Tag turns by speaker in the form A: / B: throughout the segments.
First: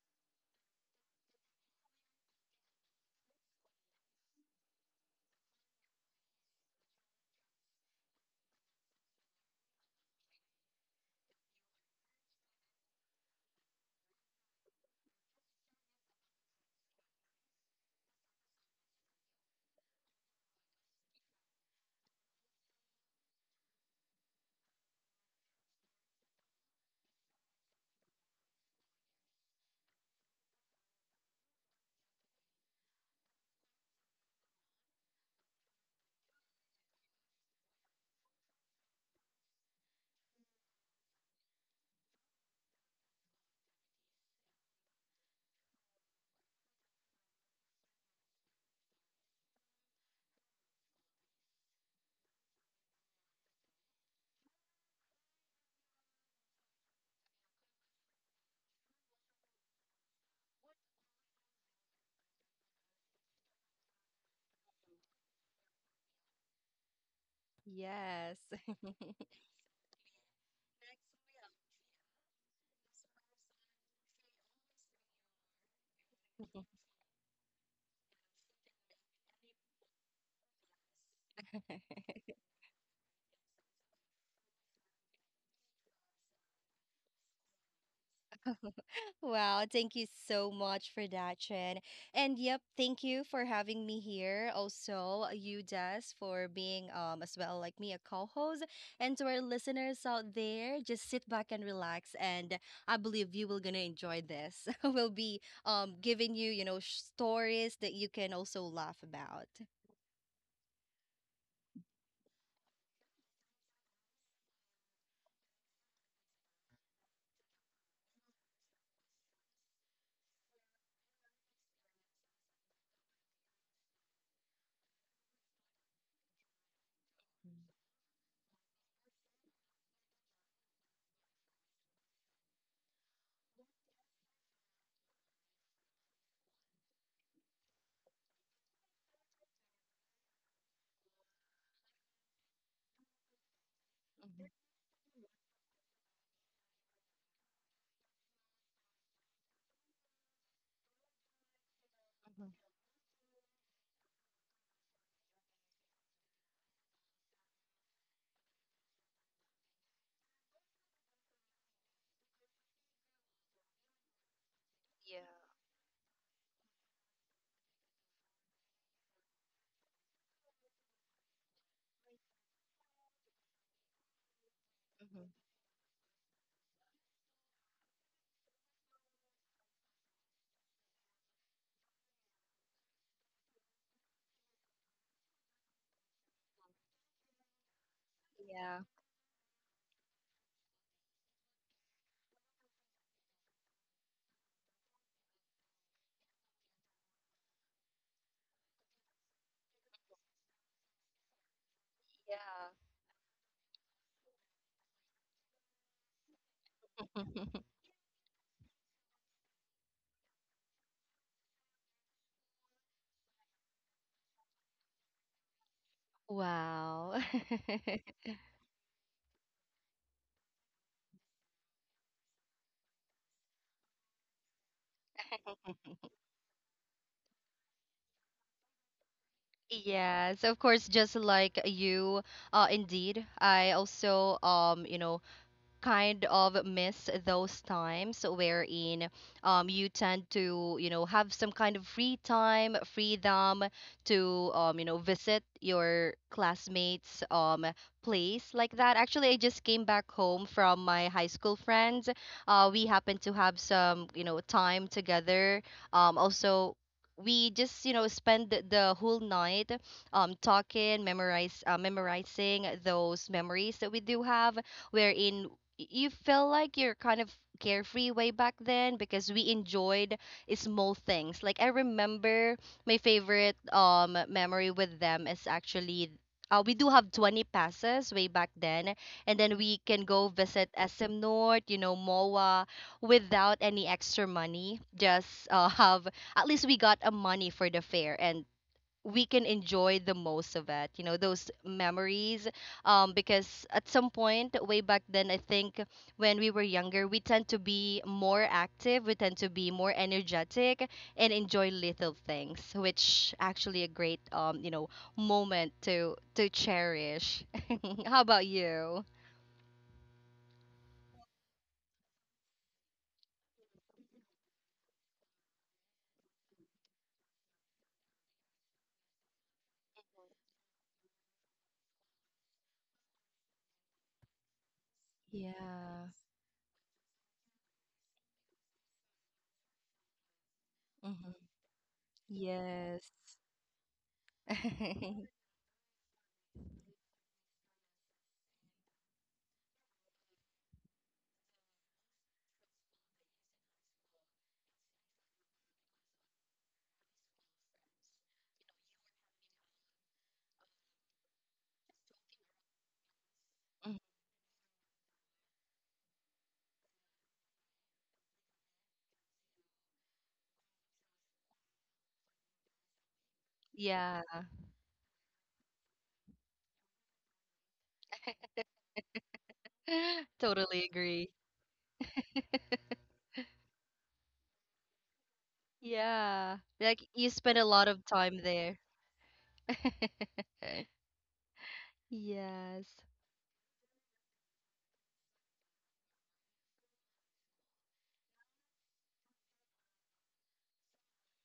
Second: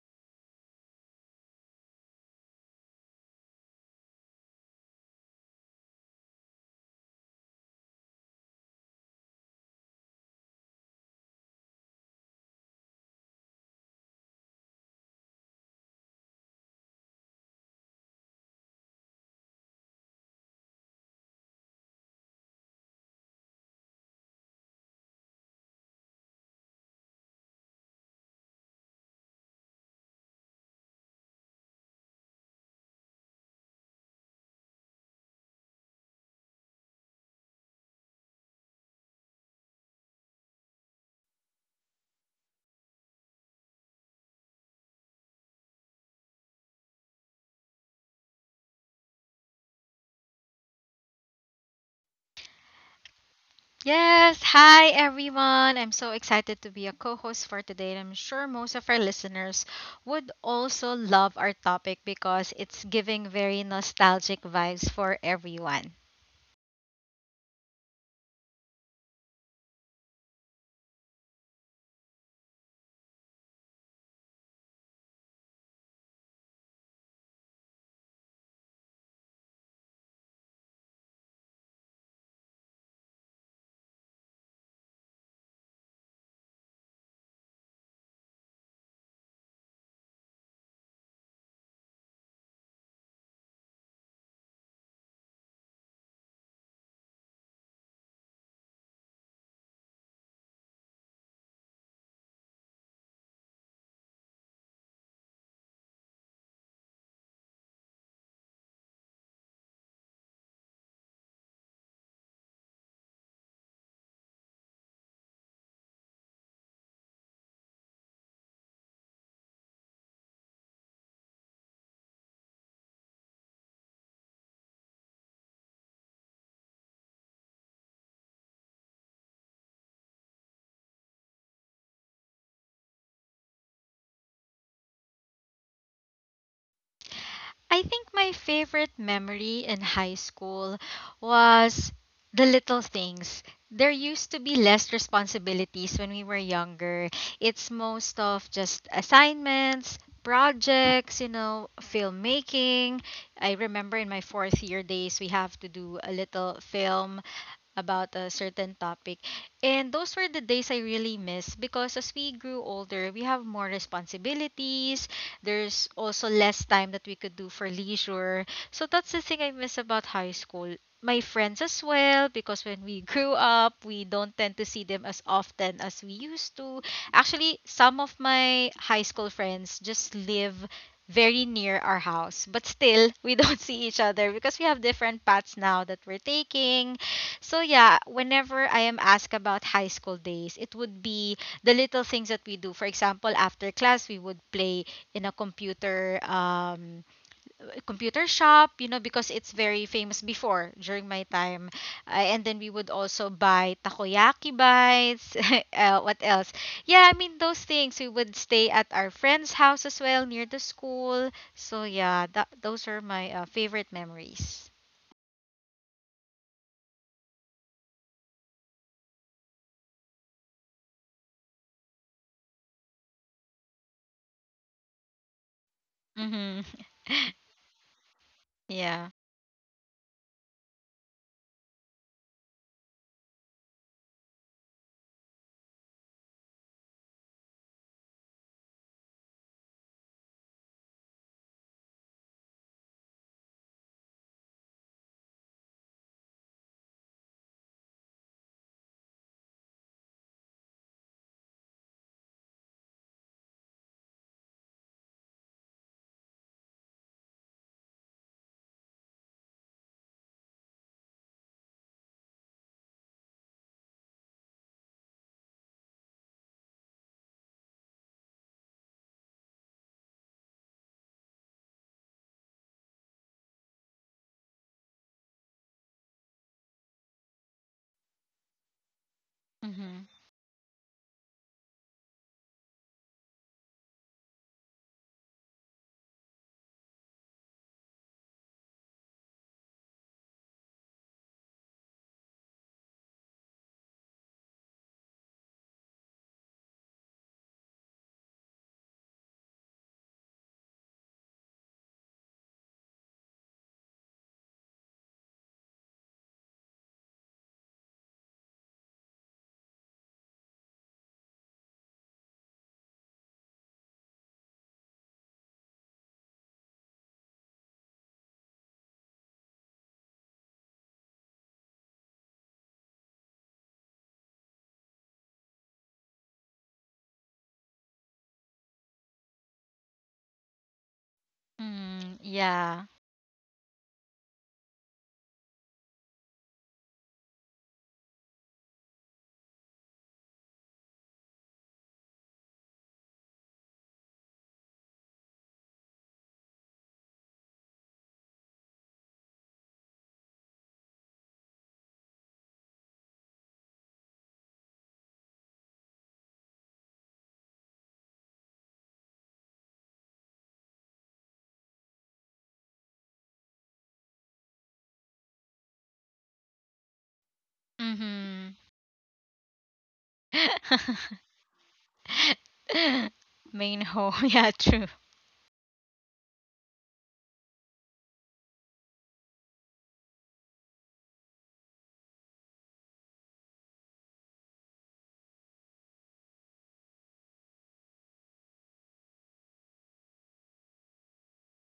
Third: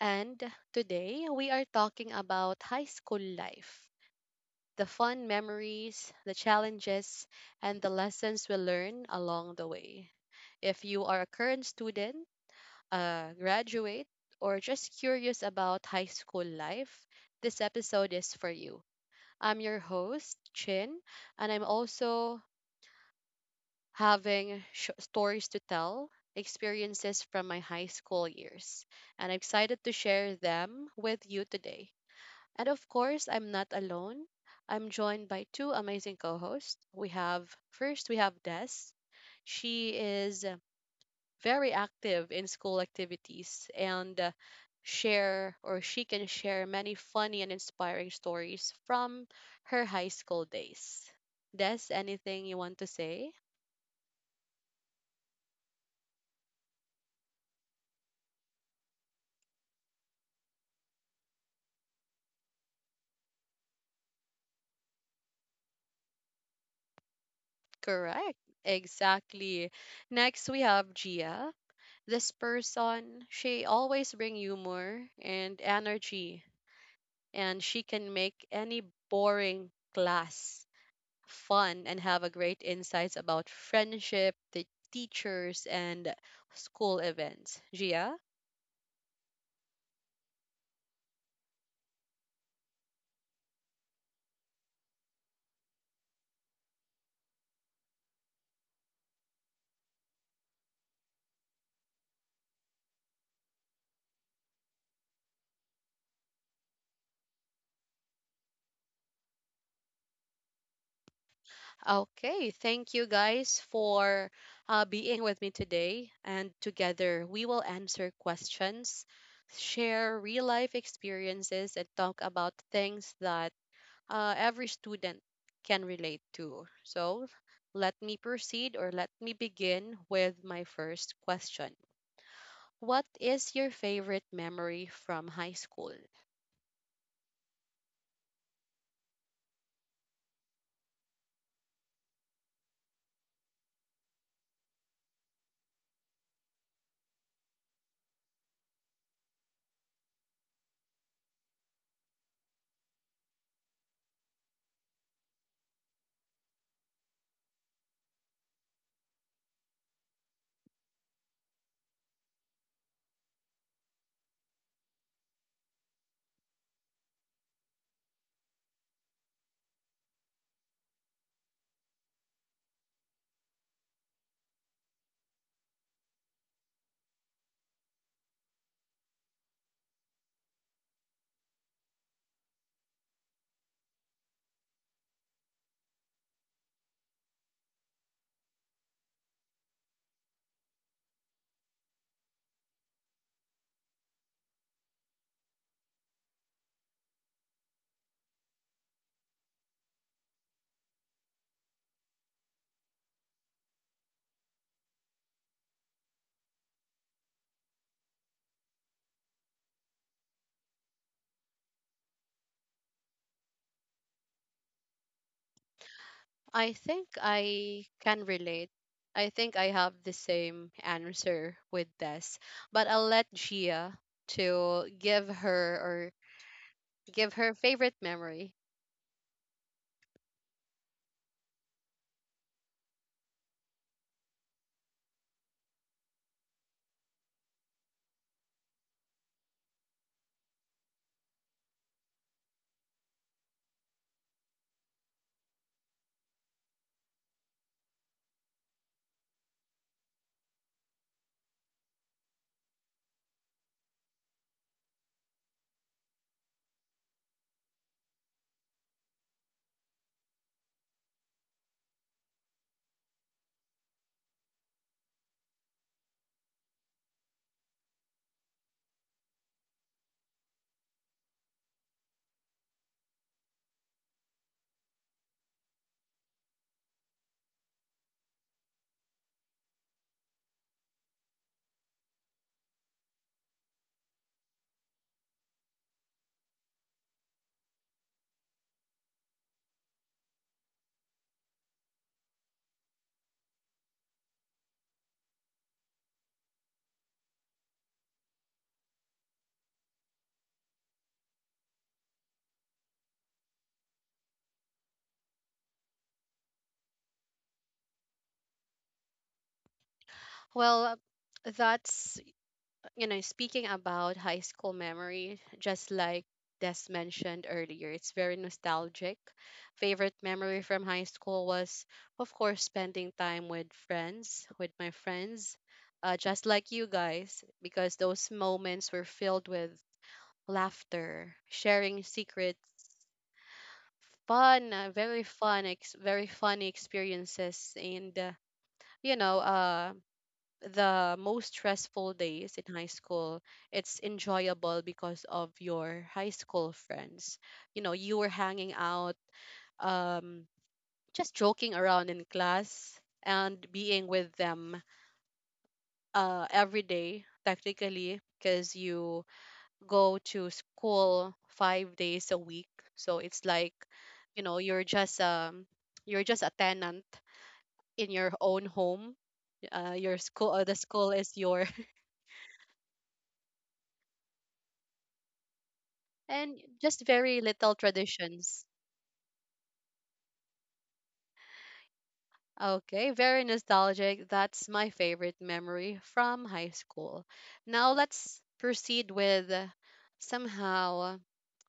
A: And today we are talking about high school life, the fun memories, the challenges, and the lessons we learn along the way. If you are a current student, a graduate, or just curious about high school life, this episode is for you. I'm your host, Chin, and I'm also having stories to tell, experiences from my high school years, and I'm excited to share them with you today. And of course, I'm not alone. I'm joined by two amazing co-hosts. We have first we have Des. She is very active in school activities and share or she can share many funny and inspiring stories from her high school days. Des, anything you want to say?
B: Yes, hi everyone. I'm so excited to be a co host for today, and I'm sure most of our listeners would also love our topic because it's giving very nostalgic vibes for everyone.
C: Yes.
A: Correct. Exactly. Next, we have Gia. This person, she always bring humor and energy, and she can make any boring class fun and have a great insights about friendship, the teachers, and school events. Gia?
C: Wow, thank you so much for that, Chen. And yep, thank you for having me here. Also, you Des, for being as well like me a co-host. And to our listeners out there, just sit back and relax, and I believe you will gonna enjoy this. We'll be giving you, stories that you can also laugh about.
A: Okay, thank you guys for being with me today. And together we will answer questions, share real life experiences, and talk about things that every student can relate to. So let me begin with my first question. What is your favorite memory from high school?
B: I think my favorite memory in high school was the little things. There used to be less responsibilities when we were younger. It's most of just assignments, projects, filmmaking. I remember in my fourth year days, we have to do a little film about a certain topic. And those were the days I really miss because as we grew older, we have more responsibilities.
C: Yeah.
B: There's also less time that we could do for leisure. So that's the thing I miss about high school. My friends as well, because when we grew up, we don't tend to see them as
C: Mhm.
B: often as we used to. Actually, some of my high school friends just live very near our house, but still, we don't see each other because we have different paths now that we're taking, so yeah, whenever I am
C: Yeah.
B: asked about high school days, it would be the little things that we do. For example, after class, we would play in a computer shop, you know, because it's very famous before during my time. And then we would
C: Yeah.
B: also buy takoyaki bites. What else? Yeah, I mean those things. We would stay at our friend's house as well near the school. So yeah, those are my favorite memories.
A: I think
C: Wow.
A: I can relate. I think I have the same answer with this, but I'll let Gia to give her or
B: Mm-hmm.
A: give her favorite memory.
B: Yeah.
C: Yes, of course, just like you, indeed. I also, kind of miss those times wherein you tend to have some kind of free time, freedom to, visit your classmates, place like that. Actually, I just came back home from my high school friends. We happened to have some time together. Also, we just spend the whole night talking, memorize memorizing those memories that we do have, wherein you feel like you're kind of carefree way back then, because we enjoyed small things. Like I remember my favorite memory with them is actually, we do have 20 passes way back then, and then we
B: Mm-hmm.
C: can go visit SM North, you know, MOA without any extra money. Just, have at least we got a money for the fare, and we can enjoy the most of it, you know, those memories, because at some point way back then, I think when we were younger, we tend to be more active, we tend to be more energetic and enjoy little things, which actually a great, moment to cherish. How about you?
A: Well, that's, you know, speaking about high school memory, just like Des mentioned earlier, it's very nostalgic. Favorite memory from high school was, of course, spending time with friends, with my friends,
C: Yeah.
A: just like you guys, because those moments were filled with laughter,
C: Hmm.
A: sharing
B: Mm,
A: secrets,
B: yeah.
C: Yes.
A: fun, very fun, very funny experiences, and you know, the most stressful days in high school, it's enjoyable because of your high school friends. You know, you were hanging out, um, just joking around in class and being
C: Mhm.
A: with them every day, technically, because you go to school 5 days a week. So it's like, you
C: Yeah.
A: know, you're just a tenant in your
B: Mhm.
A: own home. Your school, the
C: Totally
A: school is
C: agree.
A: your,
B: Main home. Yeah, true.
A: and
C: Yeah.
A: just
C: Like
A: very
C: you
A: little
C: spend a lot of time
A: traditions.
C: there. Yes.
A: Okay, very nostalgic. That's my favorite memory from high school. Now let's proceed with somehow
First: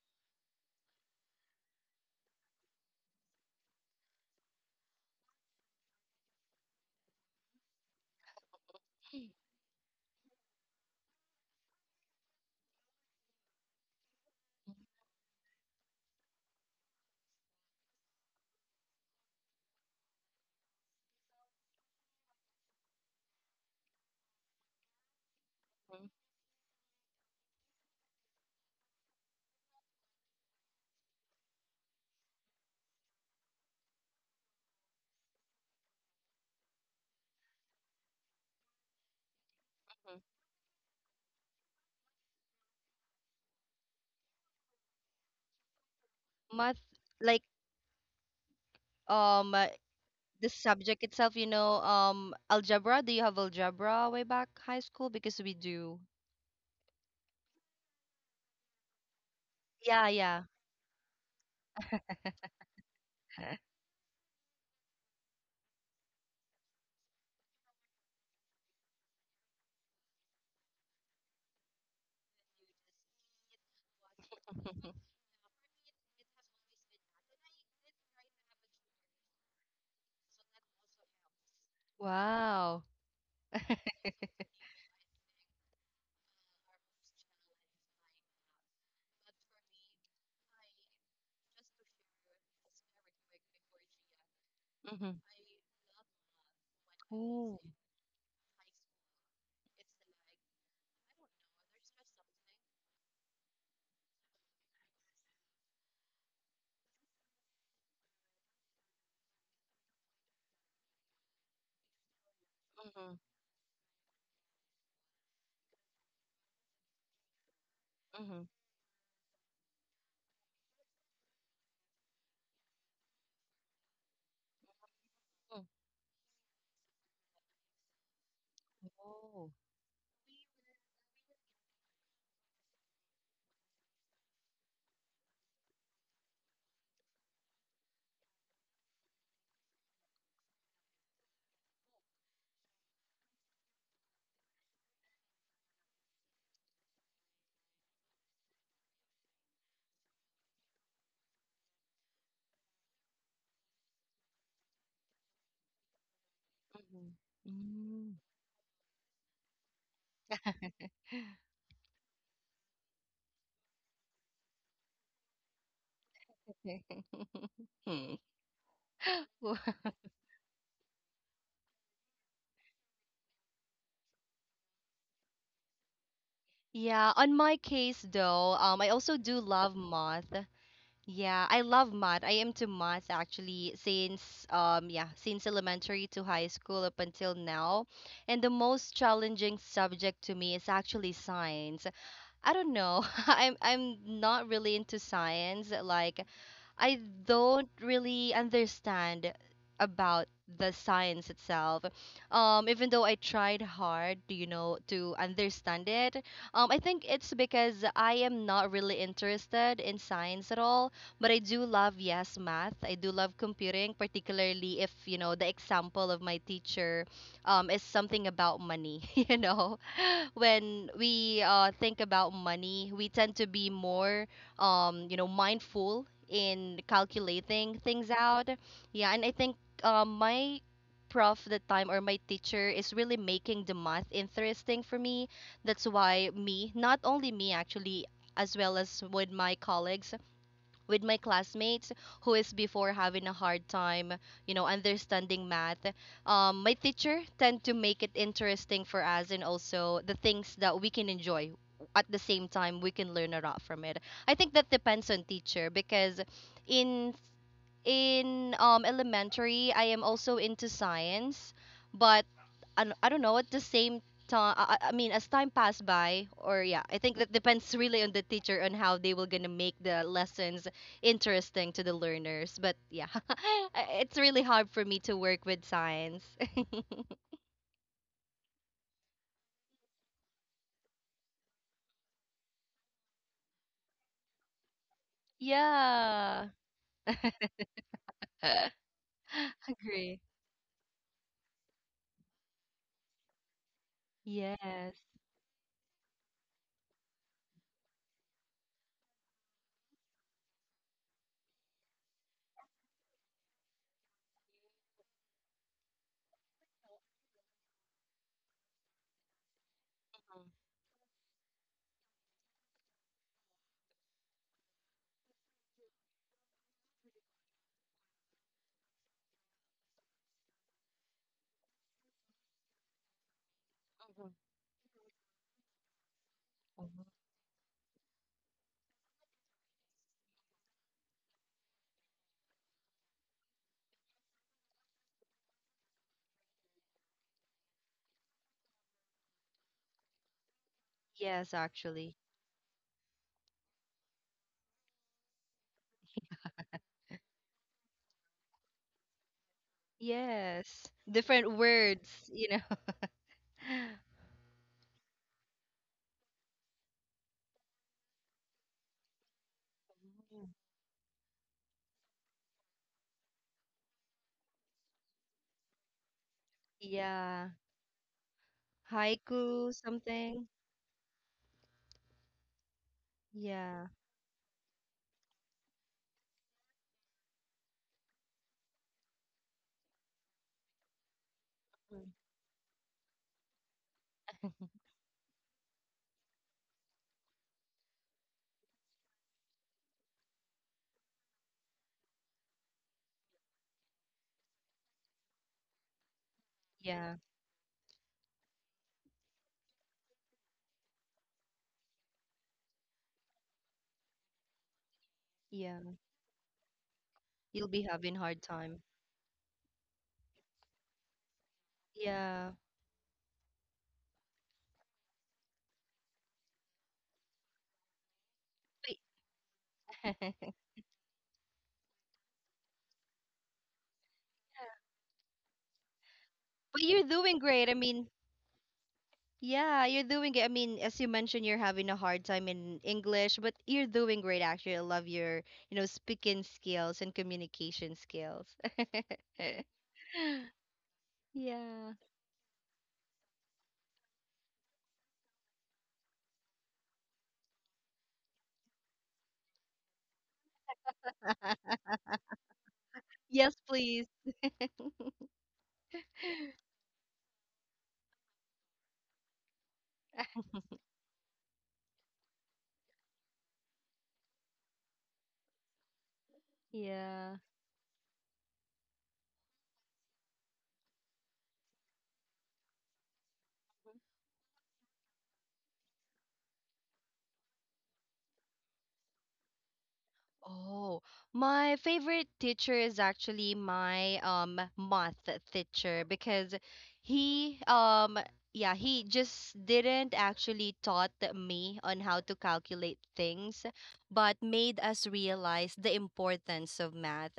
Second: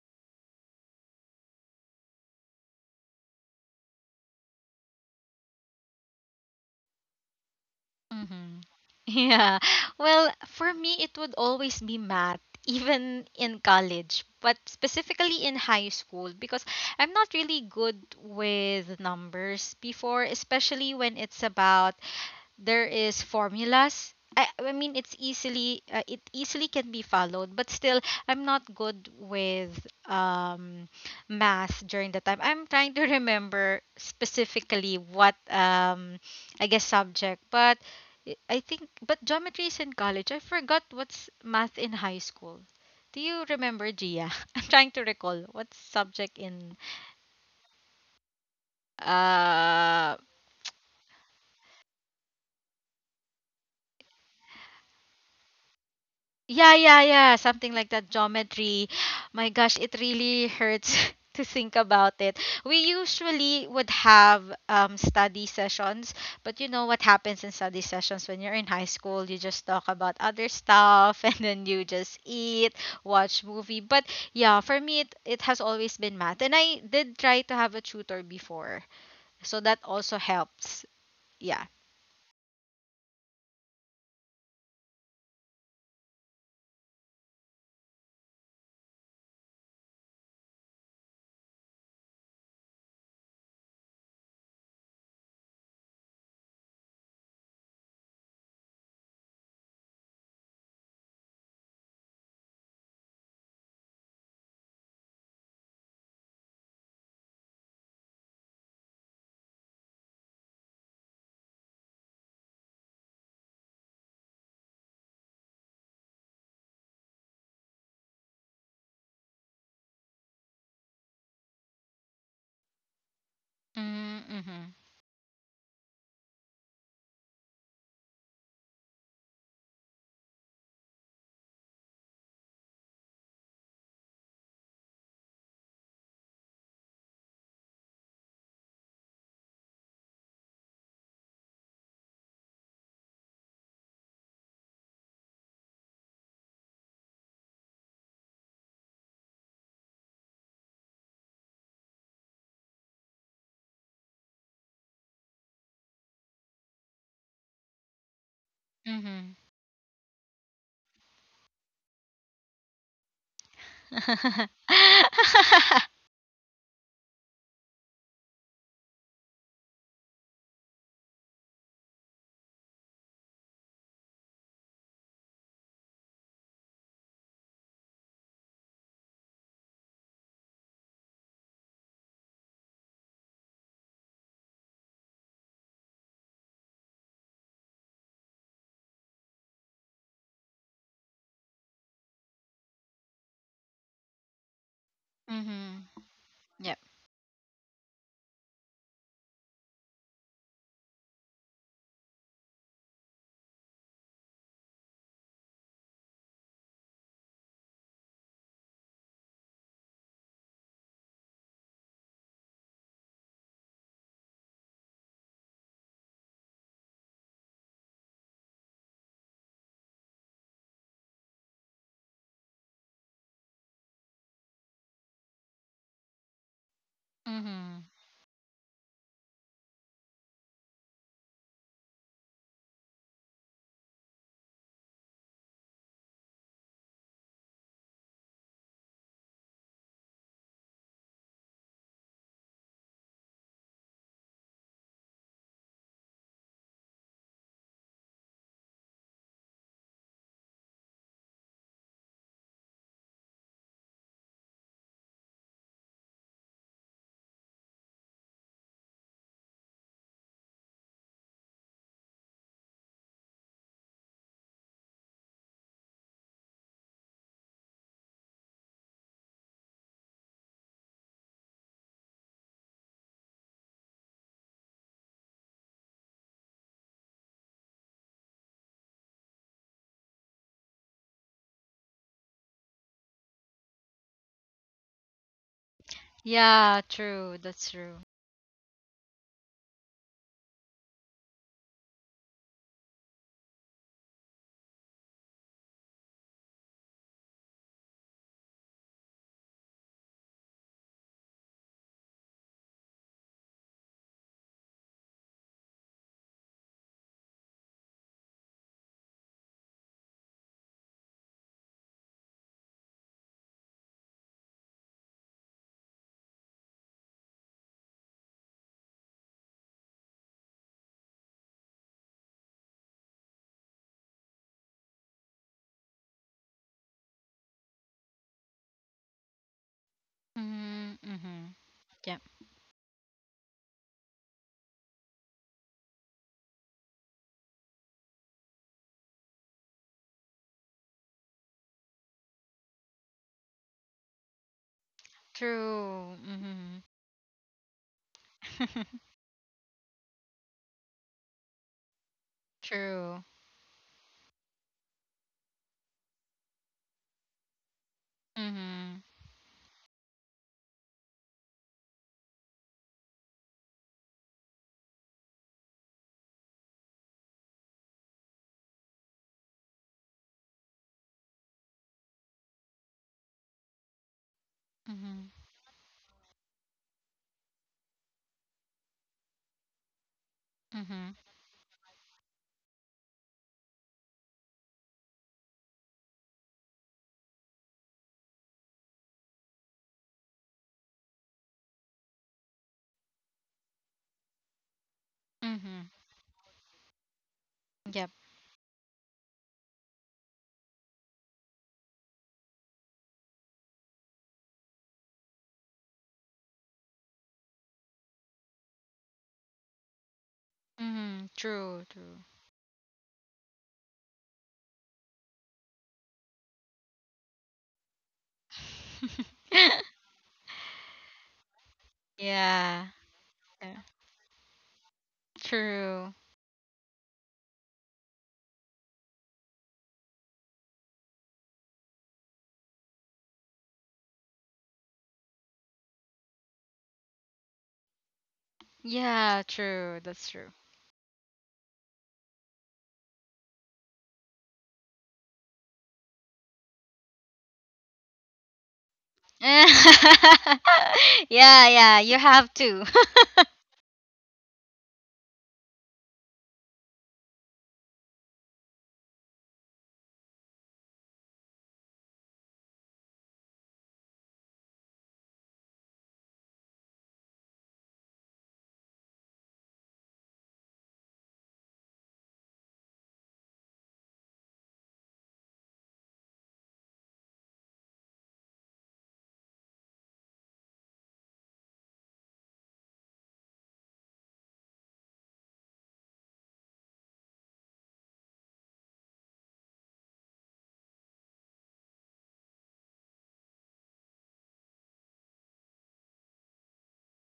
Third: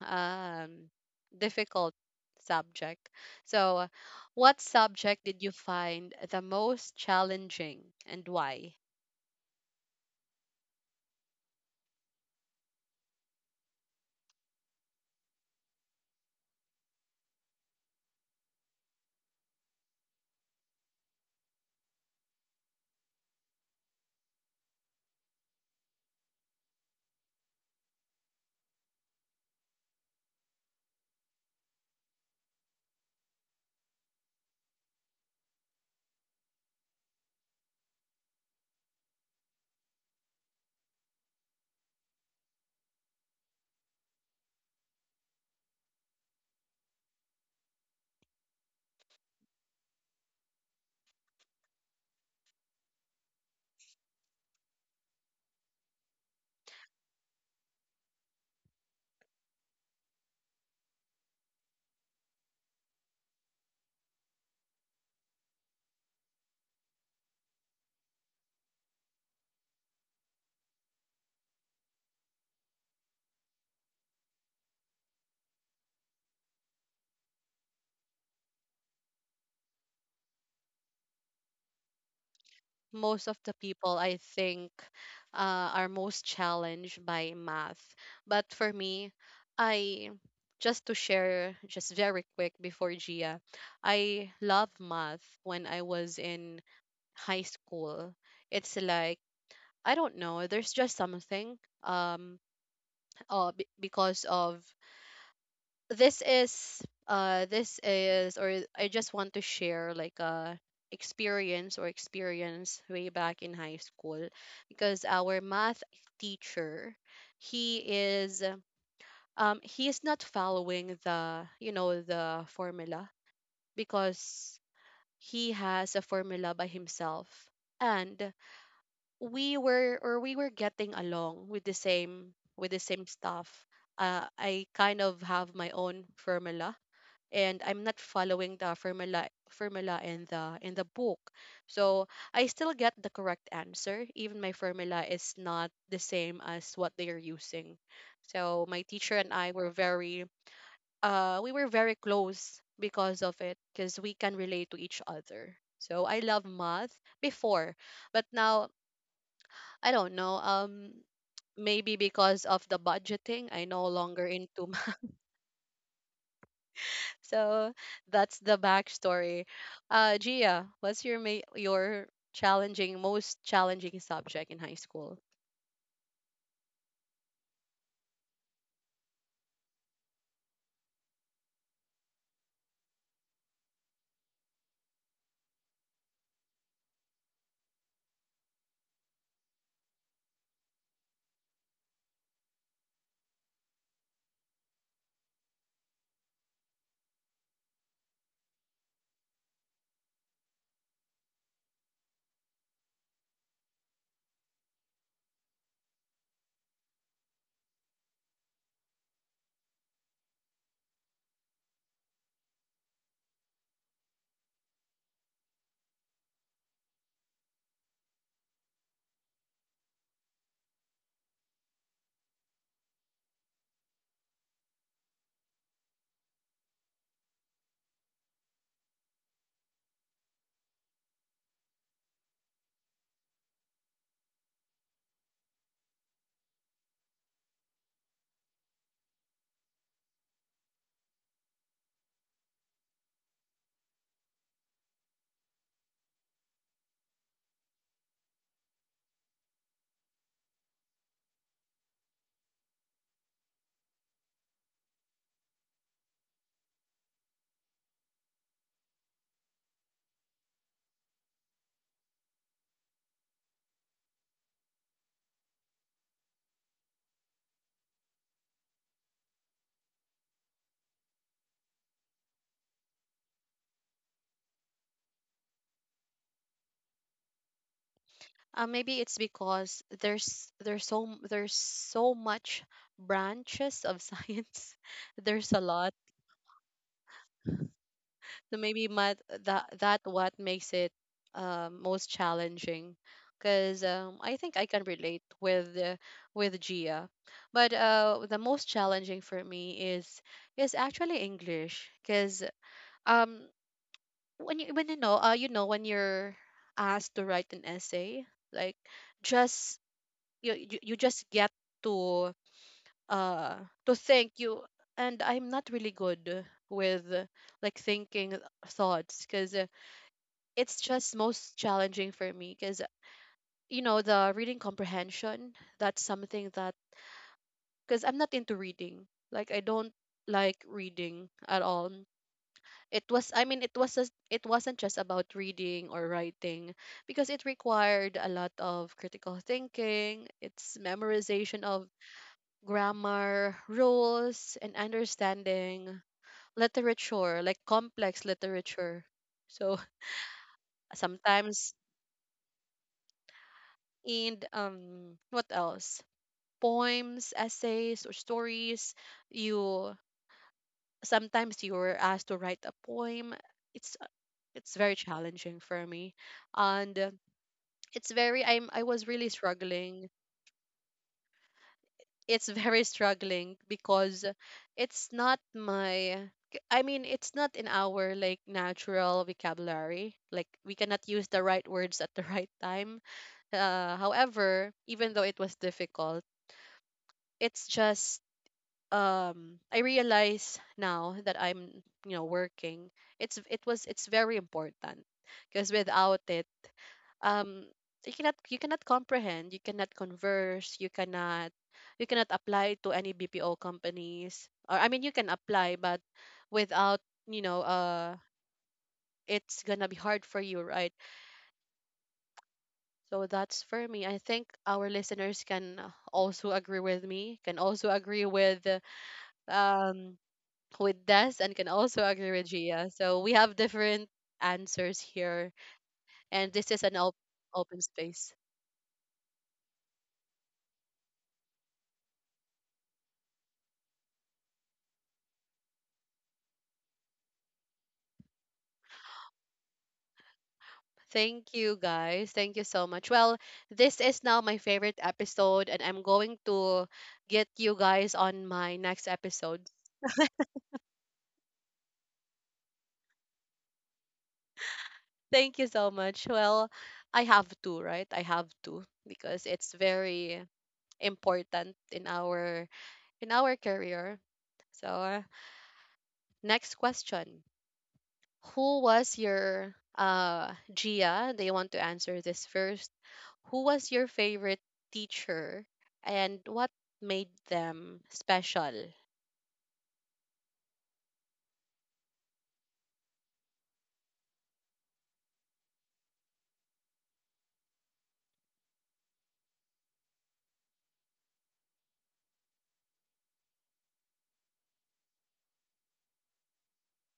A: um, difficult subject. So, what subject did you find the most challenging and
B: Mhm.
A: why?
C: Mhm.
B: Yeah. Well, for me it would always be math even in college, but specifically in high school because I'm not really good with numbers before, especially when it's about there is formulas. I mean it easily can be followed, but still I'm not good with um math during the time. I'm trying to remember specifically what I guess subject, but I think but geometry is in college. I forgot what's math in high school. Do you remember, Gia? I'm trying to recall what subject in
C: Math, like, um uh,
B: uh
C: the subject itself, you know, algebra. Do you have algebra way back high school? Because we do.
B: Yeah, yeah, yeah. Something like that, geometry. My gosh, it
C: Yeah,
B: really
C: yeah.
B: hurts to think about it. We usually would have study sessions, but you know what happens in study sessions when you're in high school? You just talk about other stuff and then you just eat, watch movie. But yeah, for me, it has always been math. And I did try to have a tutor before, so that also helps. Yeah.
C: Wow.
A: Most of the people, I think, are most challenged by math. But for me, I, just to share just very quick before Gia, I love math
C: Mhm.
A: when I was in high
C: Oh.
A: school. It's like, I don't know, there's just something um because of this is or I just want to share like a experience way
C: Mhm.
A: back in high school, because our math teacher, he is
C: Mhm.
A: he is not following the, you know, the formula, because
B: Mm-hmm.
A: he
C: Mhm.
A: has a formula by himself and we
C: Oh.
A: were or we were getting along with the same stuff. I kind of have my own formula, and I'm not following the formula in the book. So I still get the correct answer even my formula is not the same as what they are using. So my teacher and I were very, we were very close because of it, because we can relate to each other. So I love math
C: Mhm.
A: before, but
C: Mm.
A: now
B: Mm-hmm.
A: I don't know, maybe because of the budgeting I no longer into. So that's the backstory.
C: Wow.
A: Gia, what's your your challenging, most challenging subject in high school?
C: Yeah, on my case though, I also do love math. Yeah, I love math. I am to math actually since, yeah, since elementary to high school up until now. And the most challenging subject to me is actually science. I don't know. I'm not really into
B: Mm-hmm.
C: science. Like
B: Yep.
C: I don't really understand about the science itself. Even though I tried hard, you know, to understand it, I think it's because I am not really interested in science at all. But I do love, yes, math. I do love computing, particularly if, you know, the example of my teacher is something about money, you know. When we, think about money, we tend to be more, mindful in
B: Mm-hmm.
C: calculating things out. Yeah, and I think, my prof that time or my teacher is really making the math interesting for me. That's why me, not only me actually, as well as with my colleagues, with my classmates who is before having a hard time, you know, understanding math. My teacher tend to make it interesting for us, and also the things that we can enjoy at the same time we can learn a lot from it. I think that depends on teacher because in elementary, I am also into science, but I don't know at the same time. I mean, as time passed by, or yeah, I think that depends really on the teacher on how they were gonna make the lessons interesting to the learners. But yeah, it's really hard for me to work with science.
A: Maybe it's because there's so much branches of science. There's a lot.
C: Yeah,
B: Yeah, true. That's true.
A: So maybe my, that that
C: agree.
A: what makes it most challenging. Because I think I can
C: Yes,
A: relate with Gia, but the most challenging for me is actually English. Because um when you, when you know when you're asked to write an essay, like, just you just get to, uh to think, you, and I'm not really good with, like, thinking thoughts, because it's just most challenging for me because, you know, the reading comprehension, that's something that, because I'm not into reading, like, I don't like
B: Mm-hmm.
A: reading
B: Mm-hmm.
A: at all.
B: Yep.
A: It was i mean it was just, it wasn't just about reading or writing because it required a lot of critical thinking. It's
C: yes,
A: memorization of
C: actually,
A: grammar rules and understanding
B: True. Mm-hmm.
A: literature, like complex literature. So
C: yes, different
A: sometimes,
C: words, you know.
B: True.
A: and what else, poems, essays or
B: Mm-hmm.
A: stories, you, sometimes you were asked to write a poem. it's it's very challenging for me, and
C: Yeah.
A: it's very, I was really
C: Haiku,
A: struggling.
C: something.
A: It's very struggling
C: Yeah,
A: because it's
B: Mm-hmm.
A: not my, I mean, it's not in our, like, natural vocabulary, like we cannot
B: Mm-hmm.
A: use the right words at the right time. Uh, however, even though it was difficult, it's just, I realize now that I'm, you know, working, it's it was it's very important, because
B: Mm-hmm.
A: without it,
C: yeah,
A: um
B: Yep.
A: you cannot, you cannot comprehend, you cannot converse, you cannot, you cannot apply to any BPO companies, or I mean you can
C: yeah.
A: apply, but without, you know,
C: You'll be having hard time.
A: it's gonna be hard for you, right?
B: Mm-hmm. True. True.
C: Yeah.
A: So that's for me. I think our listeners can also agree with me, can also agree with,
C: But,
A: um with Des, and can also agree with
B: Yeah.
A: Gia. So we have
B: Yeah.
A: different answers here,
B: True.
A: and this
C: but
A: is an
C: you're doing great. I
A: open
C: mean,
A: space.
C: yeah, you're doing it. I mean, as you mentioned, you're having a hard time in English, but you're doing great actually. I love your, you know, speaking skills and communication skills.
B: Yeah, true. That's true.
A: Thank you,
C: Yeah.
A: guys. Thank you so much. Well, this is now my favorite episode, and I'm going to get you guys on my next episode.
B: Yeah, yeah. You have to.
C: Yes, please.
A: Thank you so much. Well, I have to, right? I have to, because it's very important in our, in our career. So, next
C: Yeah.
A: question. Who was your Gia? They want to answer this first. Who was your favorite teacher and what made them special?
C: Oh, my favorite teacher is actually my math teacher because he, yeah, he just didn't actually taught me on how to calculate things, but made us realize the importance of math.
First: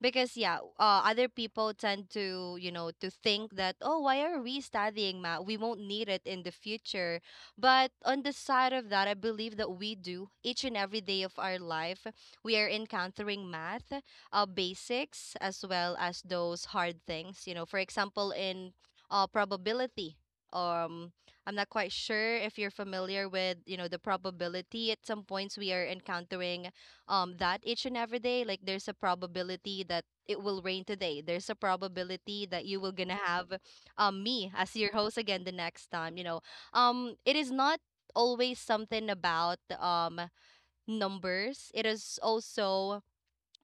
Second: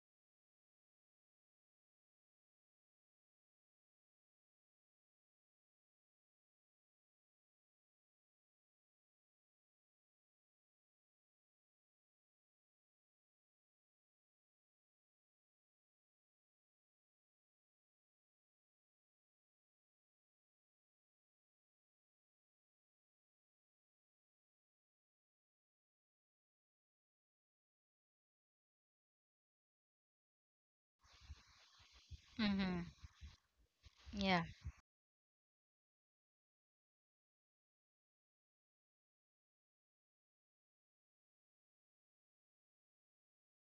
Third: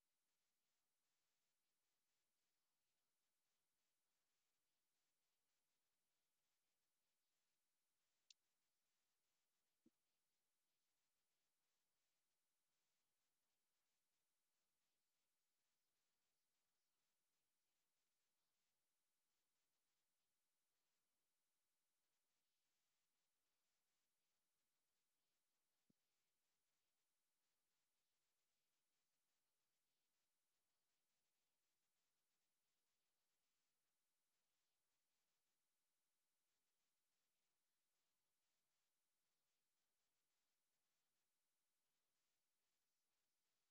C: Because yeah, other people tend to, you know, to think that, oh, why are we studying math? We won't need it in the future. But on the side of that, I believe that we do each and every day of our life we are encountering math, basics as well as those hard things. You know, for example, in, probability. Um, I'm not quite sure if you're familiar with, you know, the probability. At some points, we are encountering, that each and every day. Like there's a probability that it will rain today. There's a probability that
B: Mm-hmm.
C: you will gonna have,
B: Yeah.
C: me as your host again the next time. You know, it is not always something about, numbers. It is also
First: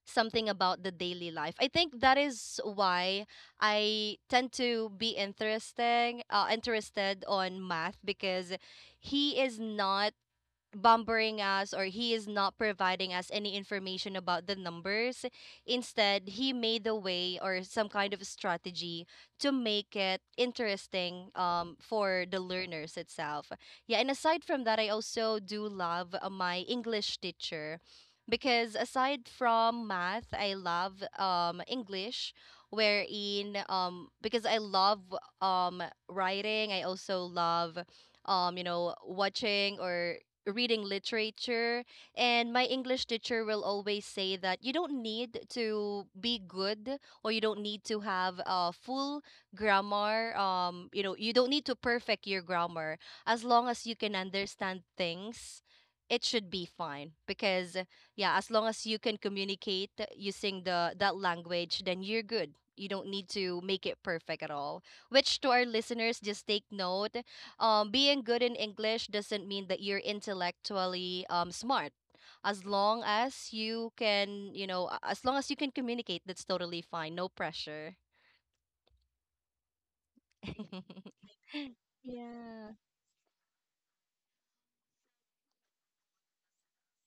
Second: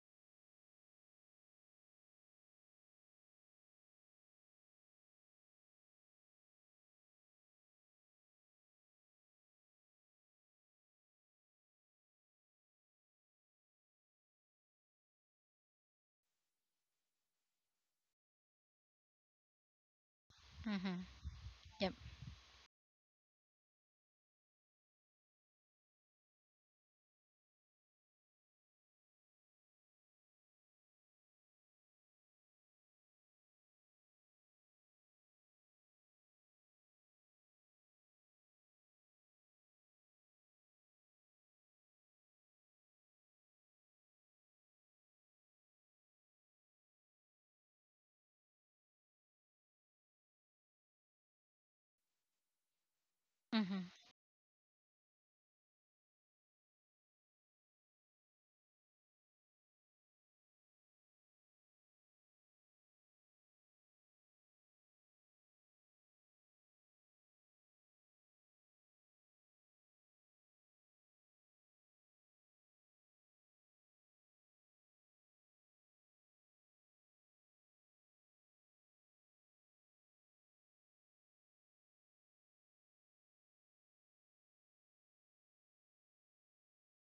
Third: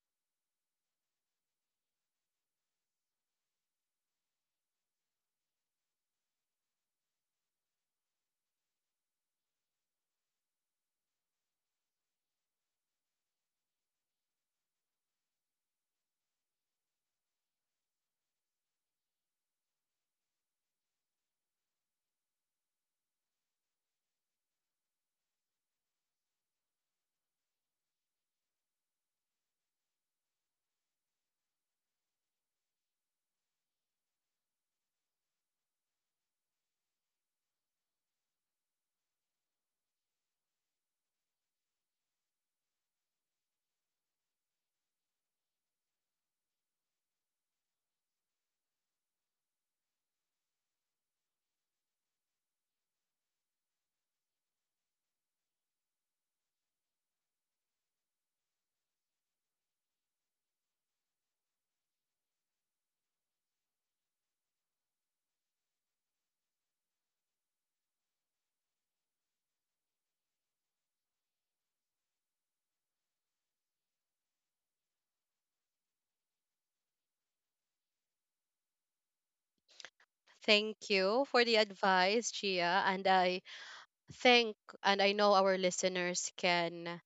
C: something about the daily life. I think that is why I tend to be interested on math, because he is not bumbering us, or he is not providing us any information about the numbers. Instead, he made a way or some kind of strategy to make it
B: Mm-hmm.
C: interesting,
B: Yep.
C: for the learners itself. Yeah, and aside from that, I also do love, my English teacher, because aside from math, I love, English, wherein because I love um writing. I also love, you know, watching or reading literature. And my English teacher will always say that you don't need to be good, or you don't need to have a full grammar, you know, you don't need to perfect your grammar. As long as
B: Mm-hmm.
C: you can understand things, it should be fine, because yeah, as long as you can communicate using the that language, then you're good. You don't need to make it perfect at all. Which, to our listeners, just take note, being good in English doesn't mean that you're intellectually, smart. As long as you can, you know, as long as you can communicate, that's totally fine. No pressure.
A: Thank you for the advice,
C: Yeah.
A: Gia. And I think, and I know our listeners can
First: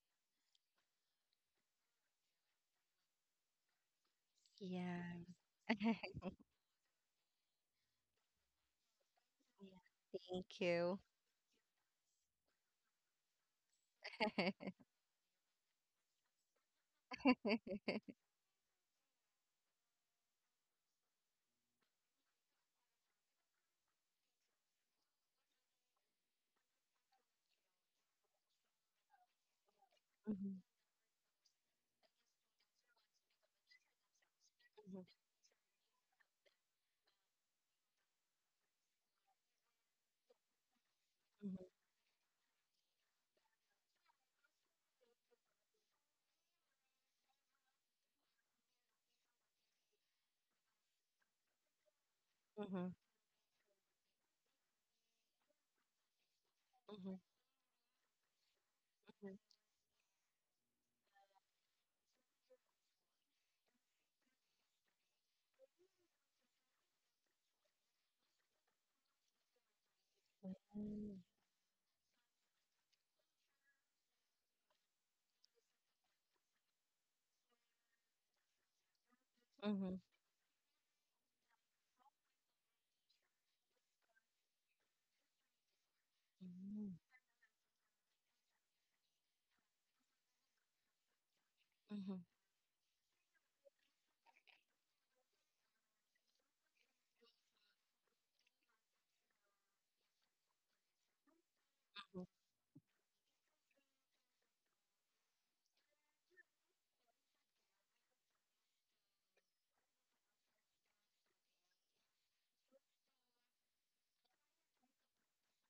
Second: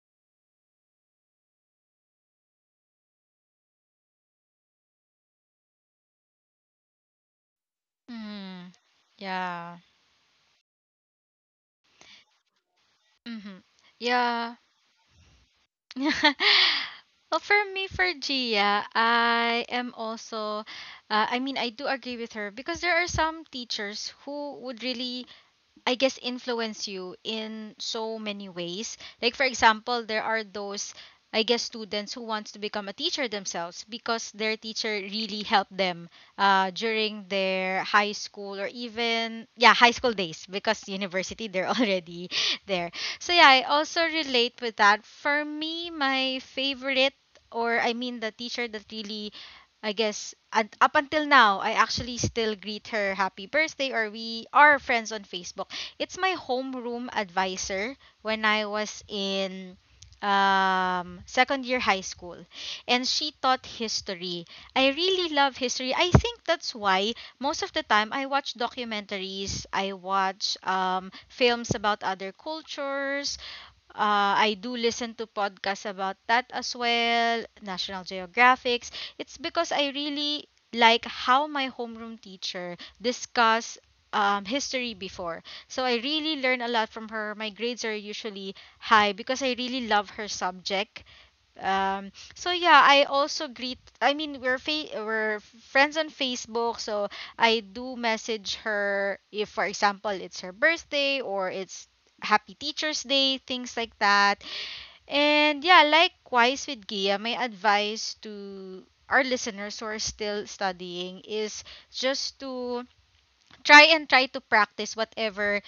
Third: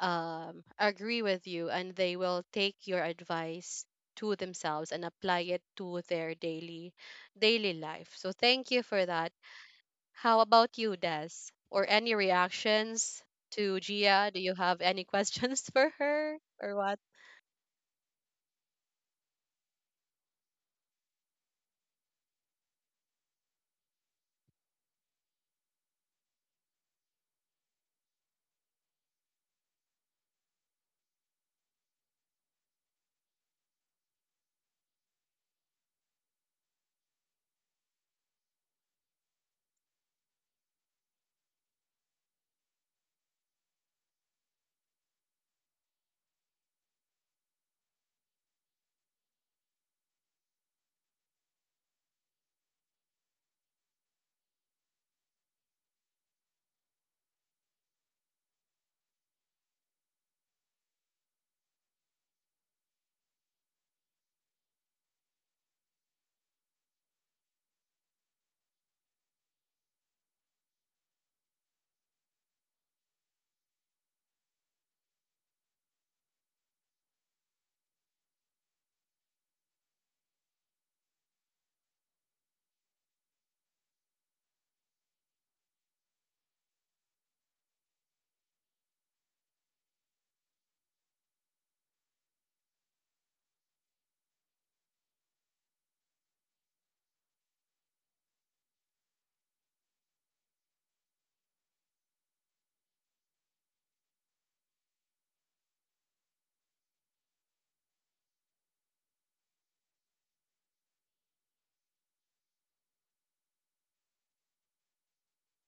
A: agree with you, and they will take your advice to themselves and
C: Yeah.
A: apply it to their daily life. So
B: Mm-hmm.
A: thank you for that.
B: Yeah.
A: How
C: Thank
A: about you,
C: you.
A: Des? Or any reactions
B: Mm-hmm.
A: to Gia? Do you
B: Yeah.
A: have any questions for her or what?
B: Well, for me, for Gia, I am also, I mean, I do agree with her because there are some teachers who would really, I guess, influence you in so many ways. Like for example, there are
C: Mhm,
B: those, I guess, students who wants to become a teacher themselves because their teacher really helped them during their high school, or even yeah high school days because university
C: mhm,
B: they're already there. So yeah, I also relate with that. For me, my favorite, or I mean the teacher that really, I guess, and up until now, I actually still greet
C: mhm,
B: her happy birthday, or we are friends on Facebook. It's my homeroom
C: mhm,
B: advisor when I was in second year high school, and she taught history. I really love history. I think that's why most of the time I watch documentaries, I watch
C: mhm,
B: films about other cultures, I do listen to podcasts about that as well, National Geographics. It's
C: mhm,
B: because I
C: mhm,
B: really like how my homeroom teacher discuss history before. So I really learn a
C: mhm,
B: lot from her. My grades are usually high because I really love her subject. Um,
C: mhm.
B: so yeah, I also greet. I mean, we're friends on Facebook, so I do message her if, for example, it's her birthday or it's Happy Teacher's Day, things like that. And yeah, likewise with Gia, my advice to our listeners who are still studying is just to try and try to practice whatever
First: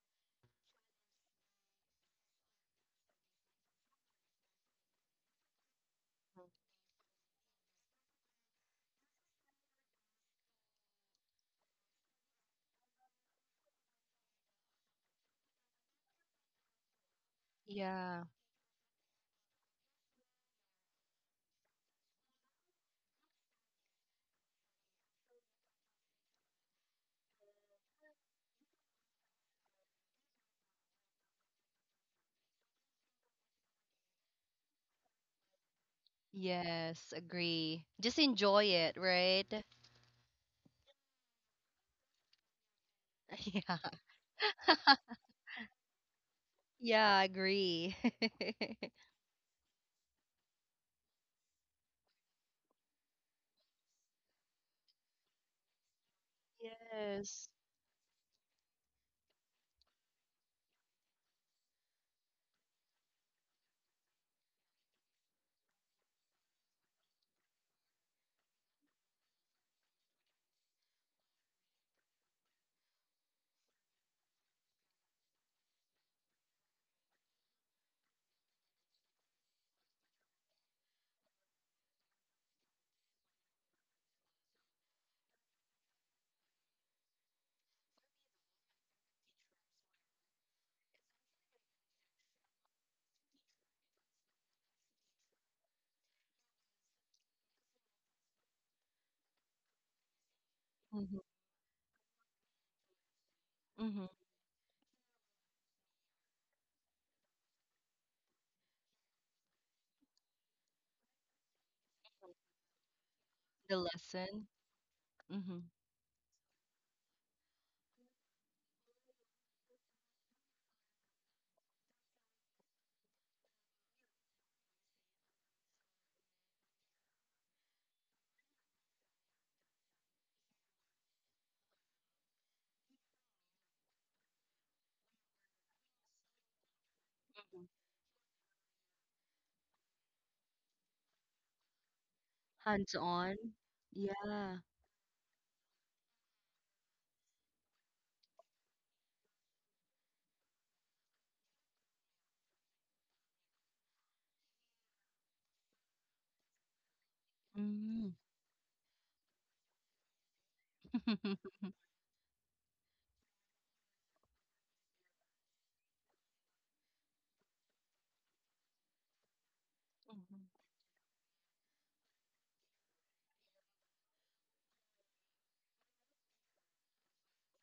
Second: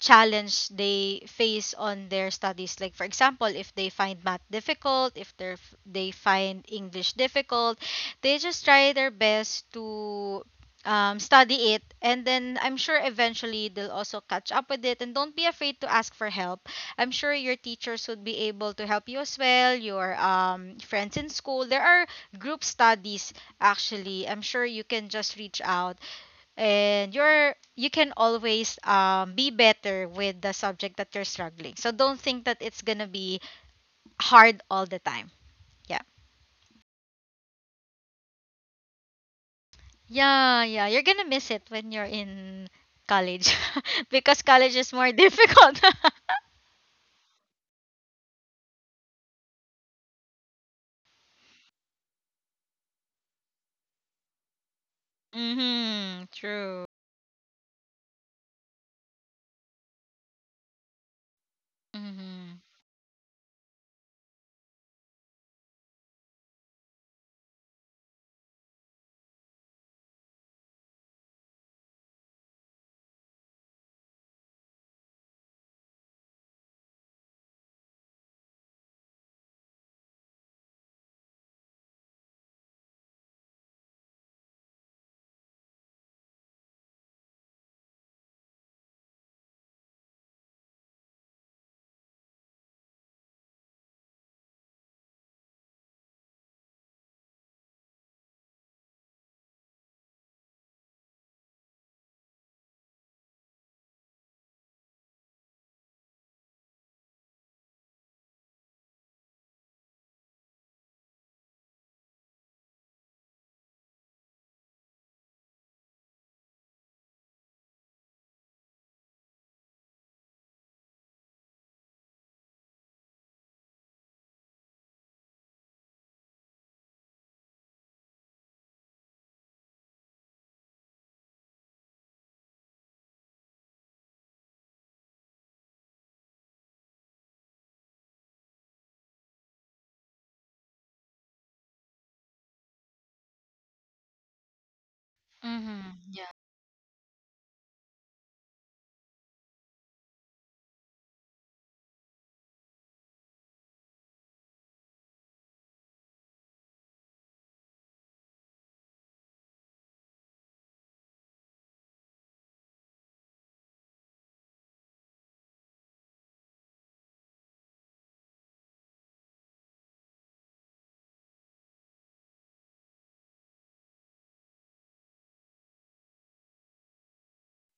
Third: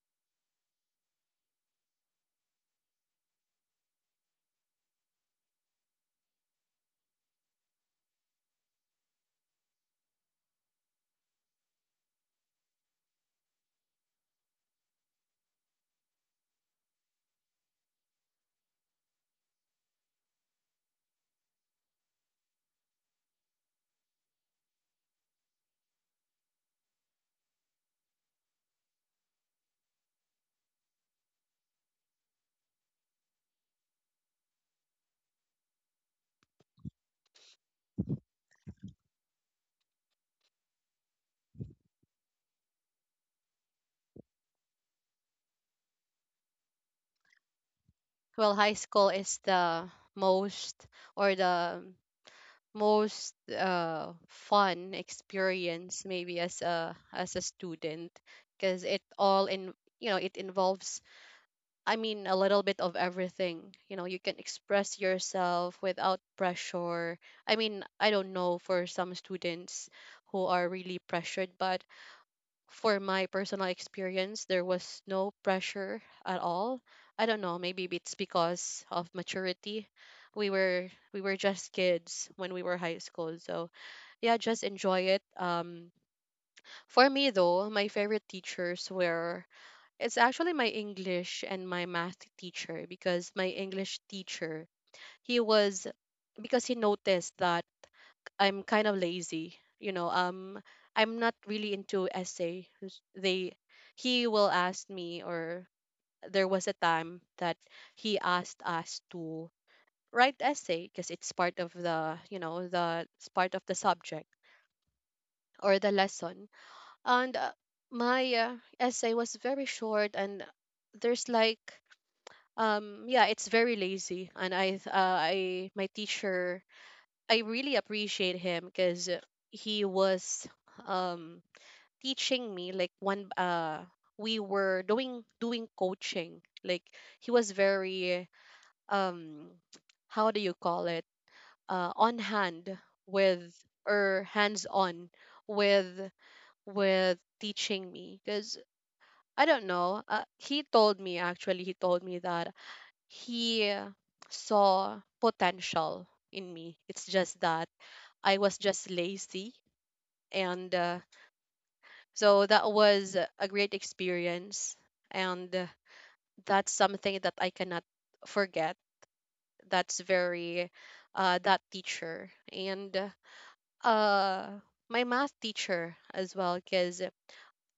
B: challenge they face on their studies, like for example if they find math difficult, if they find English difficult, they just try their best to study it, and then I'm sure eventually they'll also catch up with it. And don't be afraid to ask for help. I'm sure your teachers would
C: Yeah.
B: be able to help you, as well your friends in school. There are group studies, actually. I'm sure you can just reach out, and you can always be better with the subject that you're struggling, so don't think that it's gonna be hard all the time. Yeah,
C: Yes, agree. Just enjoy it, right?
B: yeah, yeah, you're gonna miss it when you're in college
C: Yeah.
B: because college is more difficult.
C: Yeah, agree.
A: Well, high school is the most, or the most, fun experience,
B: Mm-hmm.
A: maybe, as
B: True.
A: a, as a student, because it all in, you know, it involves, I mean, a little
B: Mm-hmm.
A: bit of everything. You know, you can express yourself without pressure. I mean, I don't know, for some students who are really pressured, but for my personal experience, there was no pressure at all. I don't know, maybe it's because of maturity. We were just kids when we were high school, so yeah, just enjoy it. For me though, my favorite teachers were, it's actually my English and my math teacher, because my English teacher, he was, because he noticed that I'm kind of lazy. You know, I'm not really into essay.
C: Mm-hmm.
A: He will ask me, or there was a time that he asked us to write essay because it's part of the, you know, the it's part of the
C: The
A: subject,
C: lesson, hmm. Mm-hmm.
A: or the lesson. And my essay was very short, and there's like, yeah, it's very lazy. And my teacher, I really appreciate him because he was um teaching me, like, one, we were doing coaching, like he was
C: Mhm.
A: very um how do you call it, on hand
C: Hands
A: with,
C: on.
A: or hands
C: Yeah.
A: on
B: Mm-hmm.
A: with
B: Yeah.
A: with teaching me, because I don't know, he told me, actually he told me that he saw potential in me, it's just that
C: Mm-hmm.
A: I was just lazy. And so that was a great experience. And that's something that I cannot forget. That's very, that teacher. And uh, my math teacher as well, because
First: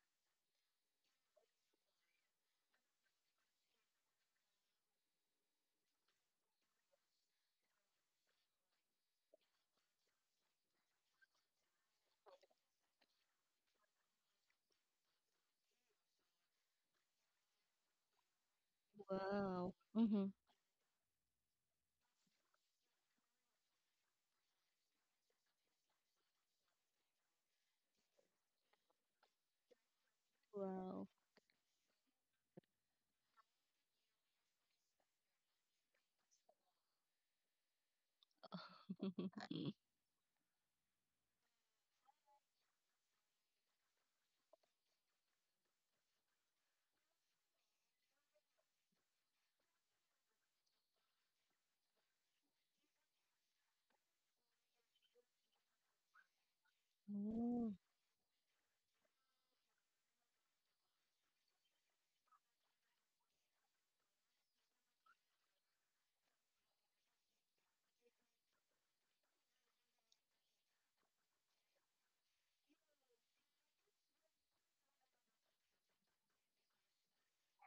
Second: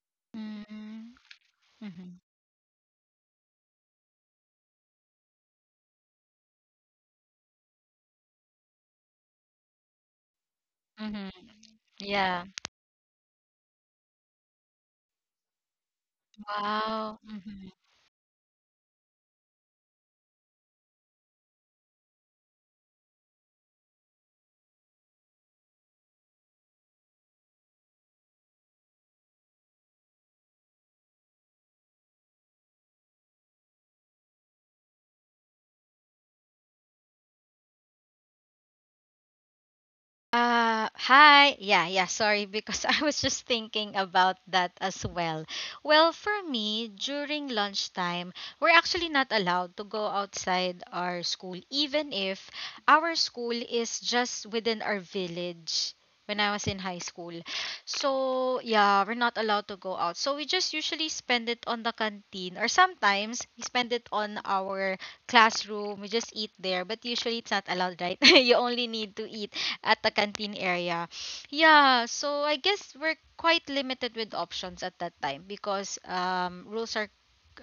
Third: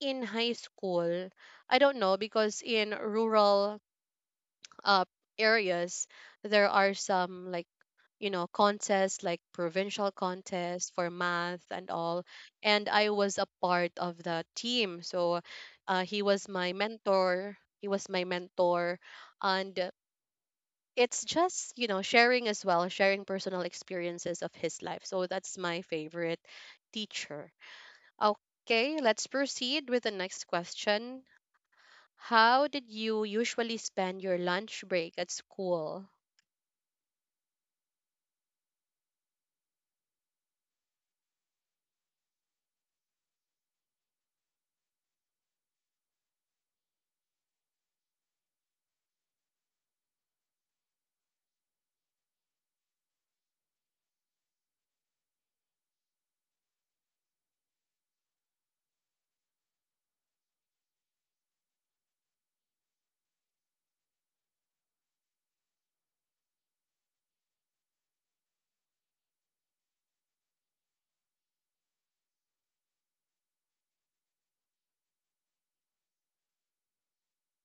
A: in high
B: Mm-hmm.
A: school, I don't
B: Mm-hmm.
A: know, because in rural uh, areas, there are some, like, you know, contests, like provincial contests for
B: Mm-hmm.
A: math and all,
B: Yeah.
A: and I was a part of the team. So he was my
B: Wow.
A: mentor,
B: Mm-hmm.
A: he was my mentor.
C: Wow.
A: And
C: Mm-hmm.
A: it's just, you know, sharing as well, sharing personal experiences of his life. So that's my favorite teacher. Okay, let's proceed with the next
C: Wow.
A: question. How did you usually spend your lunch break at school?
B: Hi. Yeah, yeah, sorry, because I was just thinking about that as well. Well, for me, during lunchtime, we're actually not allowed to go outside our school, even if our school is just within our village when I was in high school.
C: Oh.
B: So, yeah, we're not allowed to go out. So, we just usually spend it on the canteen, or sometimes we spend it on our classroom. We just eat there, but usually it's not allowed, right? You only need to eat at the canteen area. Yeah, so I guess we're quite limited with options at that time because rules are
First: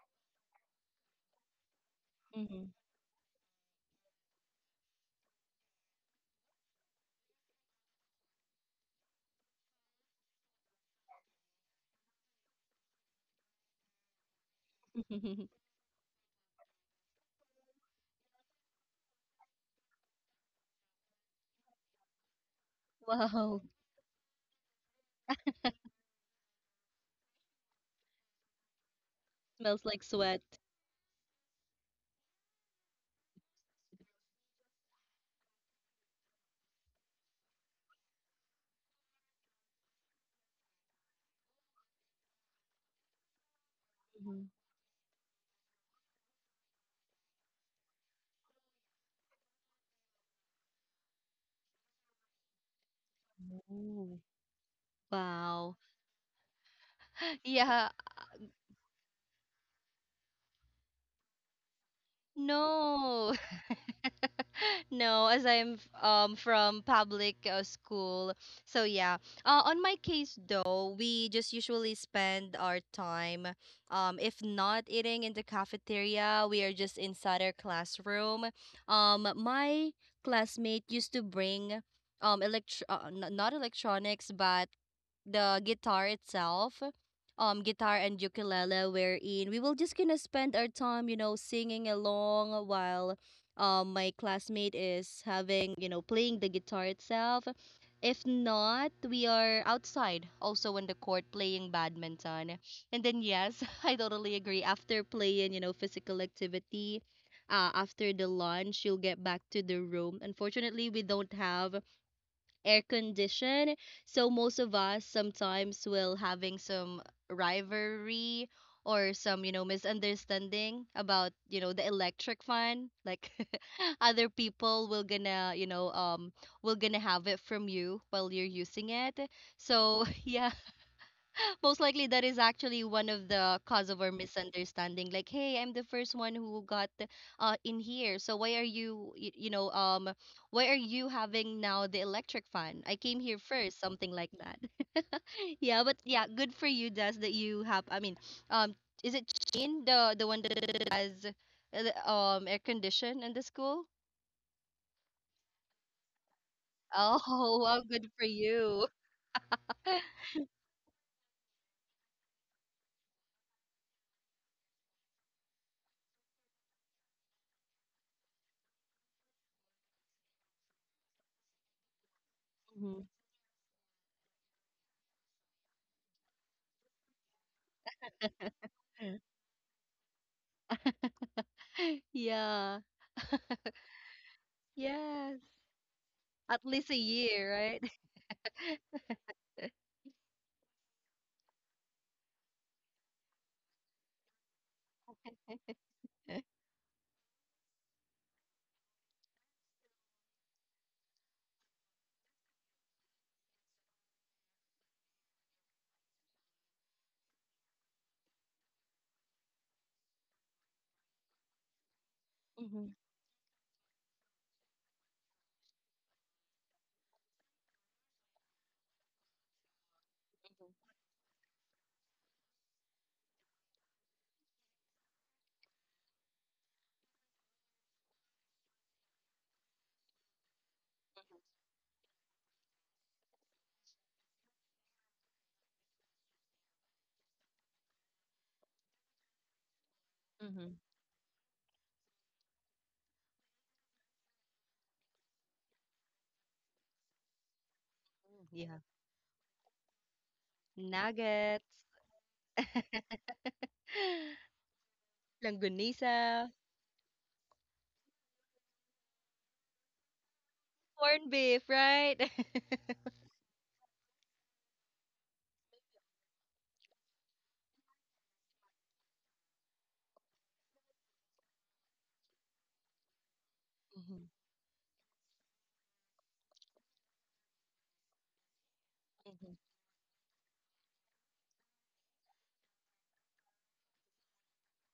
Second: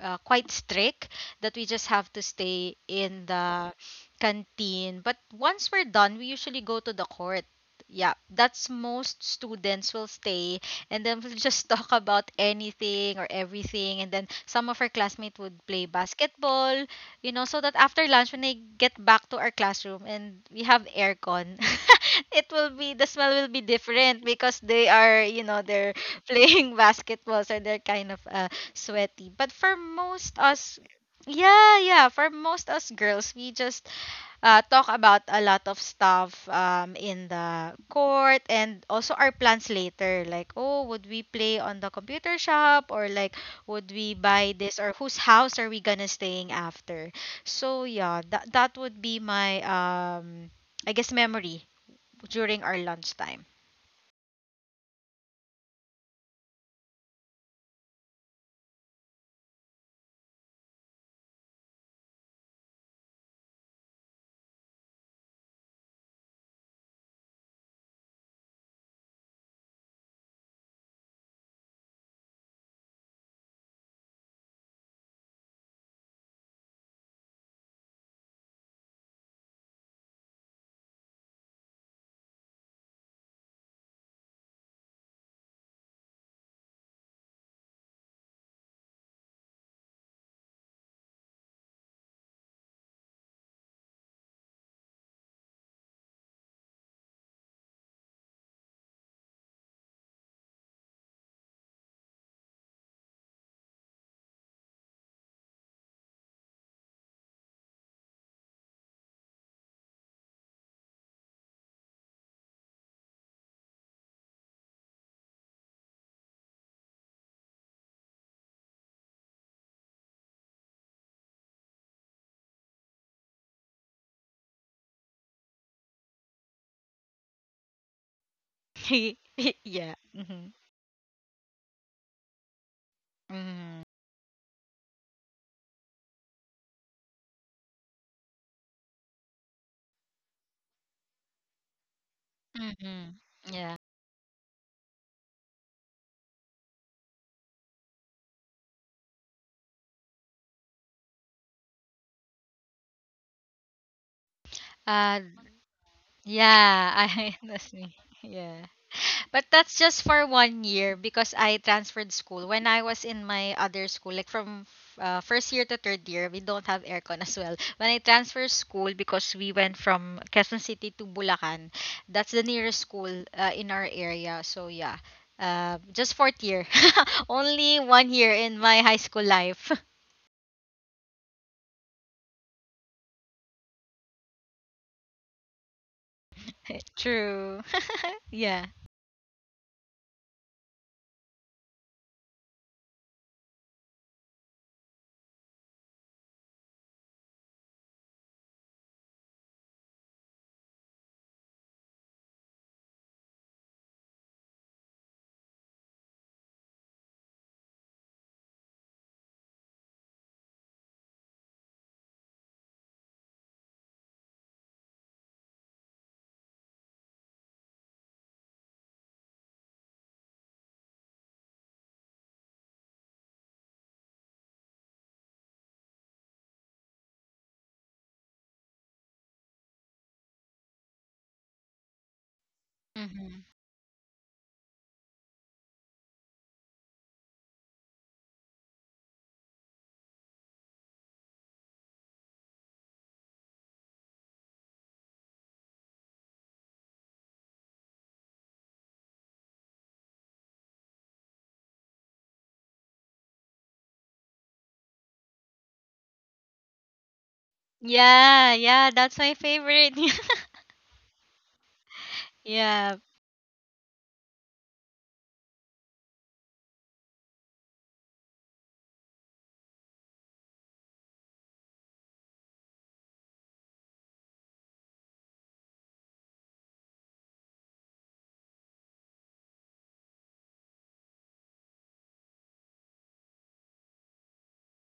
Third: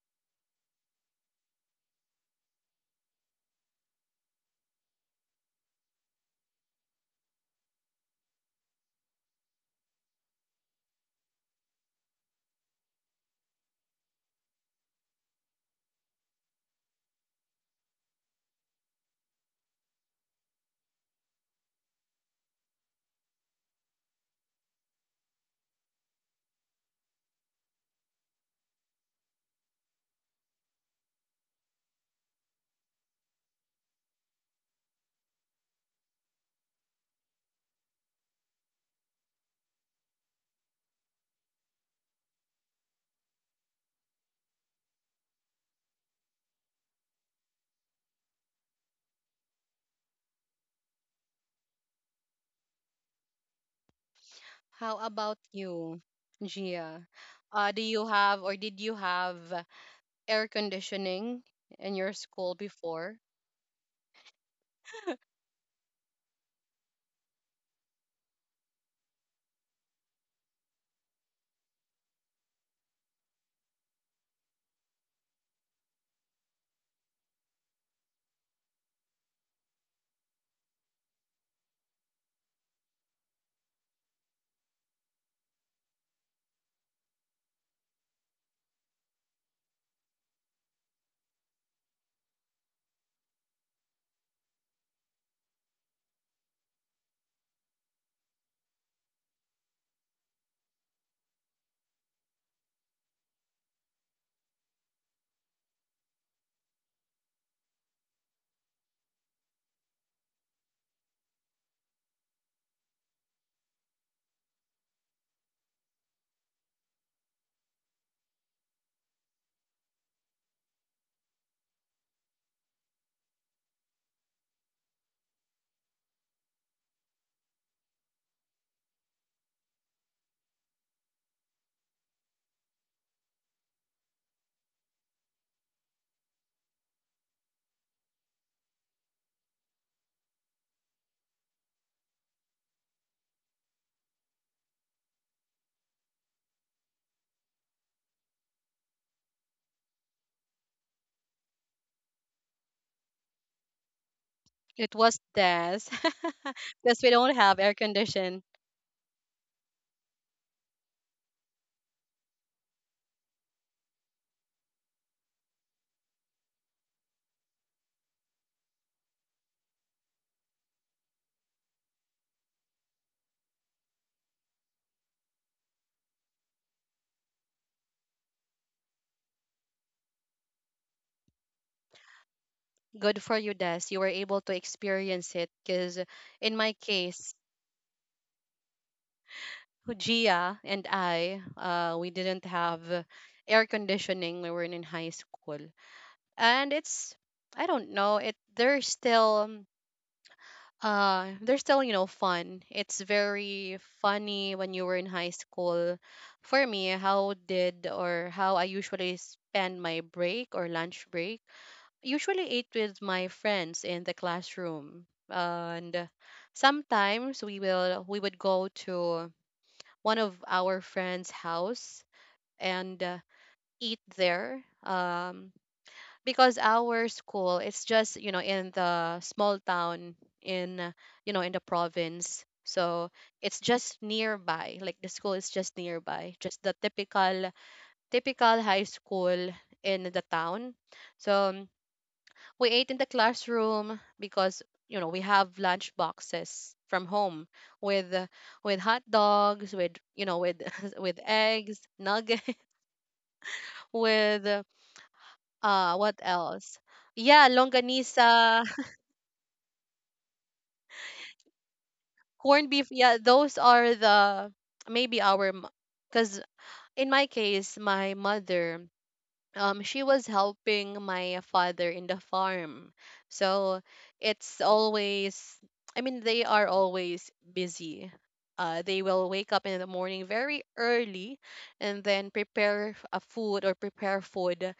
B: quite strict that we just have to
C: Mm-hmm.
B: stay in the canteen. But once we're done, we usually go to the court. Yeah, that's most students will stay, and then we'll just talk about anything or everything. And then some of our classmates would play basketball, so that after lunch when I get back to our classroom and we have aircon, it will be the smell will be
C: Wow.
B: different because they're playing basketball, so they're kind of sweaty. But
C: Smells like sweat.
B: yeah, yeah, for most us girls, we just talk about a lot of stuff in the court, and also our plans later. Like, oh, would we play on the computer shop, or like, would we buy this, or whose house are we gonna staying after? So yeah, that would be my I guess memory during our lunchtime.
C: Ooh.
A: How about
C: Wow.
A: you, Gia? Do
C: Yeah.
A: you have, or did you have air conditioning in your school before?
C: No. No, as I'm from public, school. So yeah. Uh, on my case though, we just usually spend our time, if not eating in the cafeteria, we are just inside our classroom. Um, my classmate used to bring, not electronics, but the guitar itself, guitar and ukulele, wherein we will just gonna spend our time, you know, singing along while, my classmate is having, you know, playing the guitar itself. If not, we are outside also on the court playing badminton. And then yes, I totally agree, after playing, you know, physical activity, after the lunch, you'll get back to the room. Unfortunately, we don't have air condition. So most of us sometimes will having some rivalry or some, you know, misunderstanding about, you know, the electric fan. Like other people will gonna, you know, will gonna have it from you while you're using it.
B: Yeah.
C: So yeah,
B: Mhm.
C: most likely that is actually one of the cause
B: Mhm.
C: of our misunderstanding. Like, hey, I'm the first one who got, in here, so why are you, you know, why are you having now the electric fan? I came
B: Mhm.
C: here
B: Yeah.
C: first, something like that. Yeah. But yeah, good for you, Des, that you have. I mean, um is it Shane, the one that has, the, air condition in the school?
A: It
B: Uh
A: was Des.
B: yeah,
A: Because we
C: Oh,
B: I
A: don't have
B: that's
A: air
C: wow,
B: me.
C: good for
A: condition.
B: Yeah.
C: you.
B: But that's just for one year because I transferred school. When I was in my other school, like from first year to third year, we don't have aircon as well. When I transferred school because we went from Quezon City to Bulacan, that's the nearest school in our area. So yeah, just fourth year, only one year in my high school life.
C: Yeah.
A: Good for you, Des. You were able to
C: Yes,
A: experience it. Because
C: at
A: in my
C: least a
A: case,
C: year,
B: True.
C: right?
B: Yeah.
A: Gia and I, we didn't have air conditioning when we were in high school, and it's, I don't know. It, there's still, they're still, you know, fun. It's very funny when you were in high school. For me, how did or how I usually spend my break or lunch break, usually ate
C: Mhm,
A: with my friends in the classroom. And sometimes we would go to one of our friends' house and eat there. Because our school, it's just, you know, in the small town, in you know, in the province. So
B: Hmm.
A: it's just nearby, like the school is just nearby, just the typical high school in the
C: mhm,
A: town. So we ate in the classroom because, you know, we have lunch boxes from home with uh,
C: yeah.
A: with hot dogs, with, you know, with with
C: Nuggets,
A: eggs, nuggets, with what
C: langganisa,
A: else yeah,
B: Yeah,
A: longanisa,
B: yeah, that's my favorite.
C: corned beef, right?
A: corned beef.
B: Yeah.
A: Yeah, those are the maybe our, because in my case, my mother, she was helping my father in the farm. So
C: Mhm,
A: it's always, they are always busy. They will
C: mhm.
A: wake up in the morning very early and then prepare a food, or prepare food.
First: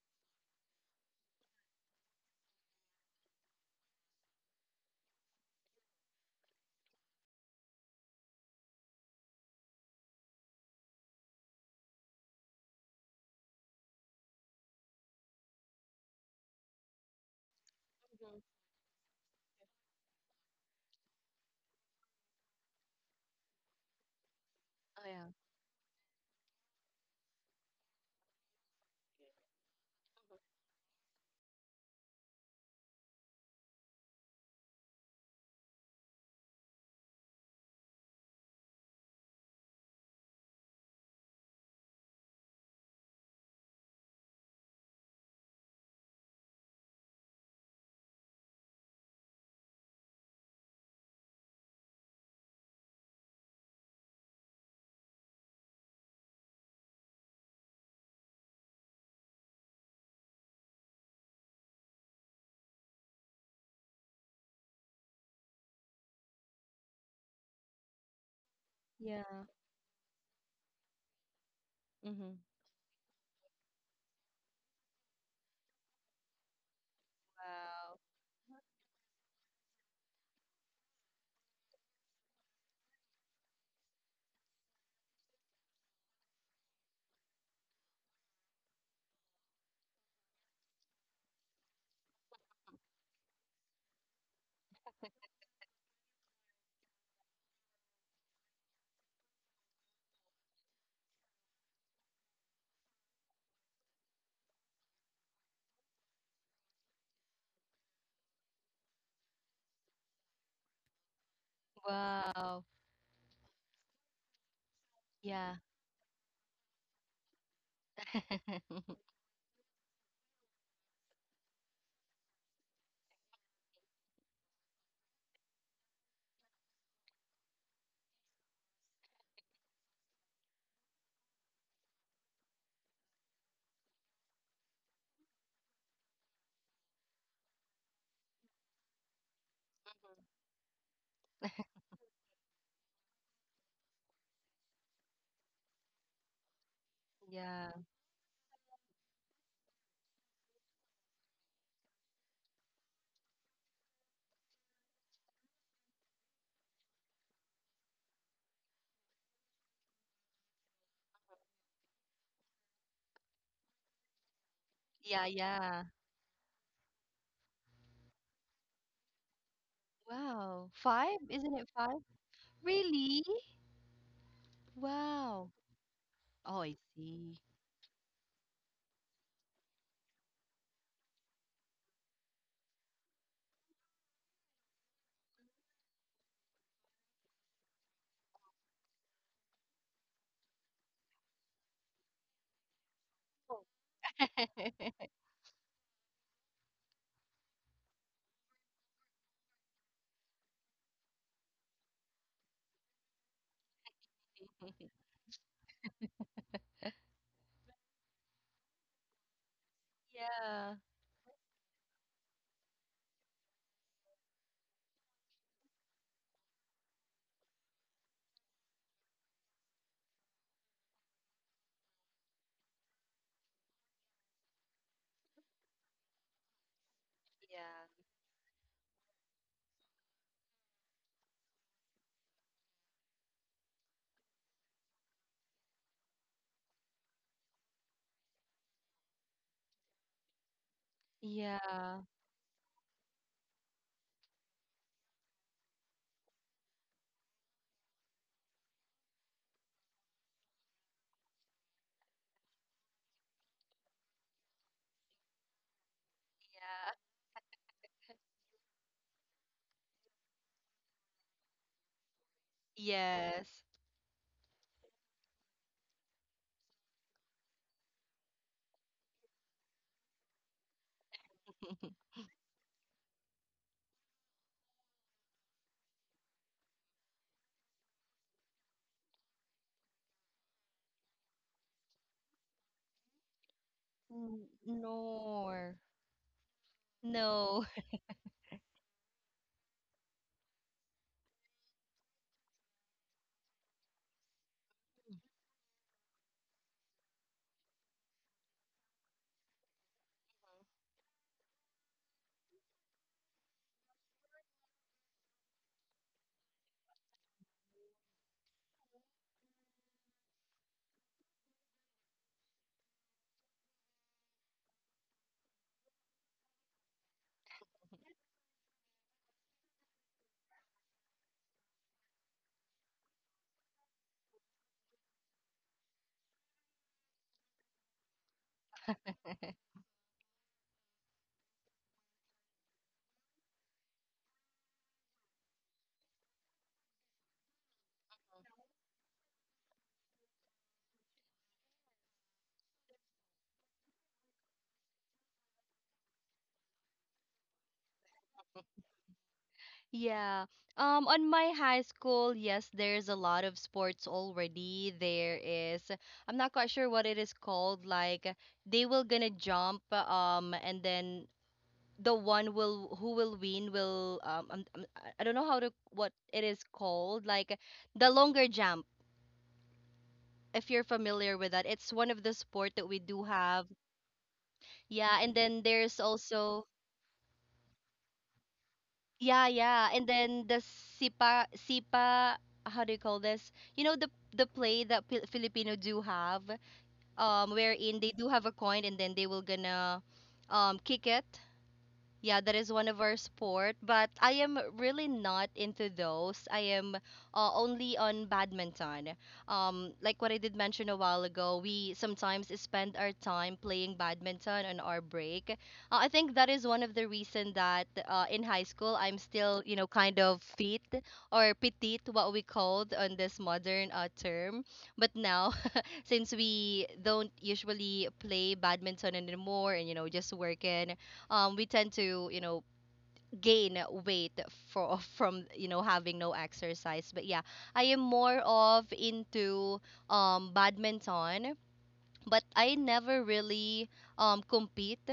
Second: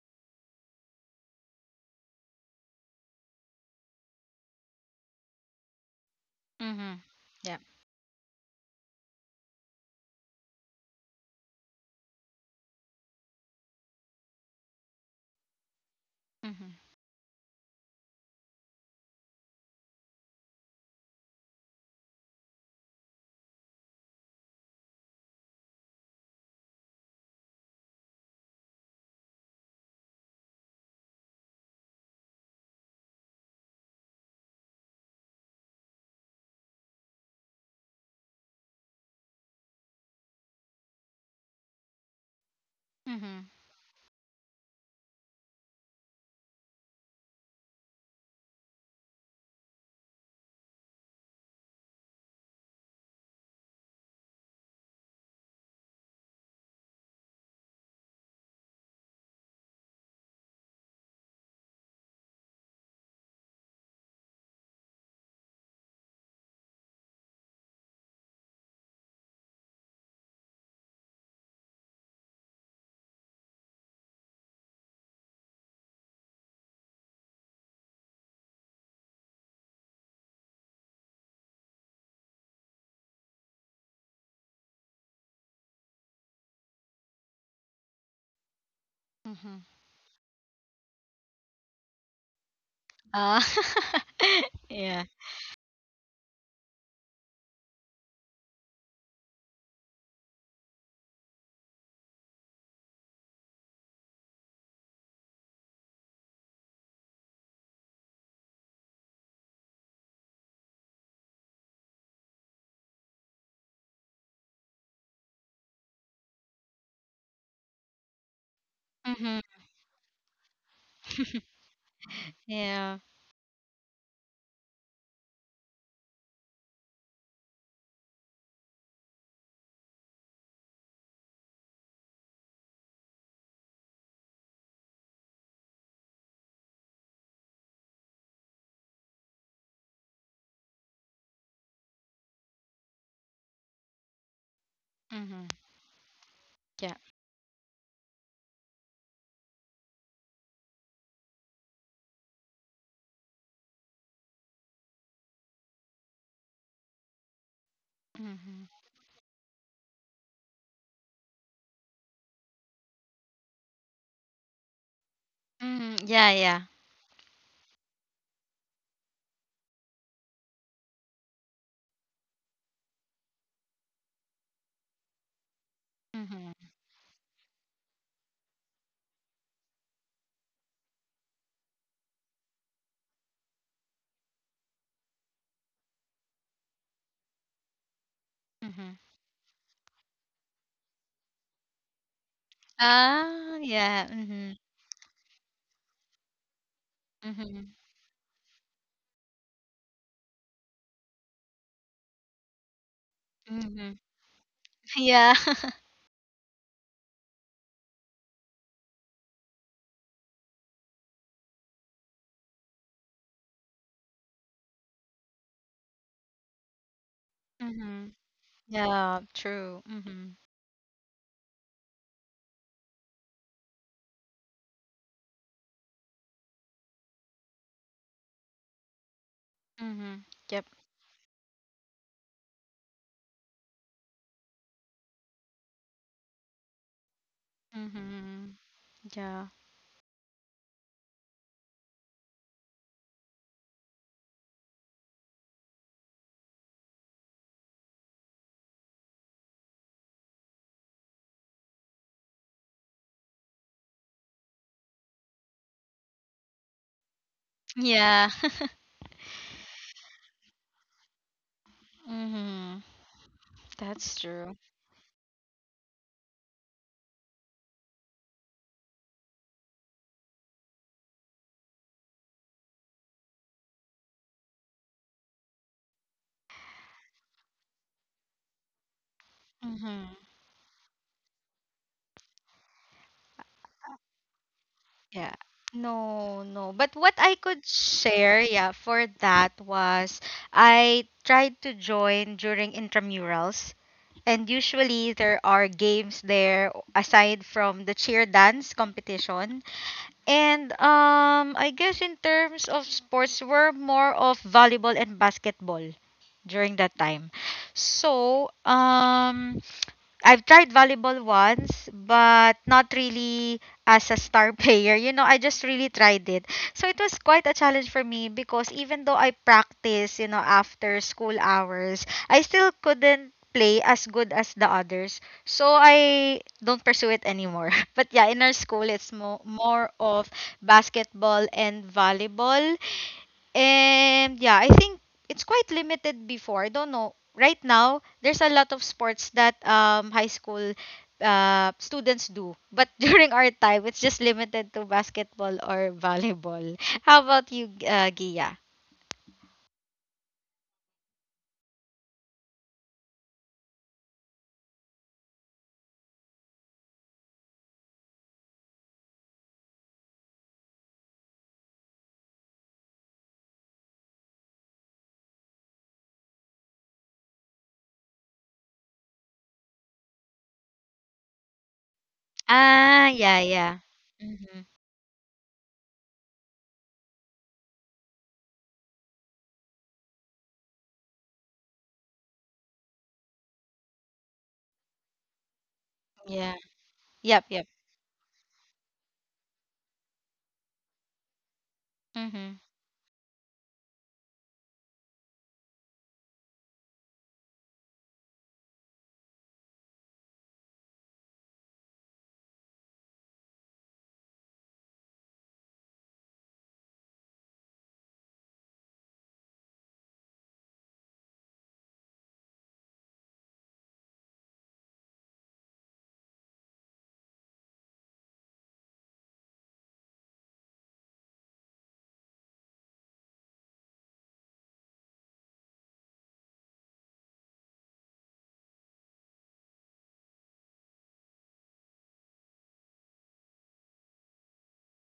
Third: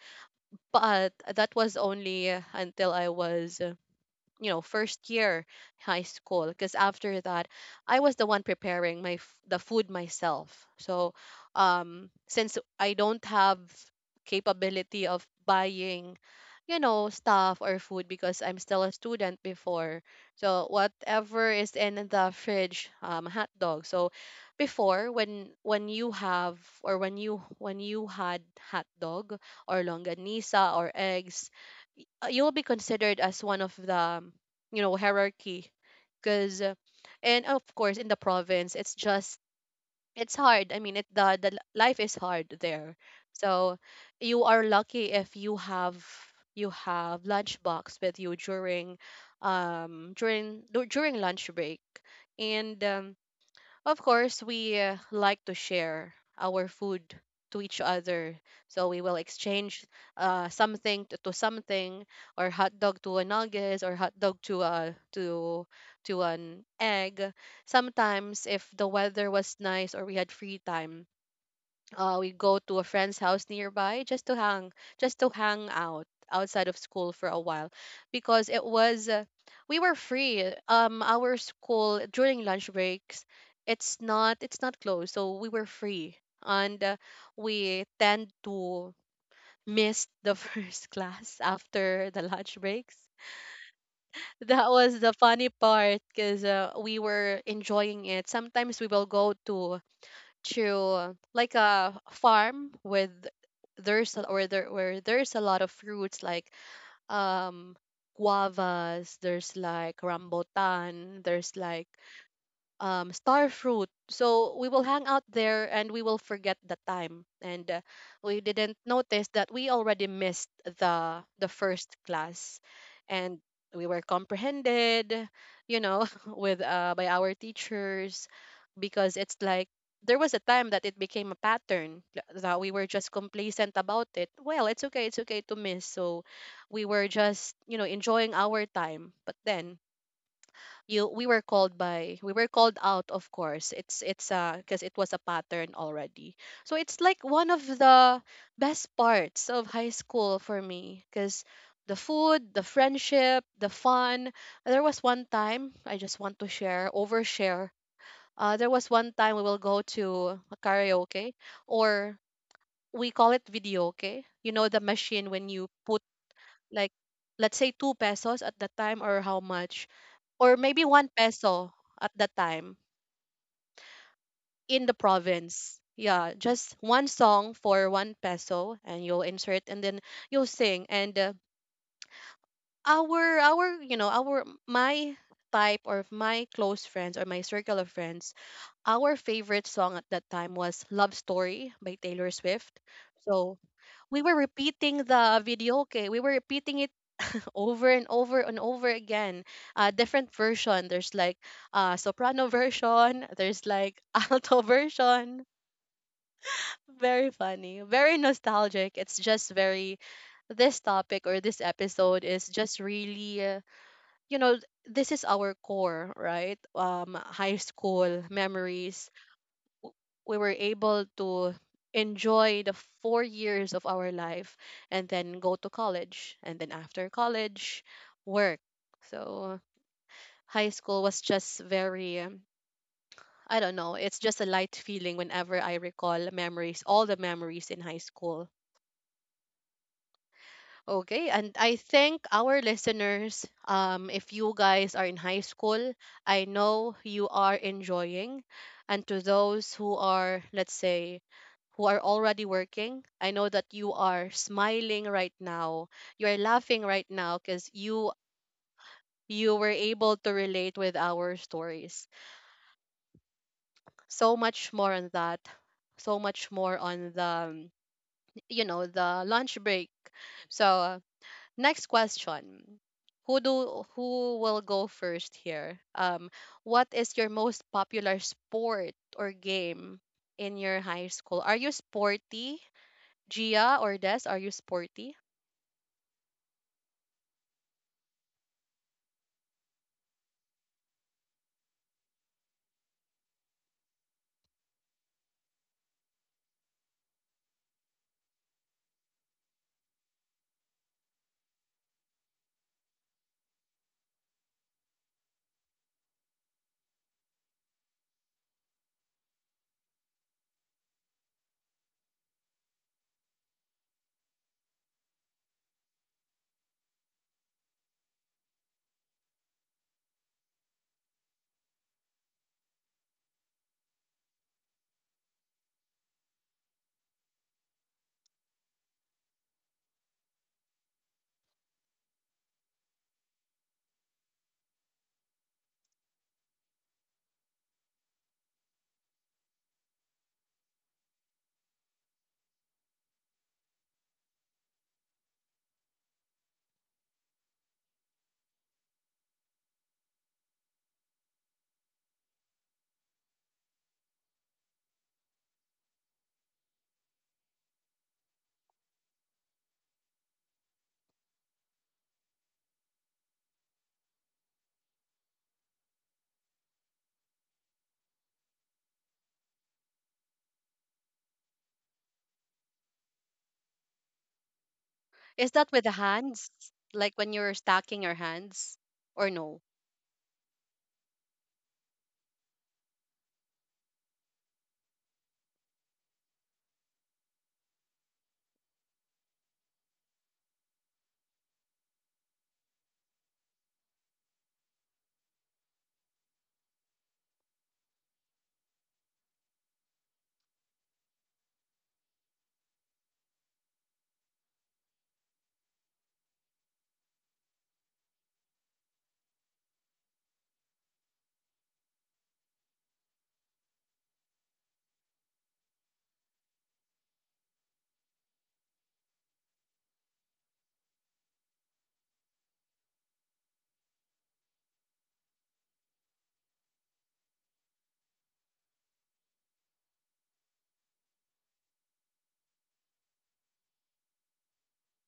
A: But that was only until I was, you know, first year high school, because
B: Mm-hmm.
A: after that,
B: Yeah.
A: I was the one preparing my the food myself. So since I don't have capability of buying,
B: Mm-hmm.
A: you know, stuff or food, because I'm still a student before. So whatever is in the fridge, um, hot dog. So before, when you have, or when you had hot dog or longanisa or eggs, you'll be considered as one of the you know, hierarchy. Because, and of course, in the province, it's just it's hard, I mean, it the life is hard there.
B: Mm-hmm.
A: So you are lucky if you have lunchbox with you during during lunch break. And of course, we like to share our food to each other. So we will exchange something to, something, or hot dog to a nuggets, or hot dog to a to an egg. Sometimes, if the weather
C: Yeah.
A: was nice or we had free time, we
C: Mhm.
A: go to a friend's house nearby just to hang out outside of school for a while, because it was we were free. Our school during lunch breaks, it's not closed, so we were free. And we tend to
B: Mhm.
A: miss the first class after the lunch breaks.
B: Ah.
A: That was
B: Yeah.
A: the funny part, because we were enjoying it. Sometimes we will go to like a farm with, there's a, or there where there's a lot of fruits, like um guavas, there's like rambutan, there's like
C: Wow.
A: star fruit. So we will hang out
C: Yeah.
A: there and we will forget the time. And we didn't notice
B: Mhm.
A: that we already missed the first class,
B: Yeah.
A: and we were comprehended, you know, with by our teachers. Because it's like there was a time that it became a pattern that we were just complacent about it. Well, it's okay to miss. So we were just, you know, enjoying our time. But then you we were called by we were called out, of course. It's because it was a
B: Mhm.
A: pattern already. So it's
B: Yeah.
A: like one of
C: Yeah.
A: the best parts of high school for me, because the food, the friendship, the fun. There was one time, I just want to share, overshare. There
B: Mhm.
A: was one time we will go to a karaoke, or we call it videoke. You know, the machine
C: Yeah,
A: when you
C: yeah.
B: Mhm.
A: put
B: Yeah, yeah.
A: like, let's say, two pesos at the time, or how much, or
C: Wow.
A: maybe one
C: Five? Isn't
A: peso
C: it
A: at
C: five?
A: that time
C: Really?
A: in the
C: Wow.
A: province. Yeah,
C: Oh,
A: just
B: Mhm.
C: I
A: one
C: see.
A: song for one peso, and you'll insert, and then you'll sing. And our you know, our my type, or my close friends, or my circle of friends,
B: Mhm.
A: our favorite song at that time was "Love Story" by Taylor Swift. So
B: Ah, yeah.
A: we were
B: Mhm.
A: repeating the video. Okay, we were repeating it
B: Mhm.
A: over and over and over again. Different version. There's like soprano version, there's like
B: Mhm.
A: alto
B: Yeah.
A: version. Very funny. Very nostalgic. It's just very, this
C: Yeah.
A: topic or this episode is just really, you know, this is our core, right? Um, high
B: Mhm.
A: school memories.
B: Yeah, true.
A: w- we
B: Mhm.
A: were able to enjoy the 4 years of our life and then go to college and then after college,
C: Yeah.
A: work. So
B: Mhm.
A: high
B: Yep.
A: school was just very, I don't know, it's just a light feeling whenever I recall memories, all the memories in high school.
B: Mhm. Yeah.
A: Okay, and I
C: Yeah.
A: thank our listeners. If you guys are in high school, I know you are enjoying. And to those who are, let's say, who are already working, I know that you are smiling right now. You are laughing
C: Yeah.
A: right now, because
B: Yeah.
A: you were able to relate with our stories.
B: Mhm.
C: Yes.
B: That's
A: So
B: true.
A: much more on that. So much more on the, you know, the lunch break. So, next question. Who will go first here? What is your most popular sport or game
B: Mhm.
A: in your high school? Are you sporty, Gia or Des? Are you
C: N-
A: sporty?
B: Yeah.
C: nor.
B: No, no. But what I could
C: No.
B: share, yeah, for that was I tried to join during intramurals. And usually there are games there aside from the cheer dance competition. And I guess in terms of sports, we're more of volleyball and basketball during that time. So I've tried volleyball once, but not really as a star player. You know, I just really tried it. So it was quite a challenge for me because even though I practice, after school hours, I still couldn't play as good as the others, so I don't pursue it anymore. But yeah, in our school, it's more of basketball and volleyball. And yeah, I think it's quite limited before. I don't know. Right now, there's a lot of sports that high school students do. But during our time, it's just limited to basketball or volleyball. How about you, Gia?
C: Yeah. On my high school, yes, there's a lot of sports already. There is, I'm not quite sure what it is called. Like they will gonna jump, and then the one will who will win will, I'm, I don't know how to what it is called. Like the longer jump, if you're familiar with that, it's one of the sport that we
B: Ah,
C: do
B: yeah,
C: have.
B: yeah. Mm-hmm.
C: Yeah, and
A: Is that
C: then
A: with the
C: there's
A: hands,
C: also
A: like when you're stacking your hands, or
C: Yeah,
A: no?
C: yeah. And then the sipa sipa, how do you call this? You know the play that P Filipino do have
B: Yeah. Yep, yep.
C: wherein they do have a coin and then they will gonna kick it, yeah,
B: Mm-hmm.
C: that is one of our sport, but I am really not into those. I am only on badminton. Like what I did mention a while ago, we sometimes spend our time playing badminton on our break. I think that is one of the reason that in high school I'm still, you know, kind of fit or petite, what we called on this modern term. But now since we don't usually play badminton anymore and you know just working we tend to gain weight for from having no exercise but yeah, I am more of into badminton but I never really compete.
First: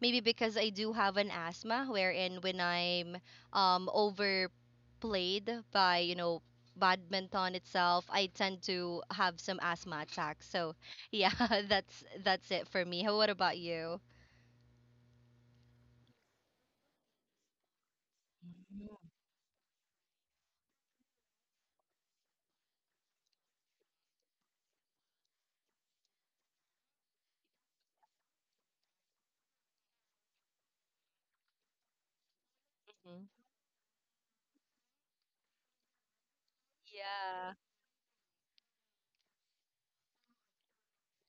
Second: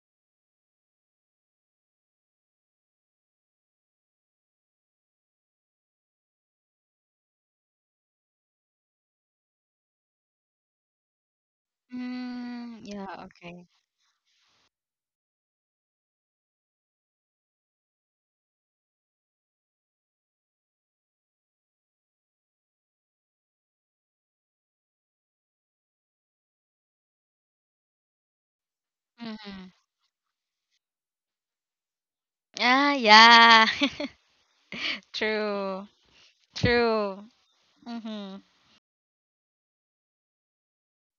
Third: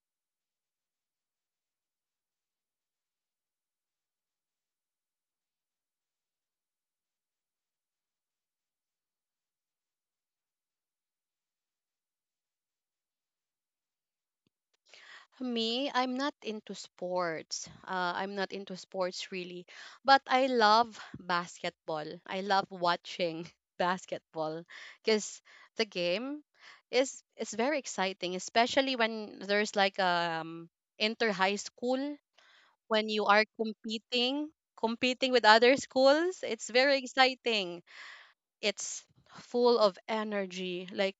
C: Maybe because I do have an asthma, wherein when I'm overplayed by badminton itself, I tend to have some asthma attacks. So yeah, that's it for
B: Mm,
C: me. How what
B: yeah,
C: about you?
A: Me, I'm not into sports. I'm not into
C: Mm.
A: sports, really. But I love basketball. I love watching basketball, because the game is very exciting, especially when
B: okay.
A: there's like, inter high school,
B: Ah,
A: when
C: Mhm.
A: you are
B: yeah.
A: competing with other
B: True.
A: schools. It's very
B: True.
C: Yeah,
A: exciting.
B: Mhm.
A: It's full of energy, like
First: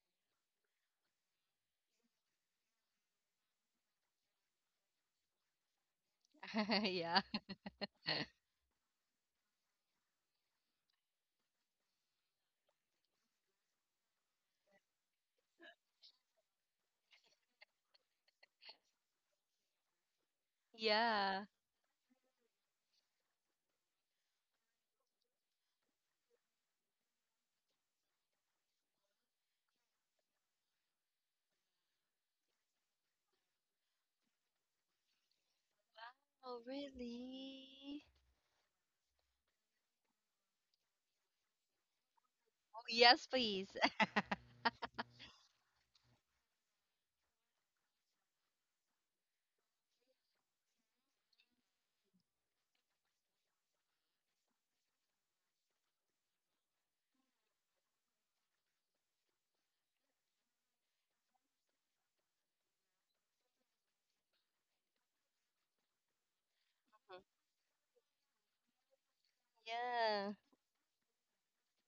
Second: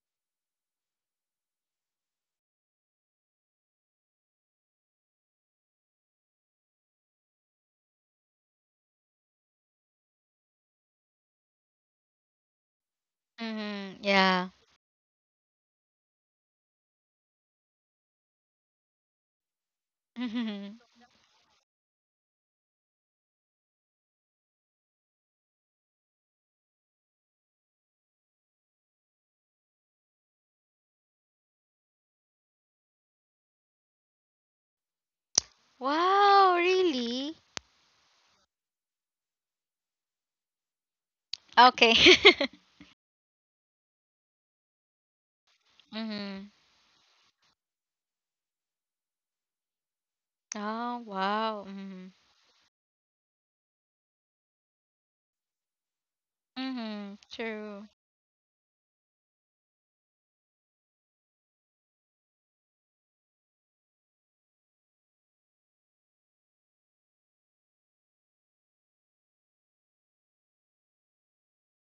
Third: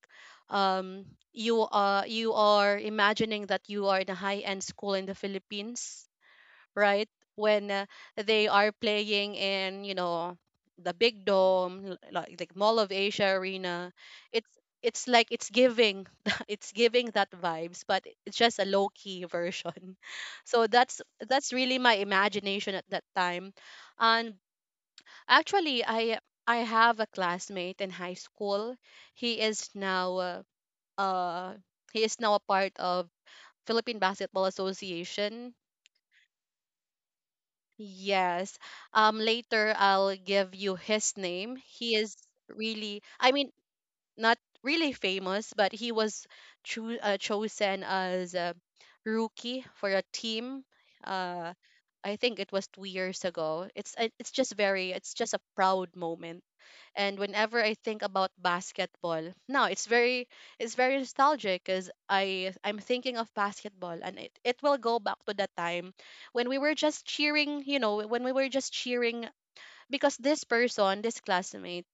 A: um you are imagining that you are in a high end school in the Philippines, right?
C: yeah,
A: When they are playing in, you know, the big dome, like, Mall of Asia arena.
B: Mhm.
A: it's
B: Yeah.
A: it's like, it's giving it's giving that vibes, but it's just a low key version. So
B: Mhm.
C: yeah.
A: that's really my imagination at that time. And actually, I have a classmate in high school. He is now uh uh, he is now a part of Philippine Basketball Association.
B: Wow,
C: Oh
B: really?
C: really?
A: Yes. Um, later I'll give you his name. He
B: Okay.
A: is
C: Oh
A: really,
C: yes,
A: I mean,
C: please.
A: not really famous, but he was
B: Mhm.
A: chosen as a rookie for a team.
B: Oh,
A: Uh,
B: wow. Mhm.
A: I think it was 2 years ago. It's just very, it's just a proud moment. And
B: Mhm.
A: whenever I
B: True.
A: think about basketball now, it's very nostalgic, because I'm thinking of basketball and it will go back to that time when we were just cheering, you know, when we were just cheering. Because
C: yeah,
A: this person, this classmate,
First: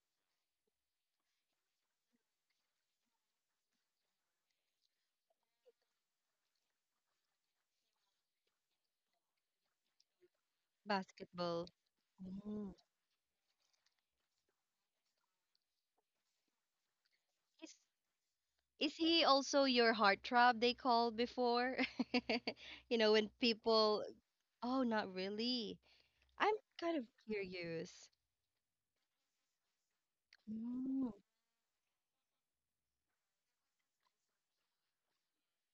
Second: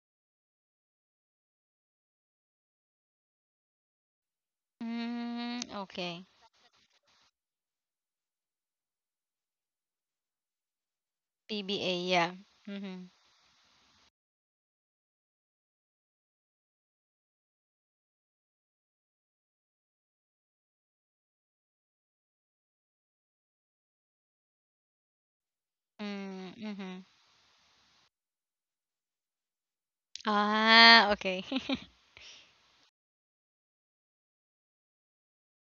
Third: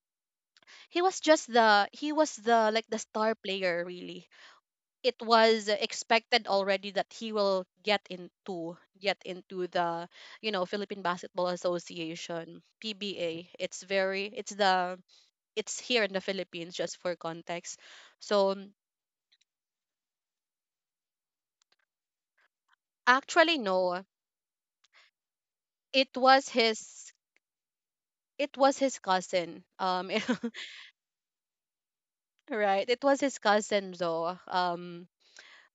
A: he was just the, he was the, like, the star player, really. It
B: Mm,
A: was
B: okay.
A: expected already that he will get into the, you know, Philippine Basketball
C: basketball.
B: PBA, yeah.
A: Association,
C: Mm.
B: Mhm.
A: PBA. It's very, it's the, it's here in the Philippines, just for context. So,
C: Is he also your heartthrob they called before? You know, when
A: actually, no,
C: people, oh, not really.
A: it was
B: Mm,
C: I'm kind of
B: mhm.
A: his,
C: curious.
A: it was his cousin. Um,
C: Mm,
B: Ah, okay.
A: right, it was his cousin, though. Um,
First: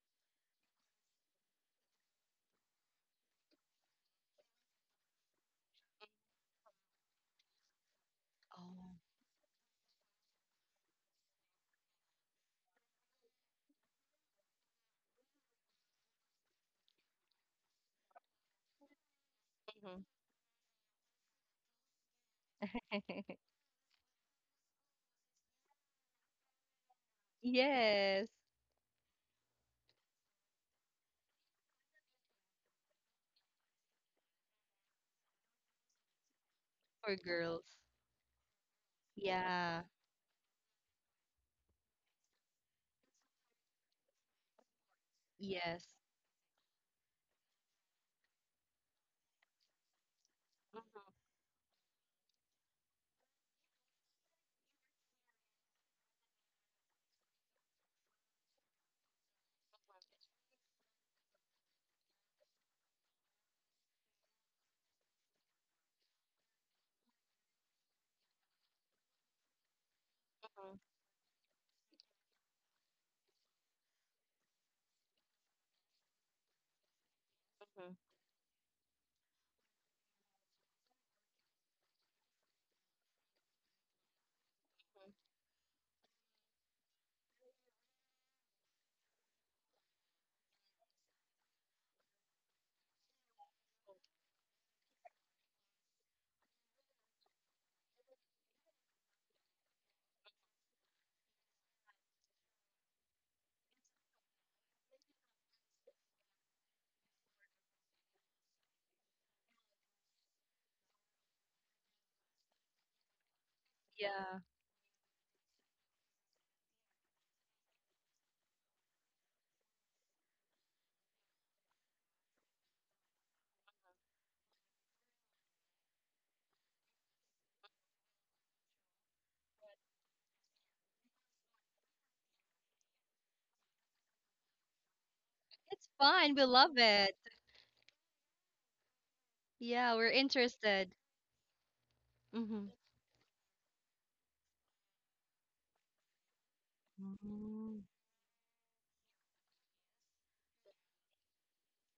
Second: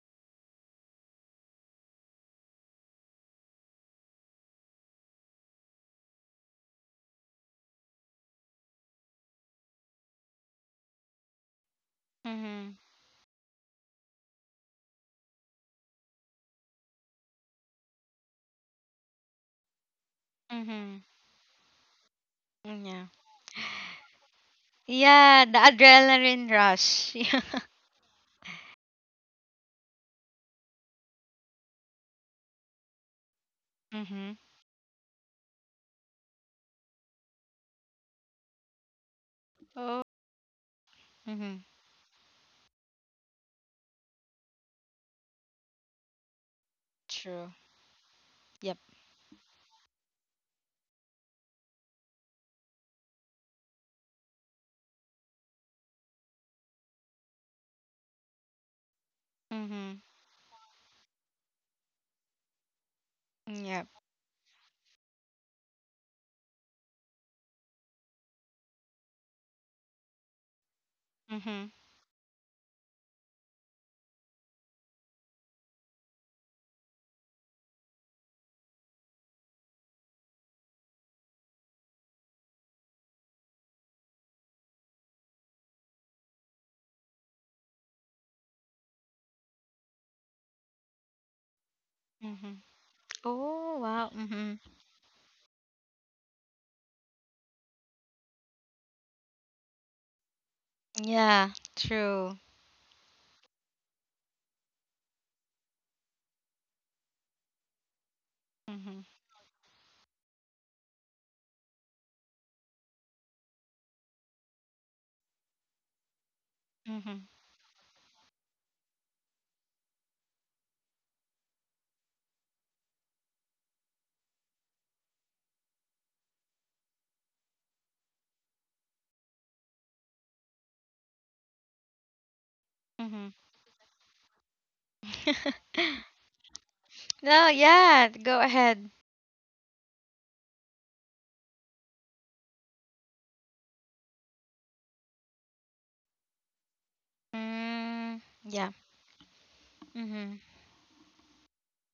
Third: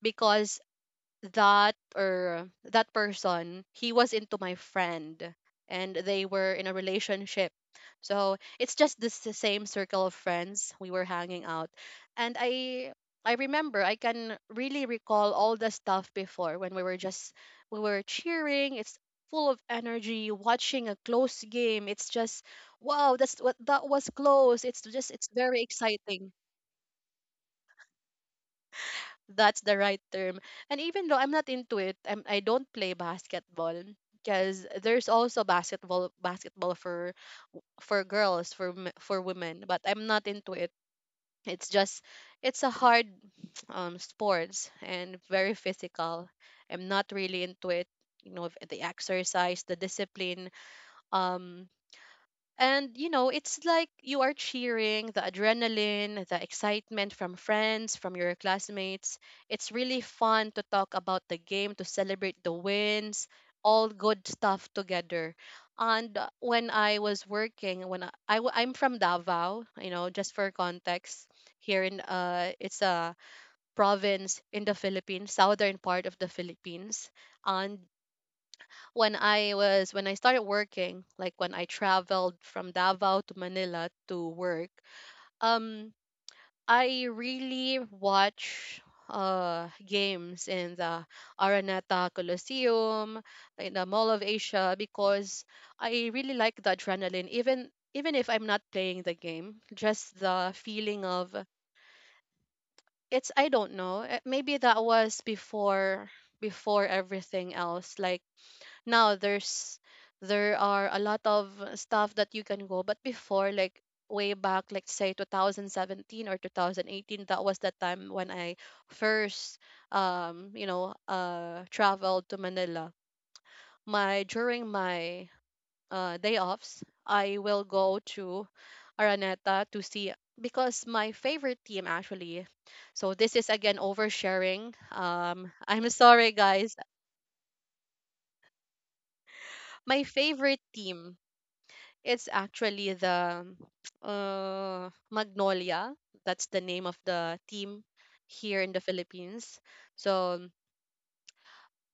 A: because that, or that person, he was into my friend, and they were in a relationship. So it's
C: oh,
A: just this, the same circle of friends we were hanging out. And
B: Mhm.
A: I remember, I can really recall all the stuff before, when we were just, we were cheering. It's full of energy watching a
B: Mhm.
A: close game. It's just,
B: Mm, yeah.
A: wow, that's what, that was close. It's just, it's
B: Yeah, the
A: very exciting.
B: adrenaline rush. Yeah.
C: yes,
A: That's the right term. And even though I'm not into it, I don't play basketball,
B: Mhm.
A: because there's also basketball, for
C: for girls.
A: girls, for for women, but
C: Yeah,
B: Oh.
A: I'm not into it.
B: Mhm.
A: It's just it's a hard um, sports, and very
C: yes.
A: physical. I'm not really
B: True.
A: into it. You know,
B: Yep.
A: the exercise, the discipline. Um, and you know, it's like you are cheering, the adrenaline, the excitement from friends, from your classmates. It's
B: Mm-hmm.
A: really fun to talk about the game, to celebrate the wins,
B: Yep.
A: all good stuff together. And when I was working, when I'm from Davao, you know, just for
C: Mhm,
A: context,
B: Mm-hmm.
A: here in it's a province in the Philippines, southern part of the Philippines. And
C: mhm,
A: when I started working, like when I traveled from Davao to Manila to work,
C: mhm.
A: um, I really watch games in the Araneta
B: Mm-hmm.
A: Coliseum,
B: Oh,
A: in the
B: wow.
A: Mall of
B: Mm-hmm.
A: Asia, because I really like the adrenaline. Even if I'm not playing the game, just the feeling of
B: Yeah, true.
A: it's I don't know. Maybe that was before, before everything else. Like
B: Mm-hmm.
A: now, there's there are a lot of stuff that you can go. But before, like way
C: Yeah,
A: back, like say 2017 or
B: Mm-hmm.
A: 2018, that was the time when I first you know, traveled to Manila. My, during my day offs, I will go to Araneta to see, because my favorite team, actually, so this is again oversharing,
C: it's
A: I'm
B: Mm-hmm.
A: sorry,
C: fine. We love
A: guys.
C: it.
B: No, yeah, go ahead.
C: Yeah,
A: My
C: we're
A: favorite
C: interested.
A: team, it's
C: Mm-hmm.
A: actually the Magnolia. That's the name of the team
C: Mm.
B: Mm,
A: here
B: yeah.
A: in the Philippines.
B: Mm-hmm.
A: So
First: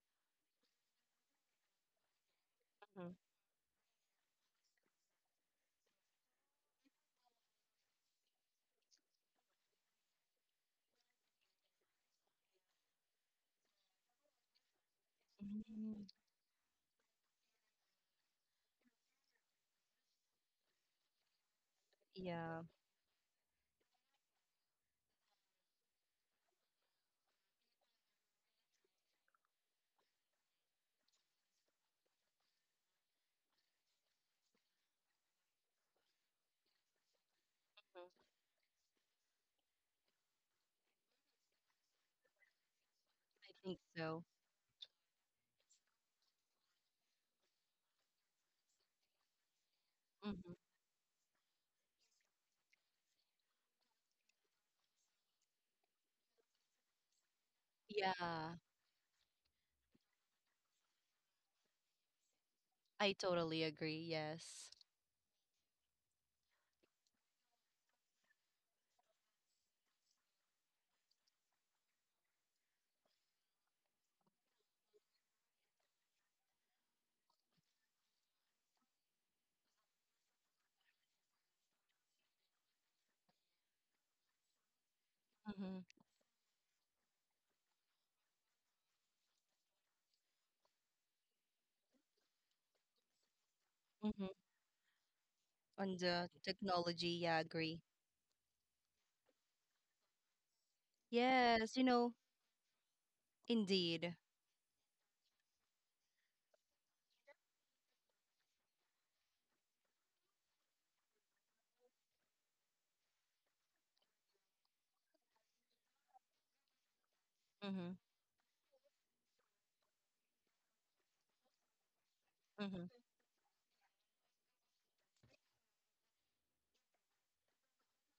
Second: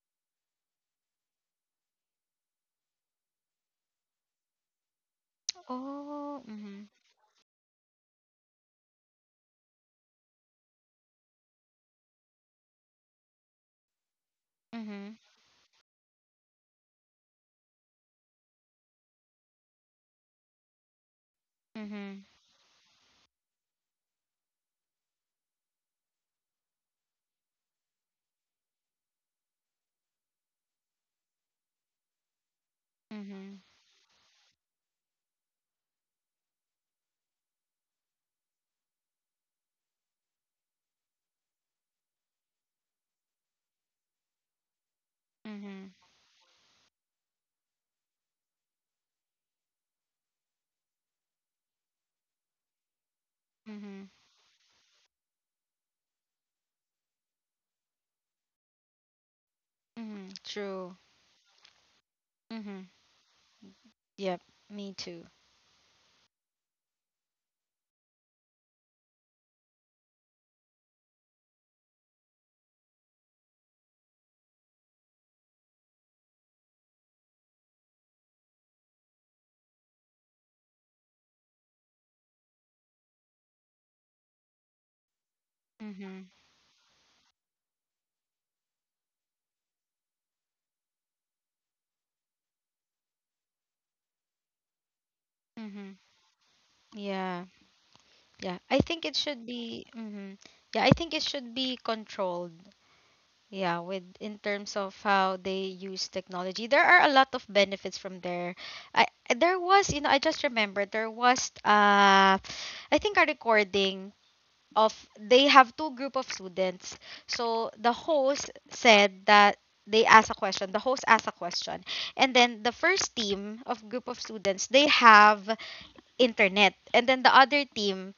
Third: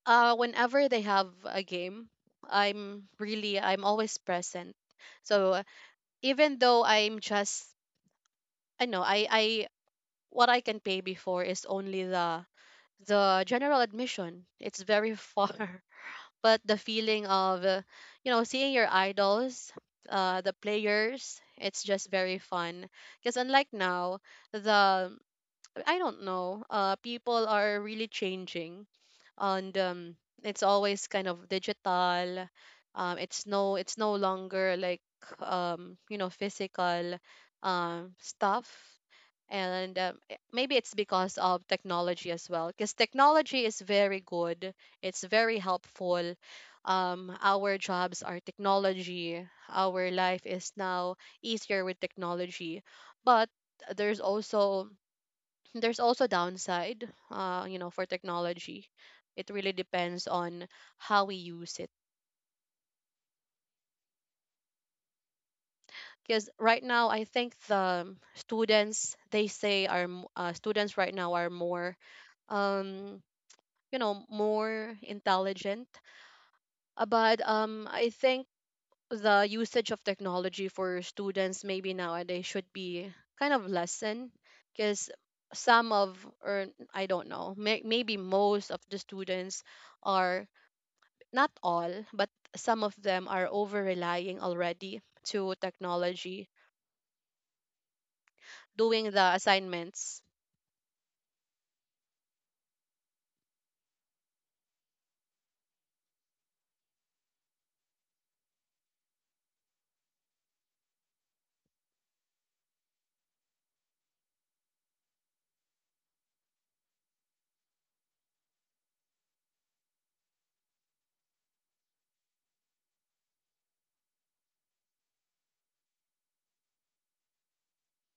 A: whenever they have a game, I'm
C: Mhm.
A: really, I'm always present. So
B: Oh,
A: even though
B: mm-hmm.
A: I'm just I know I what I can pay before is only the general admission. It's
B: Mm-hmm.
A: very far
C: Mm.
A: but the feeling of you know seeing your idols, uh, the players. It's just
B: Mm-hmm.
A: very
C: Yeah,
A: fun because unlike now the I don't know. People are really changing, and it's always kind of digital. It's
B: Mm-hmm.
A: it's no longer like you know, physical stuff, and maybe it's because of technology as well. Because
C: I
A: technology is
C: think
A: very
C: so.
A: good. It's very
B: Mm-hmm.
A: helpful. Our jobs are technology. Our life
C: Mhm.
A: is now easier with technology, but
B: Mm-hmm.
A: there's also there's also downside, you know, for
C: Yeah.
A: technology. It really depends
B: Hmm.
A: on
B: True.
A: how we use it
B: Mm-hmm.
C: I totally agree.
B: Yep,
C: Yes.
B: me too.
A: because right now I think the students they say are m- students right now are more um you know more intelligent. But I think the usage of technology for students maybe nowadays should be kind of lessened because
C: Mm-hmm.
A: some of
B: Mm-hmm.
A: or I don't know, maybe most of the students are, not all, but some of them are over relying already to
B: Mm-hmm.
C: On the
A: technology,
C: technology. Yeah,
B: Yeah.
C: agree.
B: Yeah. I think
A: doing
B: it
A: the
B: should be
A: assignments,
B: mm-hmm. Yeah, I think it should
C: Yes,
B: be
C: you know,
B: controlled. Yeah, with
C: indeed.
B: in terms of how they use technology, there are a lot of benefits from there. I there was, I just remembered there was I think a recording of they have two group of students. So
C: Mm-hmm.
B: the host said that they asked a question. The host asked a question. And then the
C: Mm-hmm.
B: first team of group of students, they have internet. And then the other team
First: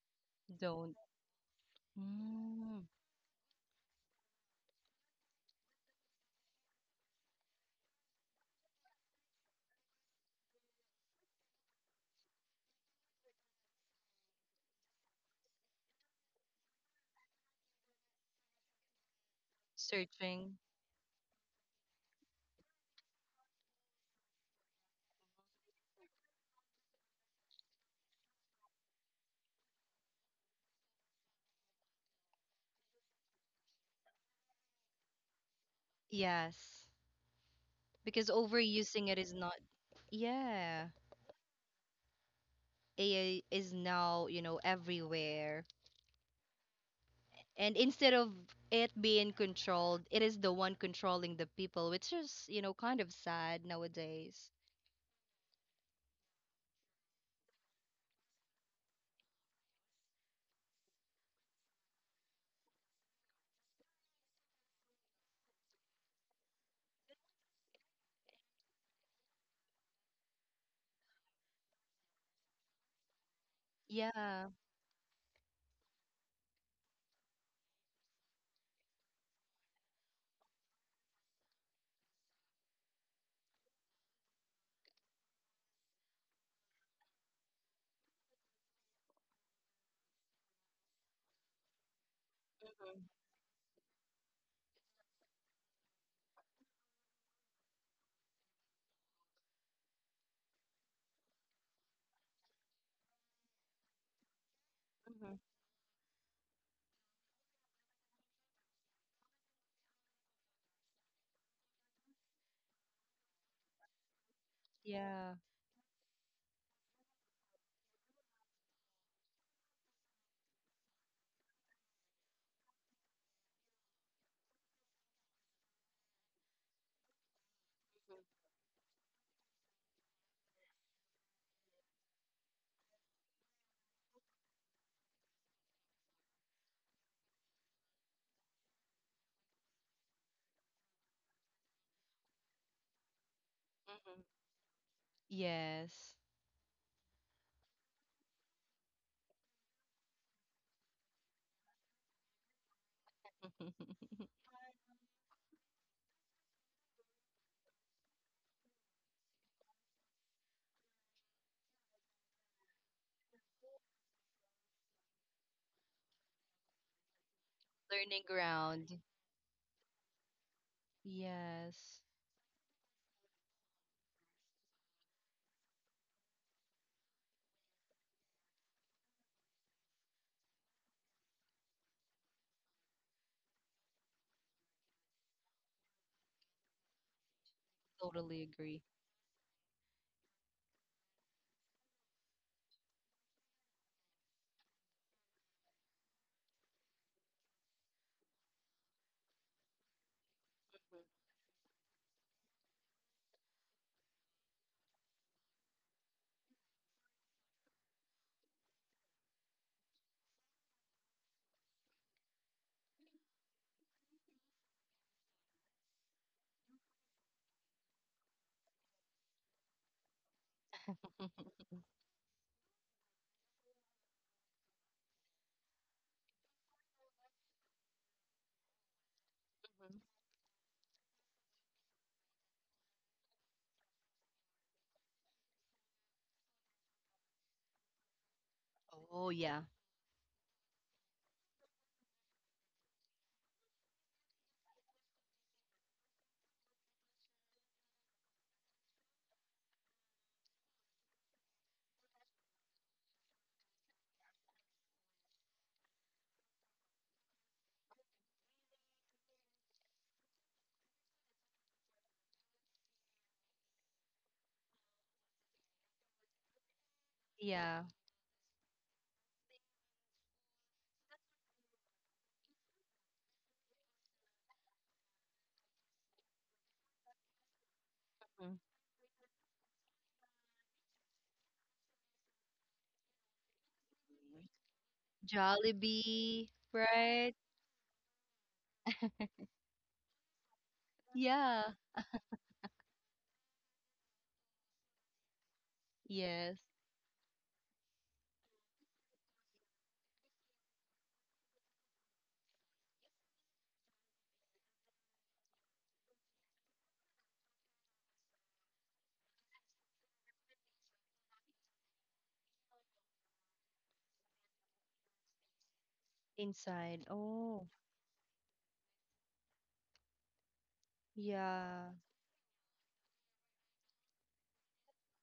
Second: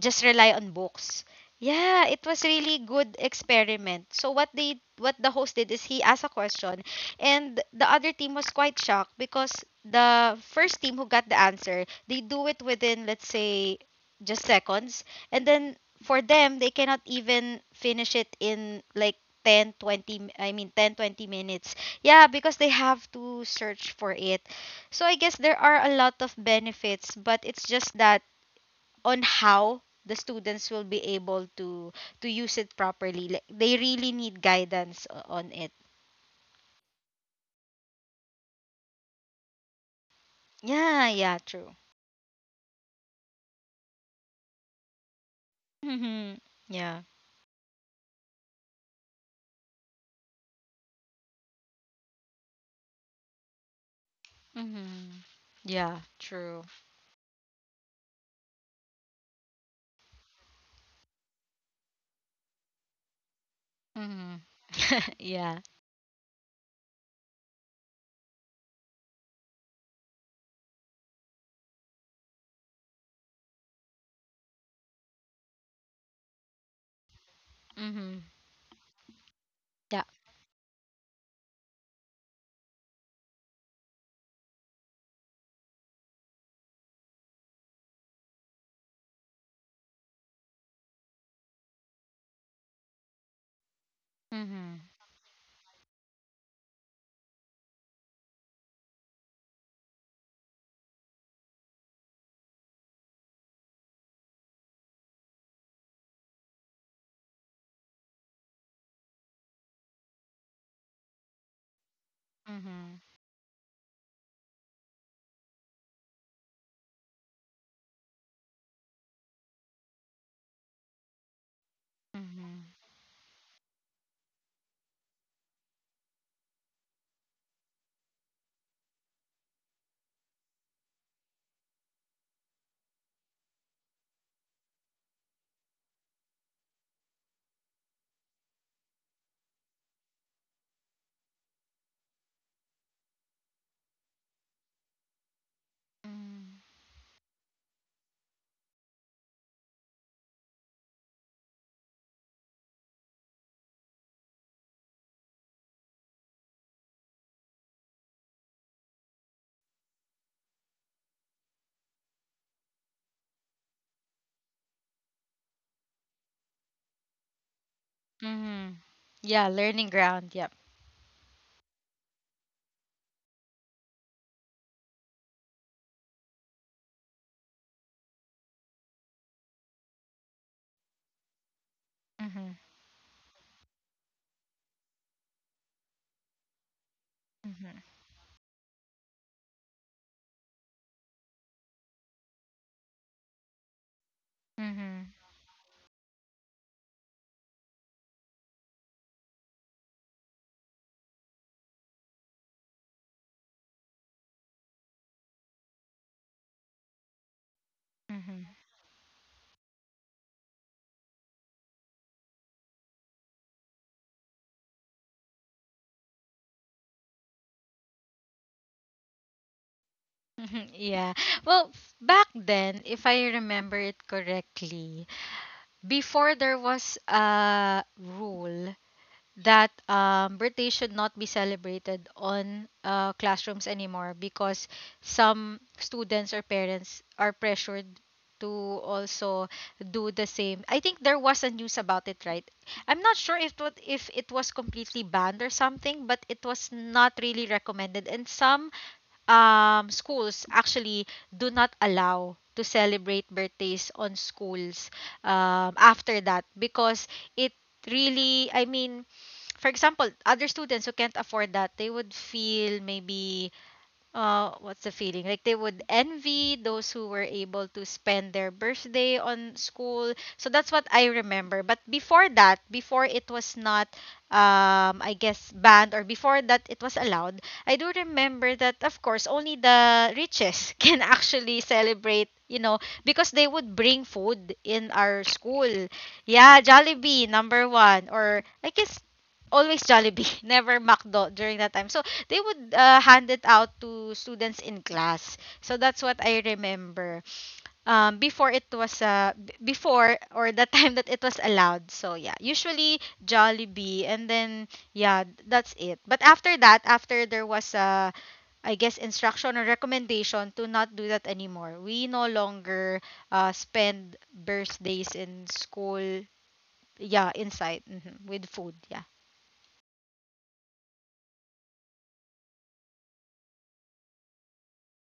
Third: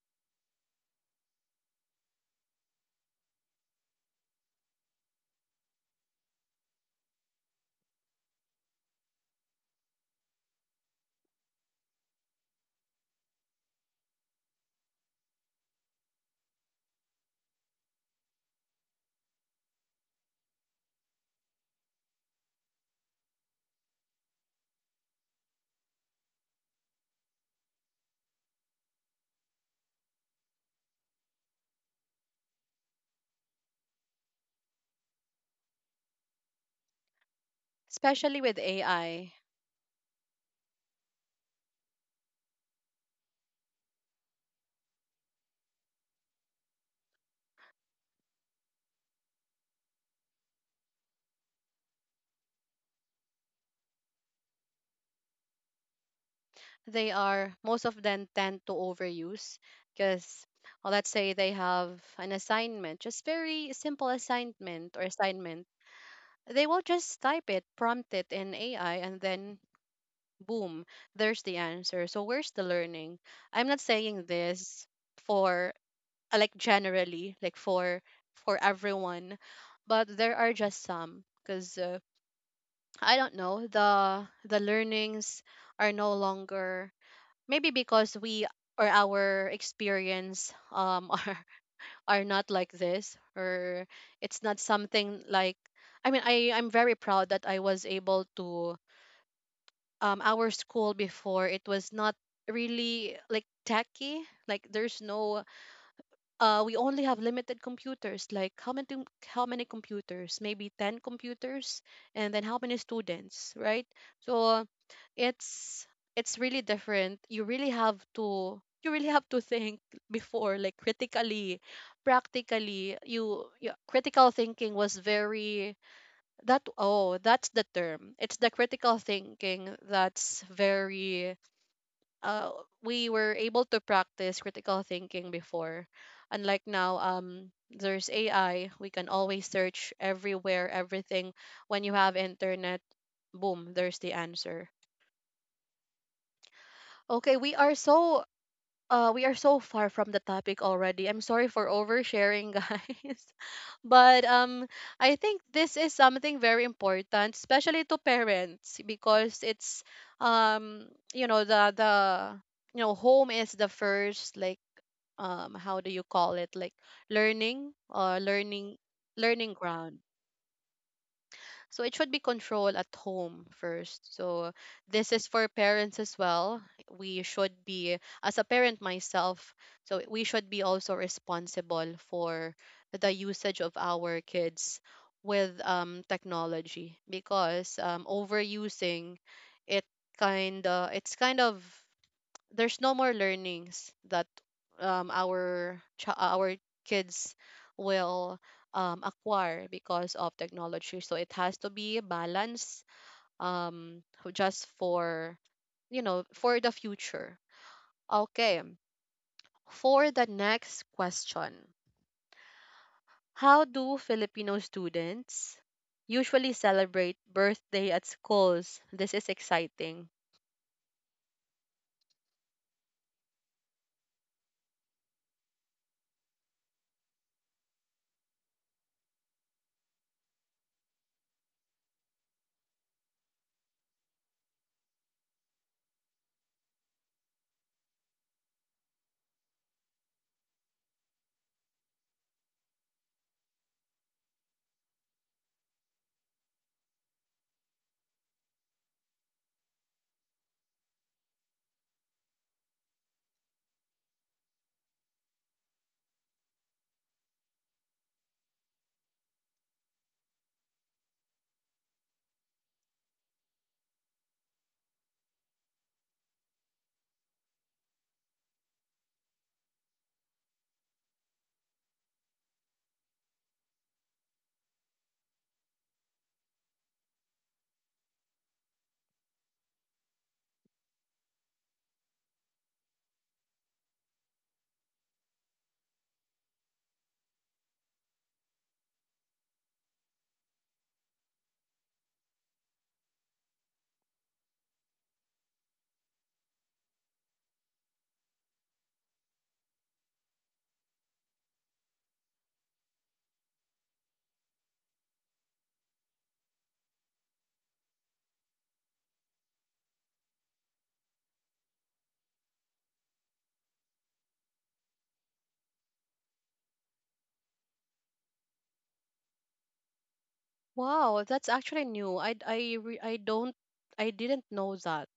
B: just rely on
C: Don't.
B: books. Yeah, it was really
C: Mm.
B: good experiment. So what the host did is he asked a question and the other team was quite shocked because the first team who got the answer, they do it within let's say just seconds and then for them they cannot even finish it in like I
C: Searching.
B: mean 10 20 minutes. Yeah, because they have to search for it. So I guess there are a lot of benefits, but it's just that on how the students will be able to use it properly. Like they really need guidance on it.
C: Yes. Because
A: especially with
C: overusing it is
A: AI.
C: not. Yeah.
B: Yeah, yeah, true.
C: AI is now, you know, everywhere.
B: Mhm. Yeah.
C: And instead of it being controlled, it is the one controlling the people, which is, you know, kind of sad nowadays.
B: Mhm. Yeah, true.
A: They are, most of them tend to overuse because, let's say they have an assignment, just very simple
B: Mhm.
A: assignment or
B: Yeah.
A: assignment. They will just type it, prompt it in AI, and then boom, there's the answer. So, where's the learning? I'm not saying
C: Yeah.
A: this for, like generally like for
B: Mhm.
A: for everyone,
B: Yeah.
A: but there are just some because I don't know, the learnings are no longer, maybe because we, or our experience are not like
C: Mm-hmm.
A: this, or it's not
B: Mhm.
A: something like, I mean, I'm very proud that I was able to, our school before, it was not really like techy. Like there's
C: Mm-hmm.
A: no, we only have limited computers. Like how many how many computers? Maybe 10 computers, and then how many
B: Mhm.
A: students, right? So
C: Yeah.
A: it's it's really different. You really have to think before, like critically,
B: Mhm.
A: practically. You, critical thinking was very that. Oh, that's the term. It's the critical thinking that's very, uh, we were able to practice critical thinking before. Unlike now, there's AI. We can always search everywhere, everything. When you have internet, boom, there's the
C: Mm-hmm.
A: answer.
C: Yes.
B: Mhm.
A: Okay, we are so, we are so far from the topic already. I'm sorry for oversharing, guys. But I think this is something very important, especially to parents, because it's, um, you know, the you know, home is the first like, how do you call it? Like learning or
C: Learning
A: learning
B: Mhm.
C: ground.
B: Yeah,
A: learning
B: learning
A: ground.
B: ground. Yep.
A: So it
C: Yes,
A: should be controlled at home first. So this is for parents as well. We should be, as a parent myself, so we should be also responsible for
B: Mhm.
A: the usage of our kids with technology
B: Mhm.
A: because
C: totally agree.
A: overusing it, it's kind of, there's no more learnings that um,
B: Mhm.
A: our ch- our kids will acquire because of technology. So it has to be balanced, um, just for, you know, for the future.
B: Mhm.
A: Okay, for the next question, how do Filipino students usually celebrate birthday at schools? This is exciting.
B: Yeah. Well, back then, if I remember it correctly, before there was a rule that
C: Mhm.
B: birthdays should not be celebrated on classrooms anymore because some students or parents are pressured to
C: Oh,
B: also
C: yeah.
B: do the same. I think there was a news about it, right? I'm not sure if what if it was completely banned or something, but it was not really recommended. And some schools actually do not allow to celebrate birthdays on schools after that because it really, I mean, for example, other students who can't afford that, they would feel maybe what's the feeling like they would envy those who were able
C: Yeah.
B: to spend their birthday on school. So that's what I remember. But before that, before it was not I guess banned, or before that it was allowed. I do
C: Mhm.
B: remember that of course only the richest can actually celebrate, you know, because they would bring food in our school.
C: Jollibee,
B: Yeah, Jollibee
C: right?
B: number one, or I guess always Jollibee, never Macdo during
C: Yeah.
B: that time. So they would hand it out to students in class. So that's what I
C: Yes.
B: remember. Before it was before or the time that it was allowed. So yeah, usually Jollibee, and then yeah, that's it. But after that, after there was a I guess instruction or recommendation to not do that anymore, we no longer spend birthdays in school.
C: Inside.
B: Yeah,
C: Oh,
B: inside mhm, with food. Yeah.
A: Wow, that's actually
C: yeah.
A: new. I re- I don't I didn't know that.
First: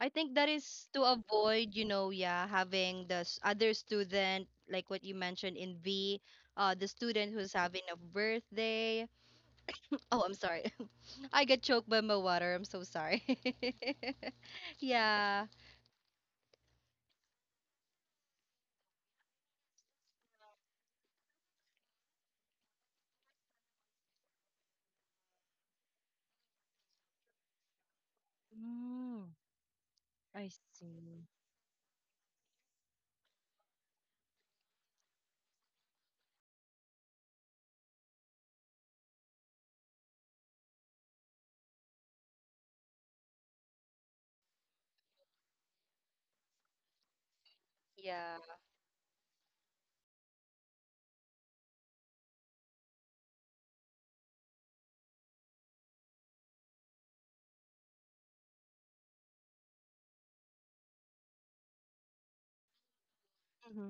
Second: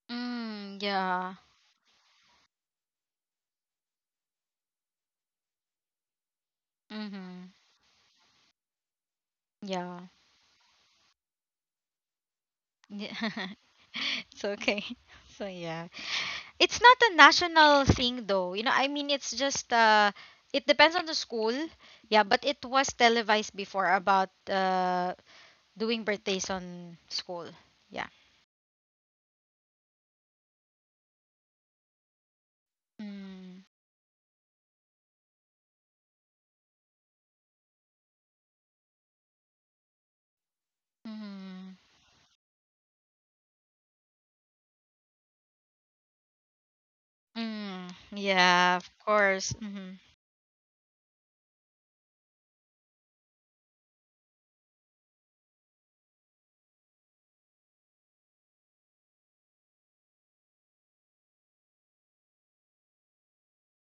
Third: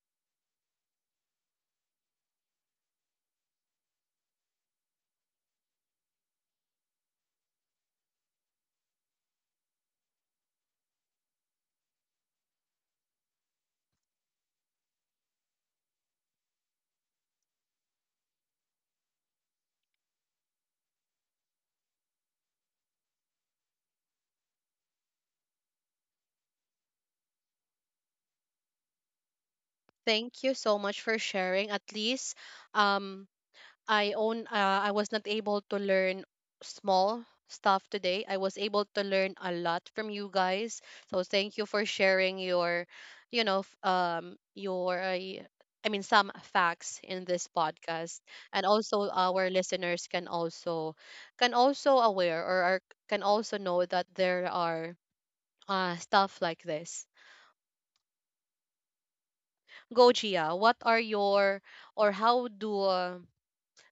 C: I think that
B: Mm,
C: is to
B: yeah.
C: avoid, you know, yeah, having the s- other student, like what you mentioned in V, the student
B: Mm-hmm.
C: who's having a birthday.
B: Yeah.
C: Oh, I'm sorry. I get choked by my water. I'm so
B: Yeah,
C: sorry.
B: it's okay.
C: Yeah.
B: So yeah, it's not a national thing though. You know, I mean, it's just it depends on the school. Yeah, but it was televised before about doing birthdays on school. Yeah.
C: Mm,
A: Thank
C: I
A: you so much
C: see.
A: for sharing. At least um
B: Mm,
A: I own, I was not able to learn small stuff today. I was able to learn a lot from you guys. So thank you
B: mm,
A: for sharing your, your, I mean, some facts in this
B: mm,
A: podcast,
C: Yeah.
A: and
B: yeah, of
A: also our
B: course. Mm-hmm.
A: listeners can also, can also aware or are, can also know that there are stuff like this. Go Gia, what are your, or how do,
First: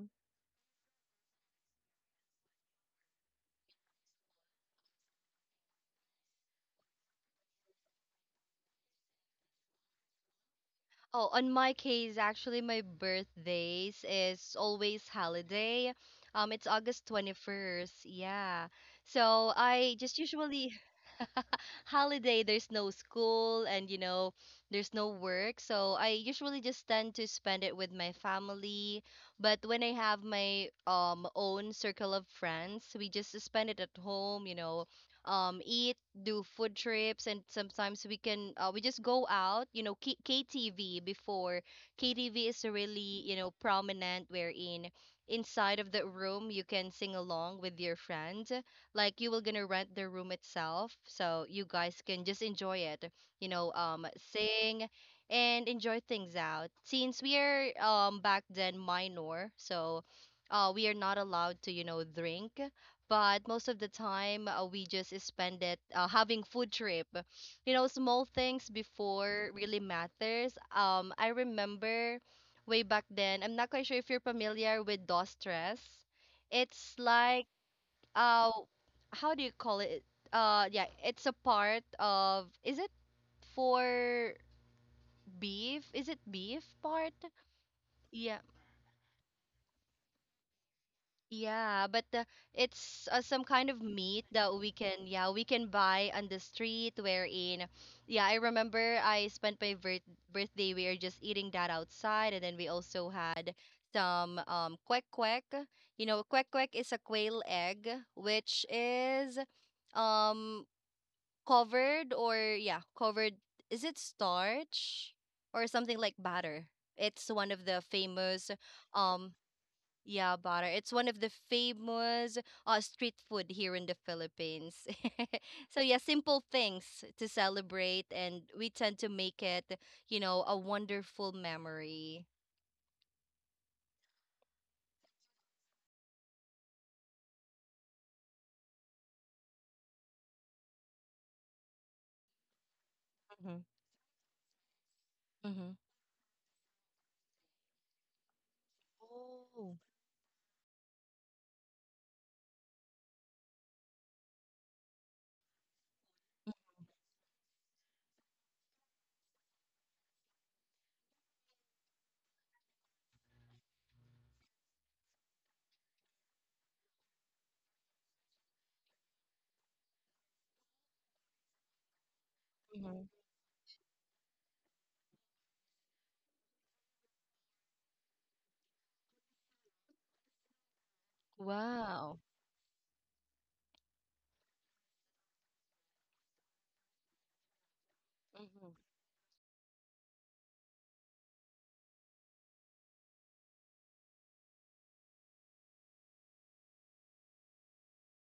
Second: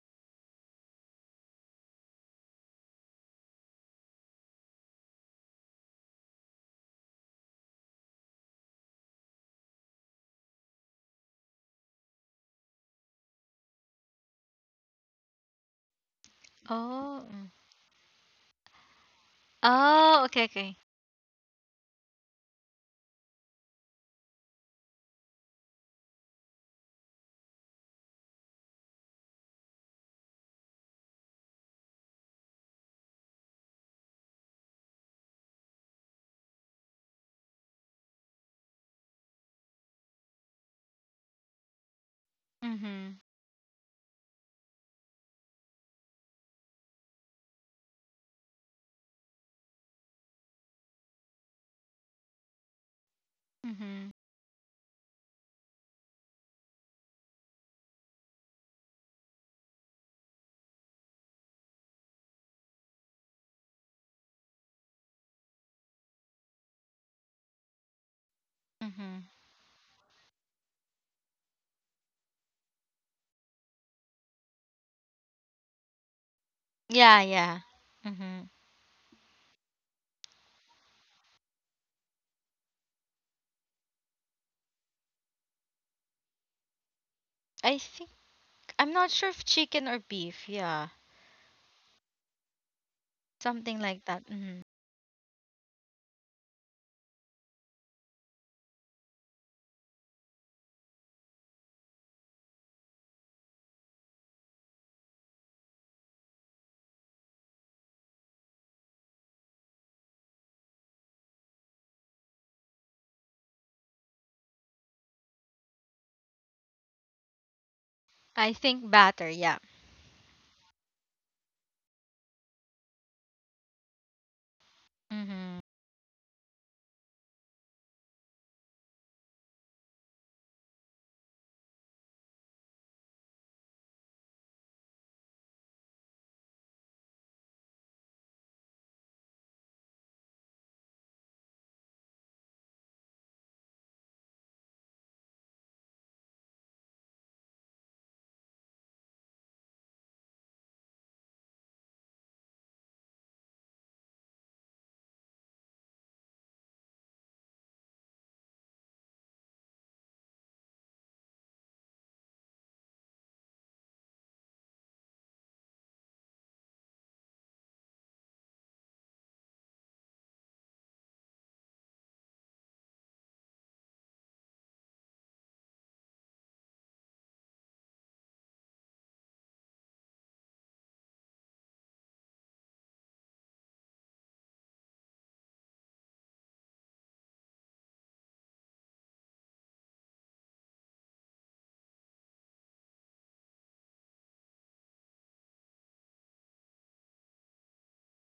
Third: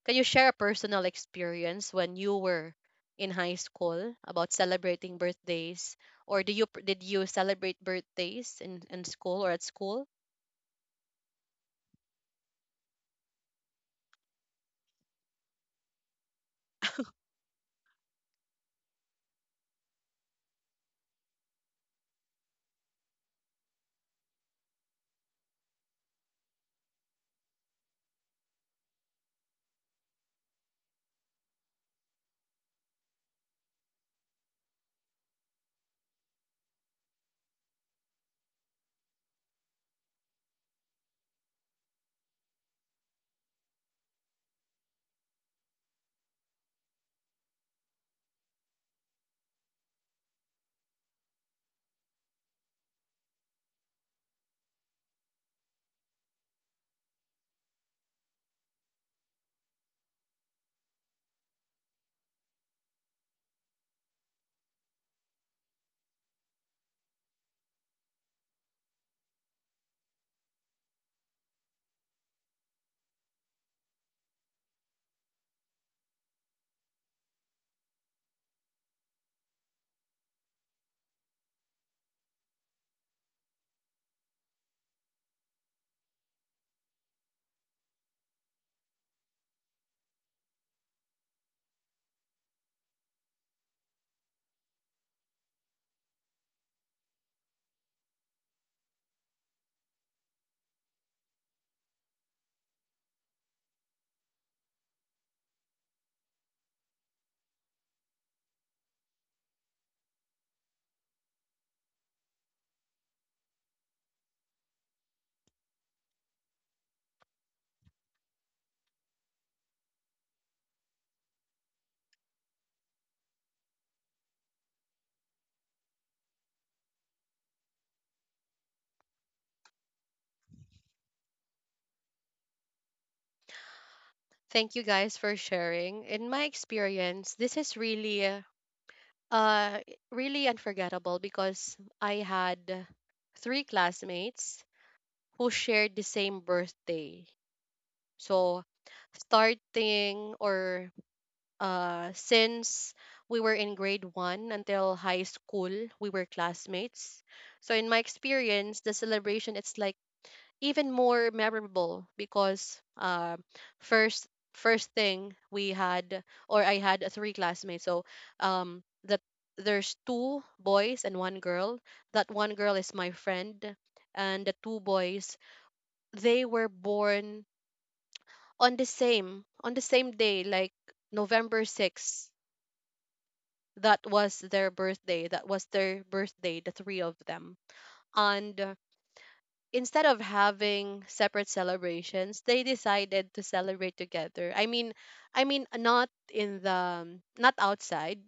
A: can you share a personal experience when you were in high school about celebrating birthdays, or do you did you celebrate birthdays in school or at school?
C: Oh, on my case, actually, my birthdays is always holiday. It's August
B: Oh, mm.
C: 21st. Yeah. So I just
B: Oh, okay,
C: usually
B: okay.
C: holiday, there's no school and you know, there's no work. So I usually just tend to spend it with my family. But when I have my own circle of friends, we just spend it at home, you know, eat, do food trips and sometimes we can we just go out, you know, K- ktv before. Ktv is
B: Hmm.
C: really, you know, prominent wherein inside of the room you can sing along with your friend, like you will gonna rent the room itself so you guys can just enjoy it, you know,
B: Hmm.
C: sing and enjoy things out, since we are back then minor, so we are not allowed to, you know, drink. But most of the time we just spend it having food trip. You know, small things
B: Hmm.
C: before really matters. I remember way back then, I'm not quite sure if you're familiar with dos stress. It's
B: Yeah,
C: like
B: yeah. Hmm.
C: uh how do you call it, yeah, it's a part of, is it for beef, is it beef part?
B: I think
C: Yeah.
B: I'm not sure if chicken or beef. Yeah,
C: Yeah, but it's some
B: something
C: kind of
B: like that.
C: meat
B: Hmm.
C: that we can, yeah, we can buy on the street wherein, yeah, I remember I spent my birthday, we are just eating that outside, and then we also had some kwek kwek. You know, kwek kwek is a quail egg, which is um covered or yeah, covered, is it starch or something like batter? It's one of the
B: I
C: famous
B: think batter,
C: um
B: yeah.
C: yeah, butter. It's one of the famous street food here in the Philippines.
B: Mm-hmm.
C: So yeah, simple things to celebrate, and we tend to make it, you know, a wonderful memory.
A: Thank you guys for sharing. In my experience, this is really uh, really unforgettable because I had
C: Mm-hmm.
A: three classmates who
C: Mm-hmm.
A: shared the same birthday. So
C: Oh.
A: starting or since we were in grade 1 until high school, we were classmates. So in my experience, the celebration, it's like even more memorable because, first, first thing we had, or I had, three classmates. So that there's two boys and one girl. That one girl is
C: Mm-hmm.
A: my friend, and the two boys, they were born on the same day, like November
C: Wow.
A: 6th That was their birthday, that was their birthday, the three of them. And
C: Mm-hmm.
A: instead of having separate celebrations, they decided to celebrate together. I mean, not in the, not outside.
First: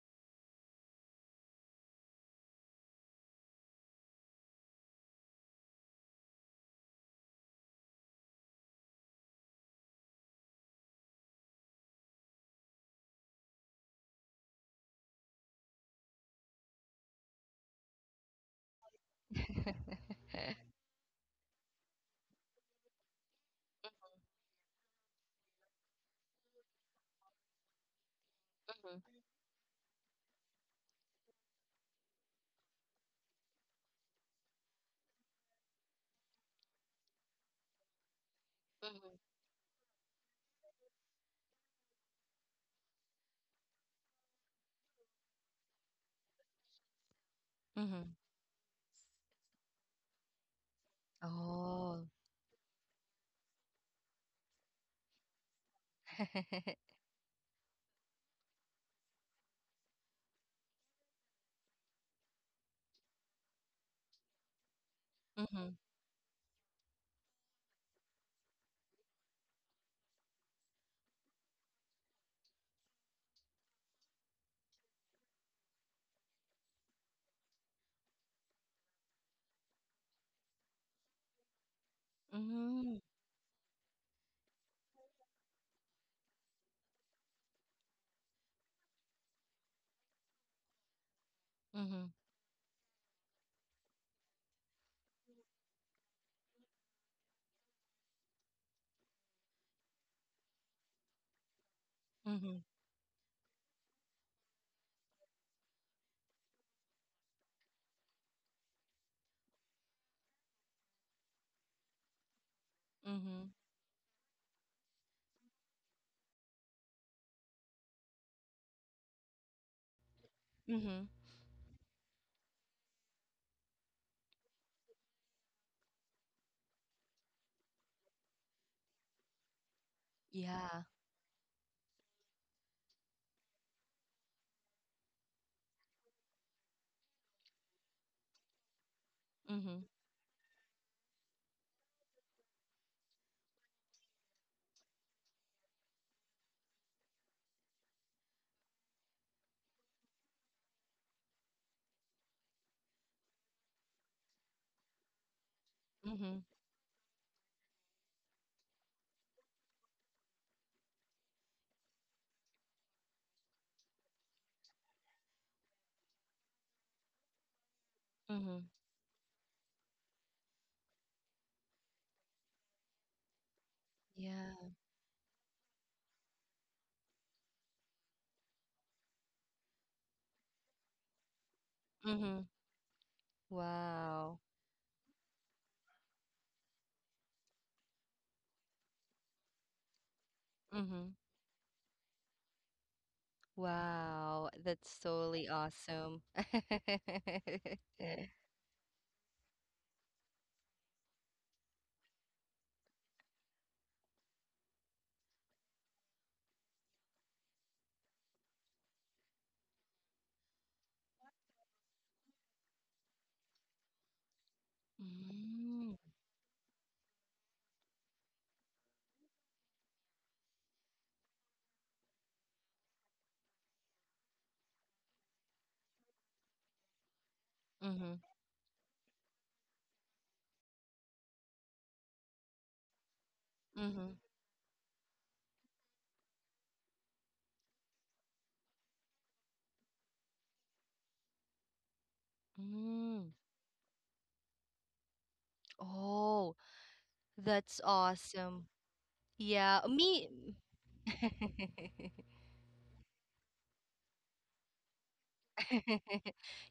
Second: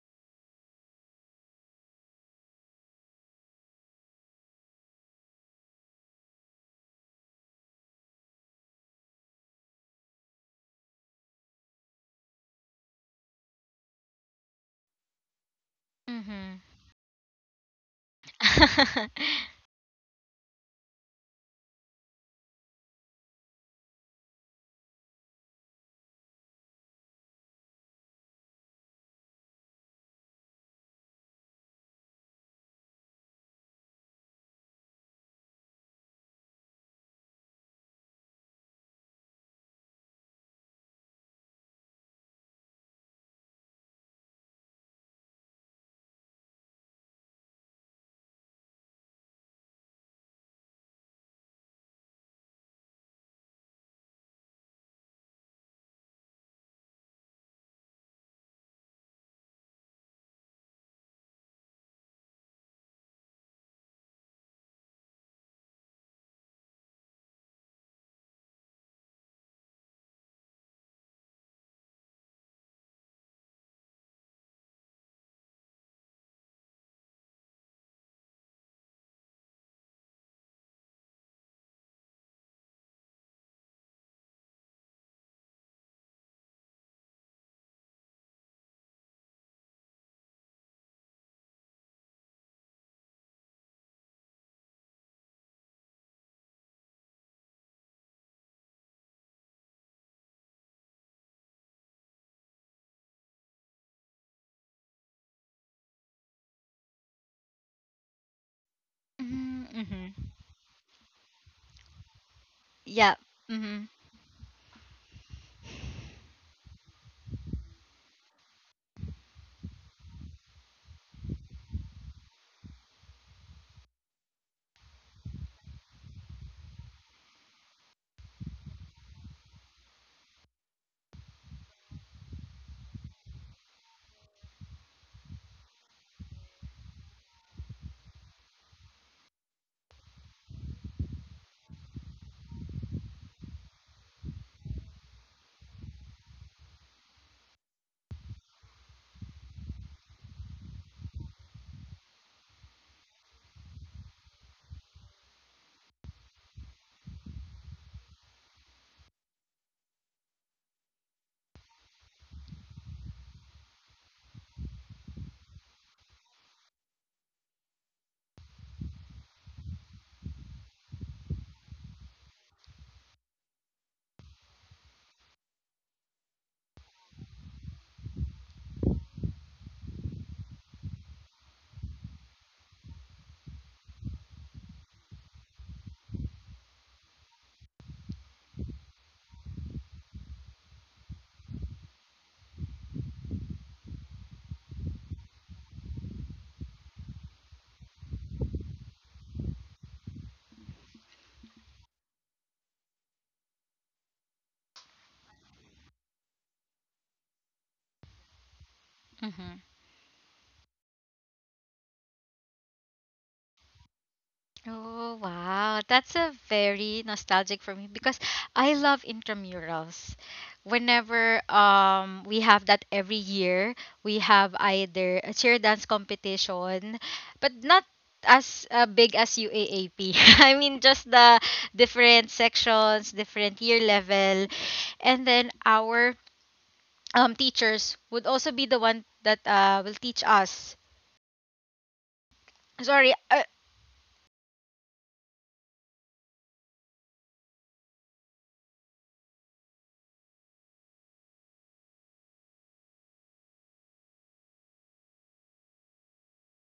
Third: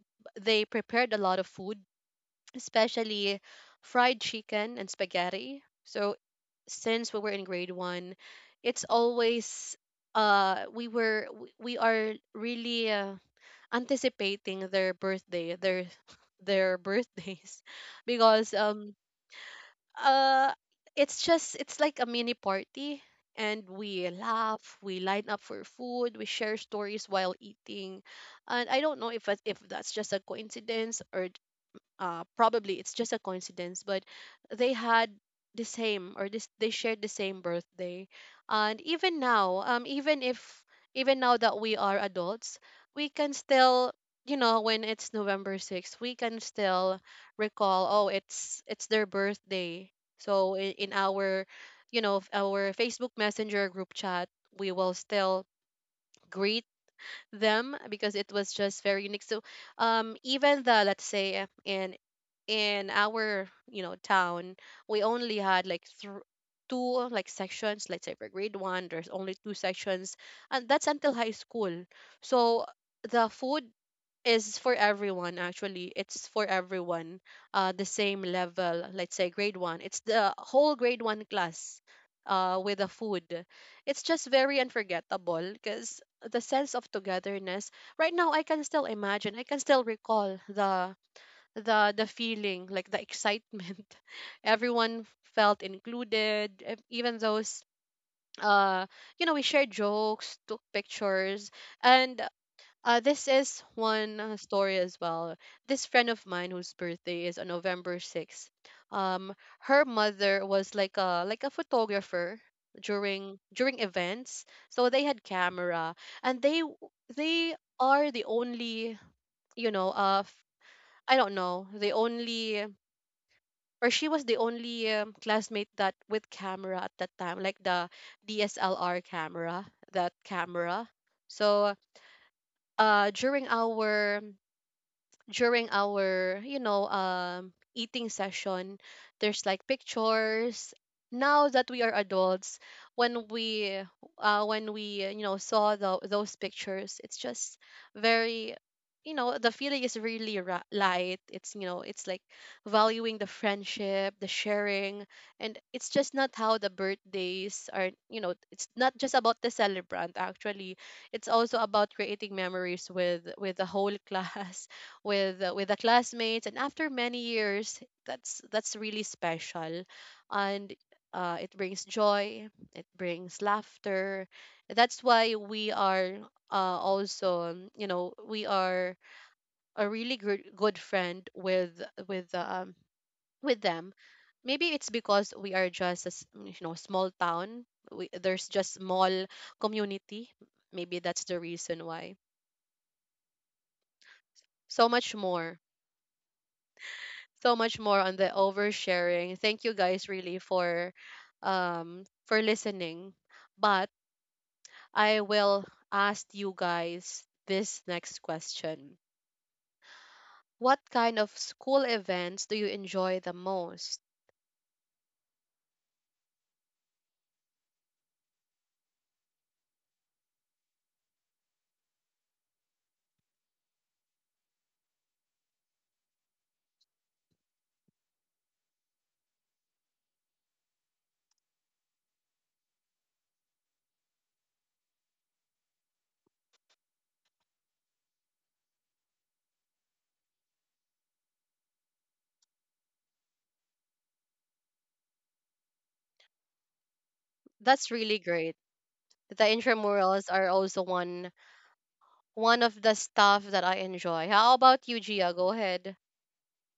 A: They prepared a lot of food, especially fried chicken and spaghetti. So since we were in grade 1, it's always, we are really, anticipating their birthday, their
B: Mm-hmm.
A: their birthdays because uh it's just, it's like a mini party, and we laugh, we line up for food, we share stories while eating. And I don't know if that's just a coincidence, or, probably it's just a coincidence, but they had the same, or this, they shared the same birthday. And even
C: Mm-hmm.
A: now, even if, even now that we are adults, we can still, you know, when it's November 6th, we can still recall,
C: Mm-hmm.
A: oh,
C: Mm-hmm.
A: it's their birthday. So in our, you
C: Oh.
A: know, our Facebook Messenger group chat, we will still greet them because it was just very unique. So even the, let's say, in our, you know, town, we only had
C: Mm-hmm.
A: like thr two like sections. Let's say for grade 1, there's only two sections, and that's until high school. So the food is for everyone, actually, it's for everyone, the same level. Let's say grade one, it's the whole grade 1 class, with the
C: Mm-hmm.
A: food. It's just very unforgettable because the sense of togetherness, right now I can still imagine, I can still recall the
C: Mm-hmm.
A: feeling, like the excitement, everyone felt included, even those, uh you know, we shared jokes, took pictures. And
C: Mm-hmm.
A: this is one, story as well. This friend of mine whose birthday is on November 6th, um her
B: mm-hmm.
A: mother was like a, photographer
B: Yeah.
A: during
C: Mm-hmm.
A: during
B: Mm-hmm.
A: events, so they had camera, and they are the only, you know,
C: Mm-hmm.
A: I don't know, the only, or she was the only, classmate that with camera at that time, like the DSLR camera, that camera.
C: Yeah.
A: So, during our, you know, eating session, there's like
C: Mm-hmm.
A: pictures. Now that we are adults, when we, you know, saw the, those pictures, it's just very, you know, the feeling is really light, it's, you know, it's like valuing the friendship, the sharing. And it's just not
C: Mm-hmm.
A: how the birthdays are, you know, it's not just about the celebrant, actually, it's also about creating memories with the whole class, with, with the classmates, and after many years that's
C: Mm-hmm.
A: that's really special. And, it brings joy, it brings laughter.
C: Yeah.
A: That's why we are, also, you know, we are a really good friend with, with
C: Mm-hmm.
A: um, with them.
C: Wow.
A: Maybe it's because we are just a you know, small town, there's just small community, maybe
C: Mm-hmm.
A: that's the reason why.
C: Wow,
A: So
C: that's
A: much
C: totally
A: more,
C: awesome.
A: so much more on the oversharing. Thank you guys really for listening. But I will ask you guys this next question.
B: Mm-hmm.
A: What kind of school events do you enjoy the most?
B: Oh, wow.
C: Mm.
B: That's a very nostalgic for me because I love intramurals. Whenever we have that every year, we have either a cheer dance competition, but not
C: Mhm.
B: as big as UAAP. I mean, just the different sections, different year
C: Mhm.
B: level, and then our teachers would also be the one that will teach us sorry
C: mm. Oh, that's
A: That's really great.
C: awesome.
A: The
C: Yeah,
A: intramurals
C: me.
A: are also one, one of the stuff that I enjoy. How about you, Gia? Go ahead.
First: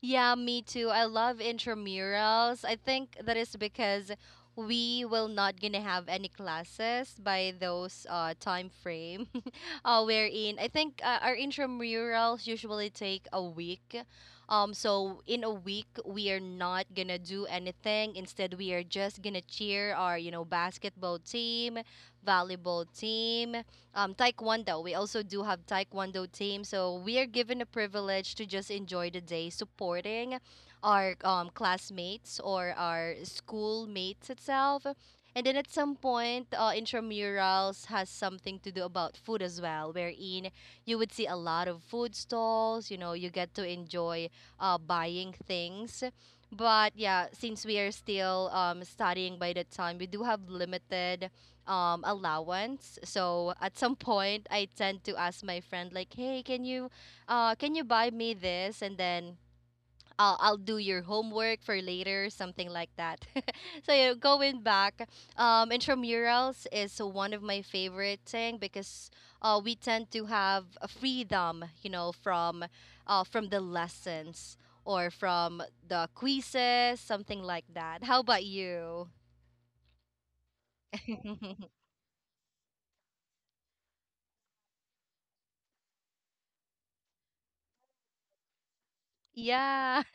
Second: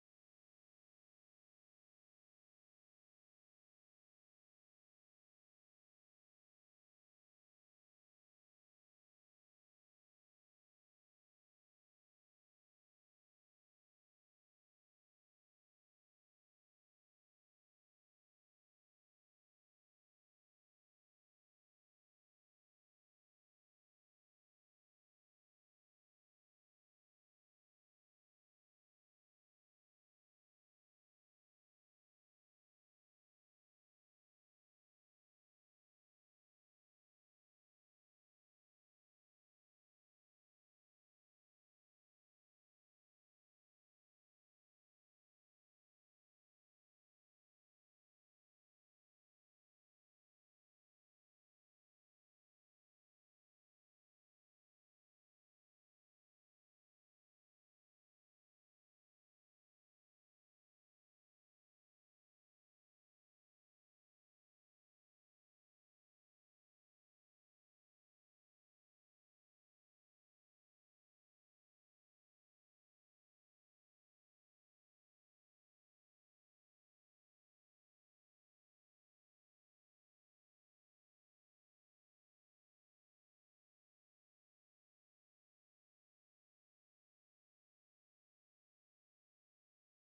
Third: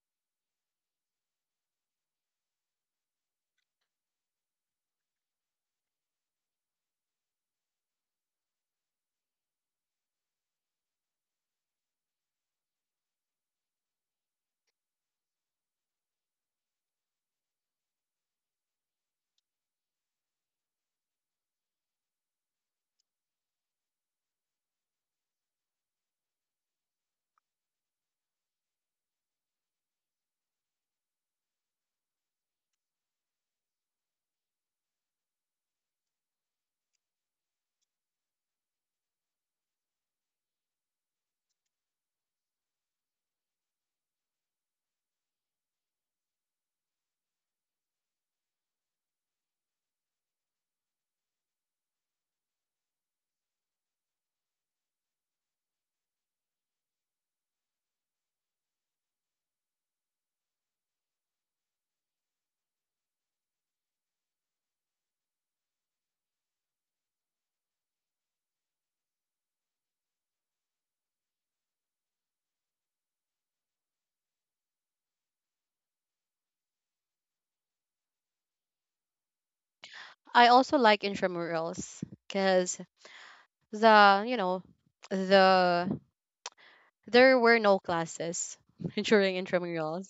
C: Yeah, me too. I love intramurals. I think that is because we will not gonna have any classes by those time frame. Wherein I think our intramurals usually take a week. So in a week we are not gonna do anything. Instead, we are just gonna cheer our, you know, basketball team, volleyball team, Taekwondo. We also do have Taekwondo team, so we are given a privilege to just enjoy the day supporting our classmates or our school mates itself. And then at some point, intramurals has something to do about food as well, wherein you would see a lot of food stalls. You know, you get to enjoy buying things. But yeah, since we are still studying by that time, we do have limited allowance. So at some point, I tend to ask my friend like, "Hey, can you buy me this?" And then I'll do your homework for later, something like that. So yeah, going back, intramurals is one of my favorite thing because we tend to have a freedom, you know, from the lessons or from the quizzes, something like that. How about you?
A: I also like intramurals because the, you know, the there were no classes during
C: yeah.
A: intramurals.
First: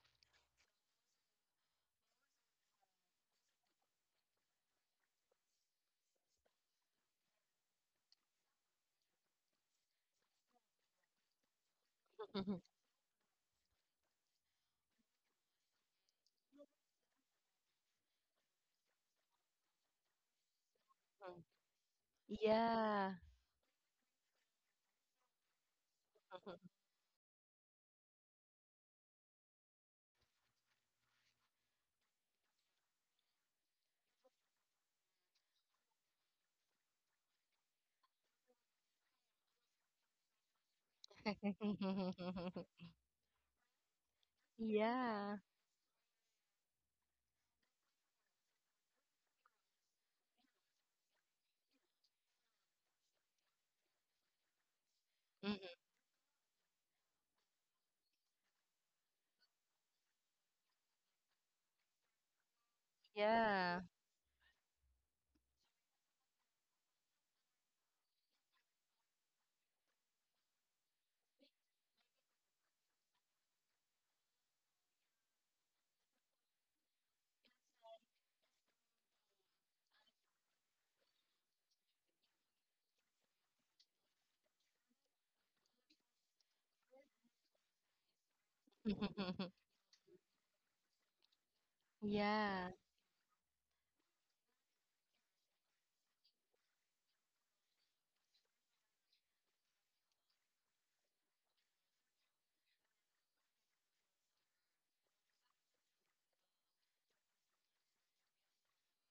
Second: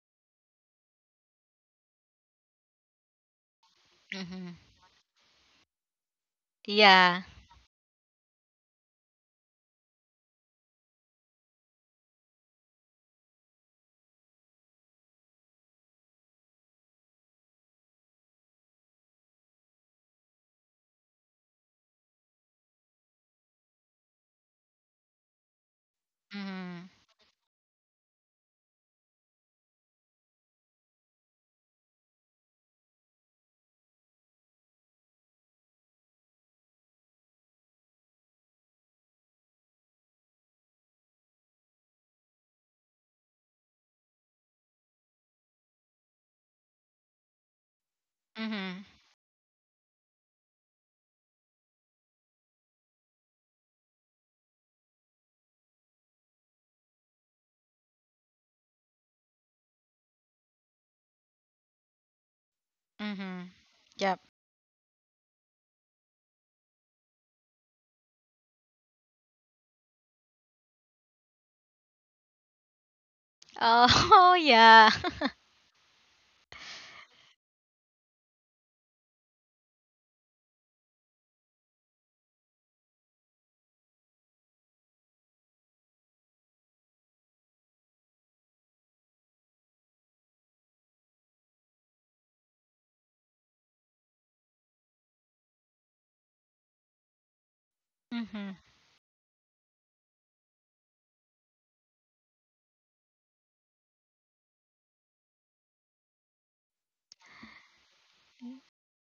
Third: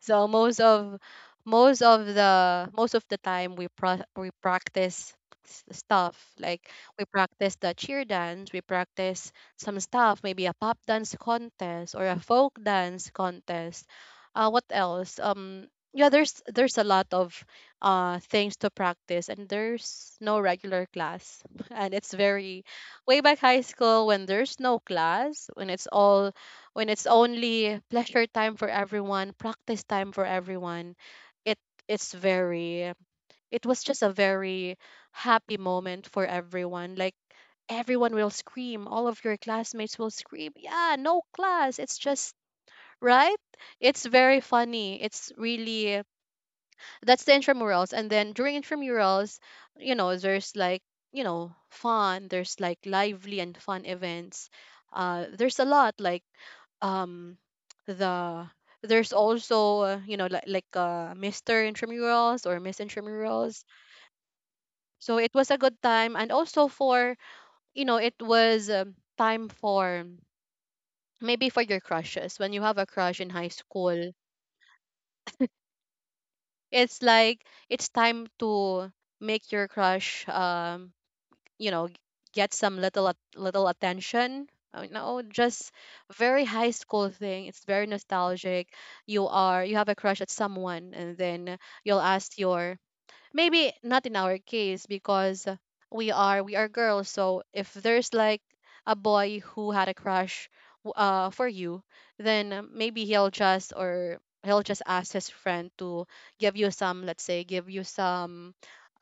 A: So most of the time we we
B: mm-hmm.
A: practice stuff like, we
B: Yeah.
A: practice the cheer dance, we practice some stuff, maybe a pop dance contest or a folk dance contest. What else? Yeah, there's a lot of things to practice, and there's no regular class, and it's very
C: Yeah.
A: way back high school when there's no class, when it's all,
B: Mm-hmm.
A: when it's only pleasure time for everyone, practice time for everyone, it it's very, it was just a very happy moment for everyone. Like everyone will scream, all of your classmates will scream, yeah, no class. It's just, right? It's very funny. It's
C: Yeah.
A: really, that's the intramurals. And then during
B: Mm-hmm.
A: intramurals, you know, there's like, you know, fun, there's like lively and fun events. There's a lot like, um the there's also, you know, like, mr intramurals or miss
B: Mm-hmm.
A: intramurals.
C: Yeah.
B: Yep.
A: So it was a good time, and also for, you know, it was, time for maybe for your crushes when you have a crush in high
B: Oh,
A: school.
B: oh yeah.
A: It's like, it's time to make your crush, you know, get some little attention. No just Very high school thing, it's very nostalgic. You are, you have a crush at someone, and then you'll ask
C: Yeah.
A: your, maybe not in our case, because we are, girls. So if there's like
B: Mm-hmm.
A: a boy who had a crush, for you, then, maybe he'll just, ask his friend to give you some, let's say give you some,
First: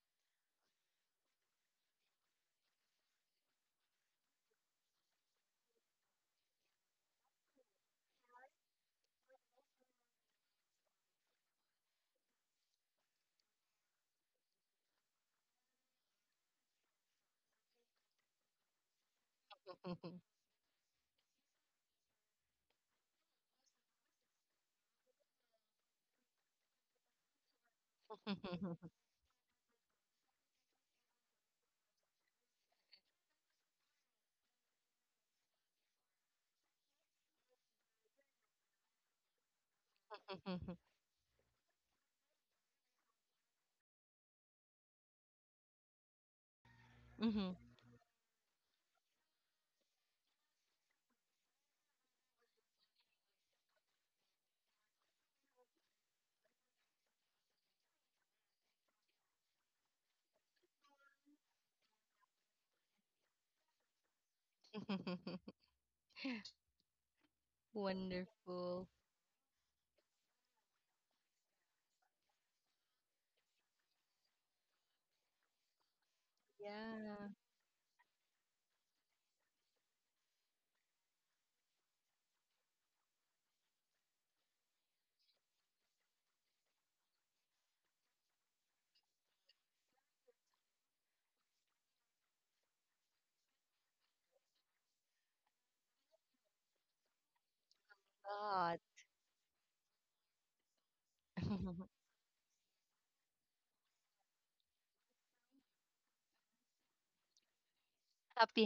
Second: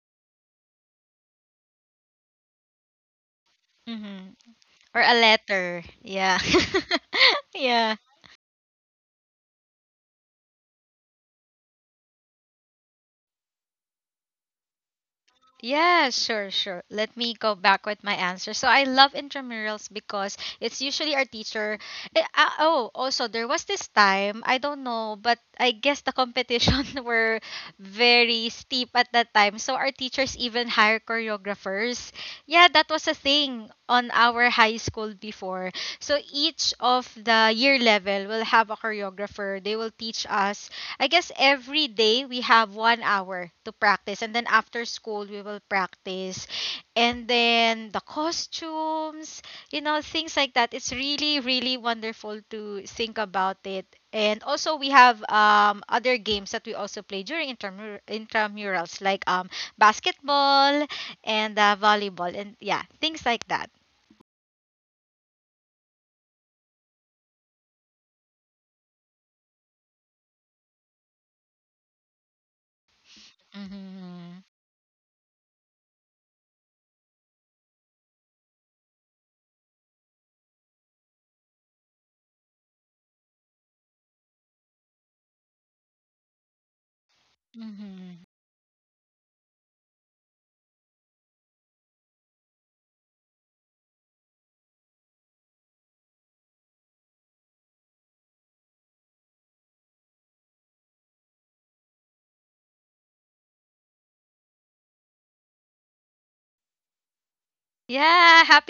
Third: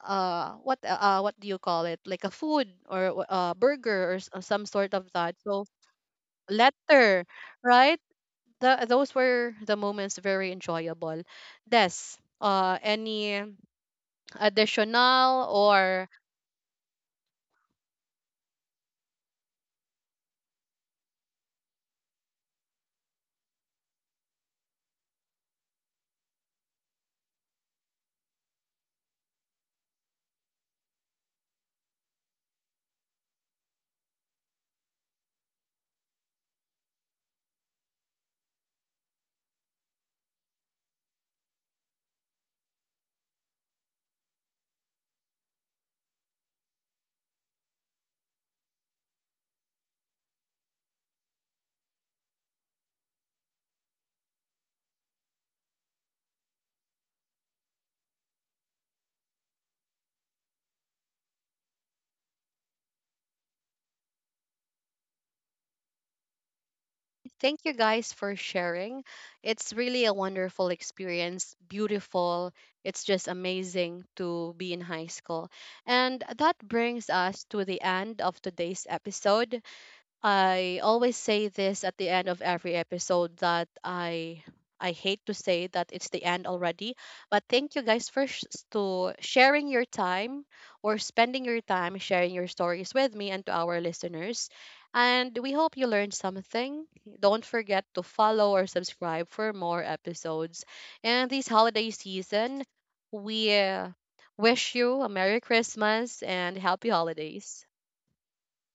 A: what do you call it, like a food or a burger, or
B: Mm-hmm.
A: or some sort
B: Or
A: of
B: a
A: that, so,
B: letter, yeah.
A: letter,
B: Yeah.
A: right? Those were the moments, very enjoyable. Des Any additional or,
B: Yeah, sure, sure. Let me go back with my answer. So I love intramurals because it's usually our teacher. Oh, also there was this time I don't know, but I guess the competition were very steep at that time. So our teachers even hire choreographers. Yeah, that was a thing on our high school before. So each of the year level will have a choreographer. They will teach us I guess every day we have 1 hour to practice, and then after school we will practice, and
C: Mhm.
B: then the costumes, you know, things like that. It's really, really wonderful to think about it. And also we have other games that we also play during intramurals, like basketball and volleyball, and yeah, things like that.
A: thank you guys for
C: Wonderful.
A: sharing. It's really a wonderful experience, beautiful. It's just amazing
B: Hmm.
A: to be in high school, and that brings
C: Yeah.
A: us to the end of today's episode. I always say this at the end of every episode that I hate to say that it's the end already, but thank you guys
B: Hmm.
A: for sh- to sharing your time, or spending your time sharing your stories with me and to our listeners. And we hope you learned something. Don't forget to follow or
C: God.
A: subscribe for more episodes. And this holiday season, we, wish you a Merry Christmas and Happy Holidays.
B: Yeah,
C: Happy
B: happy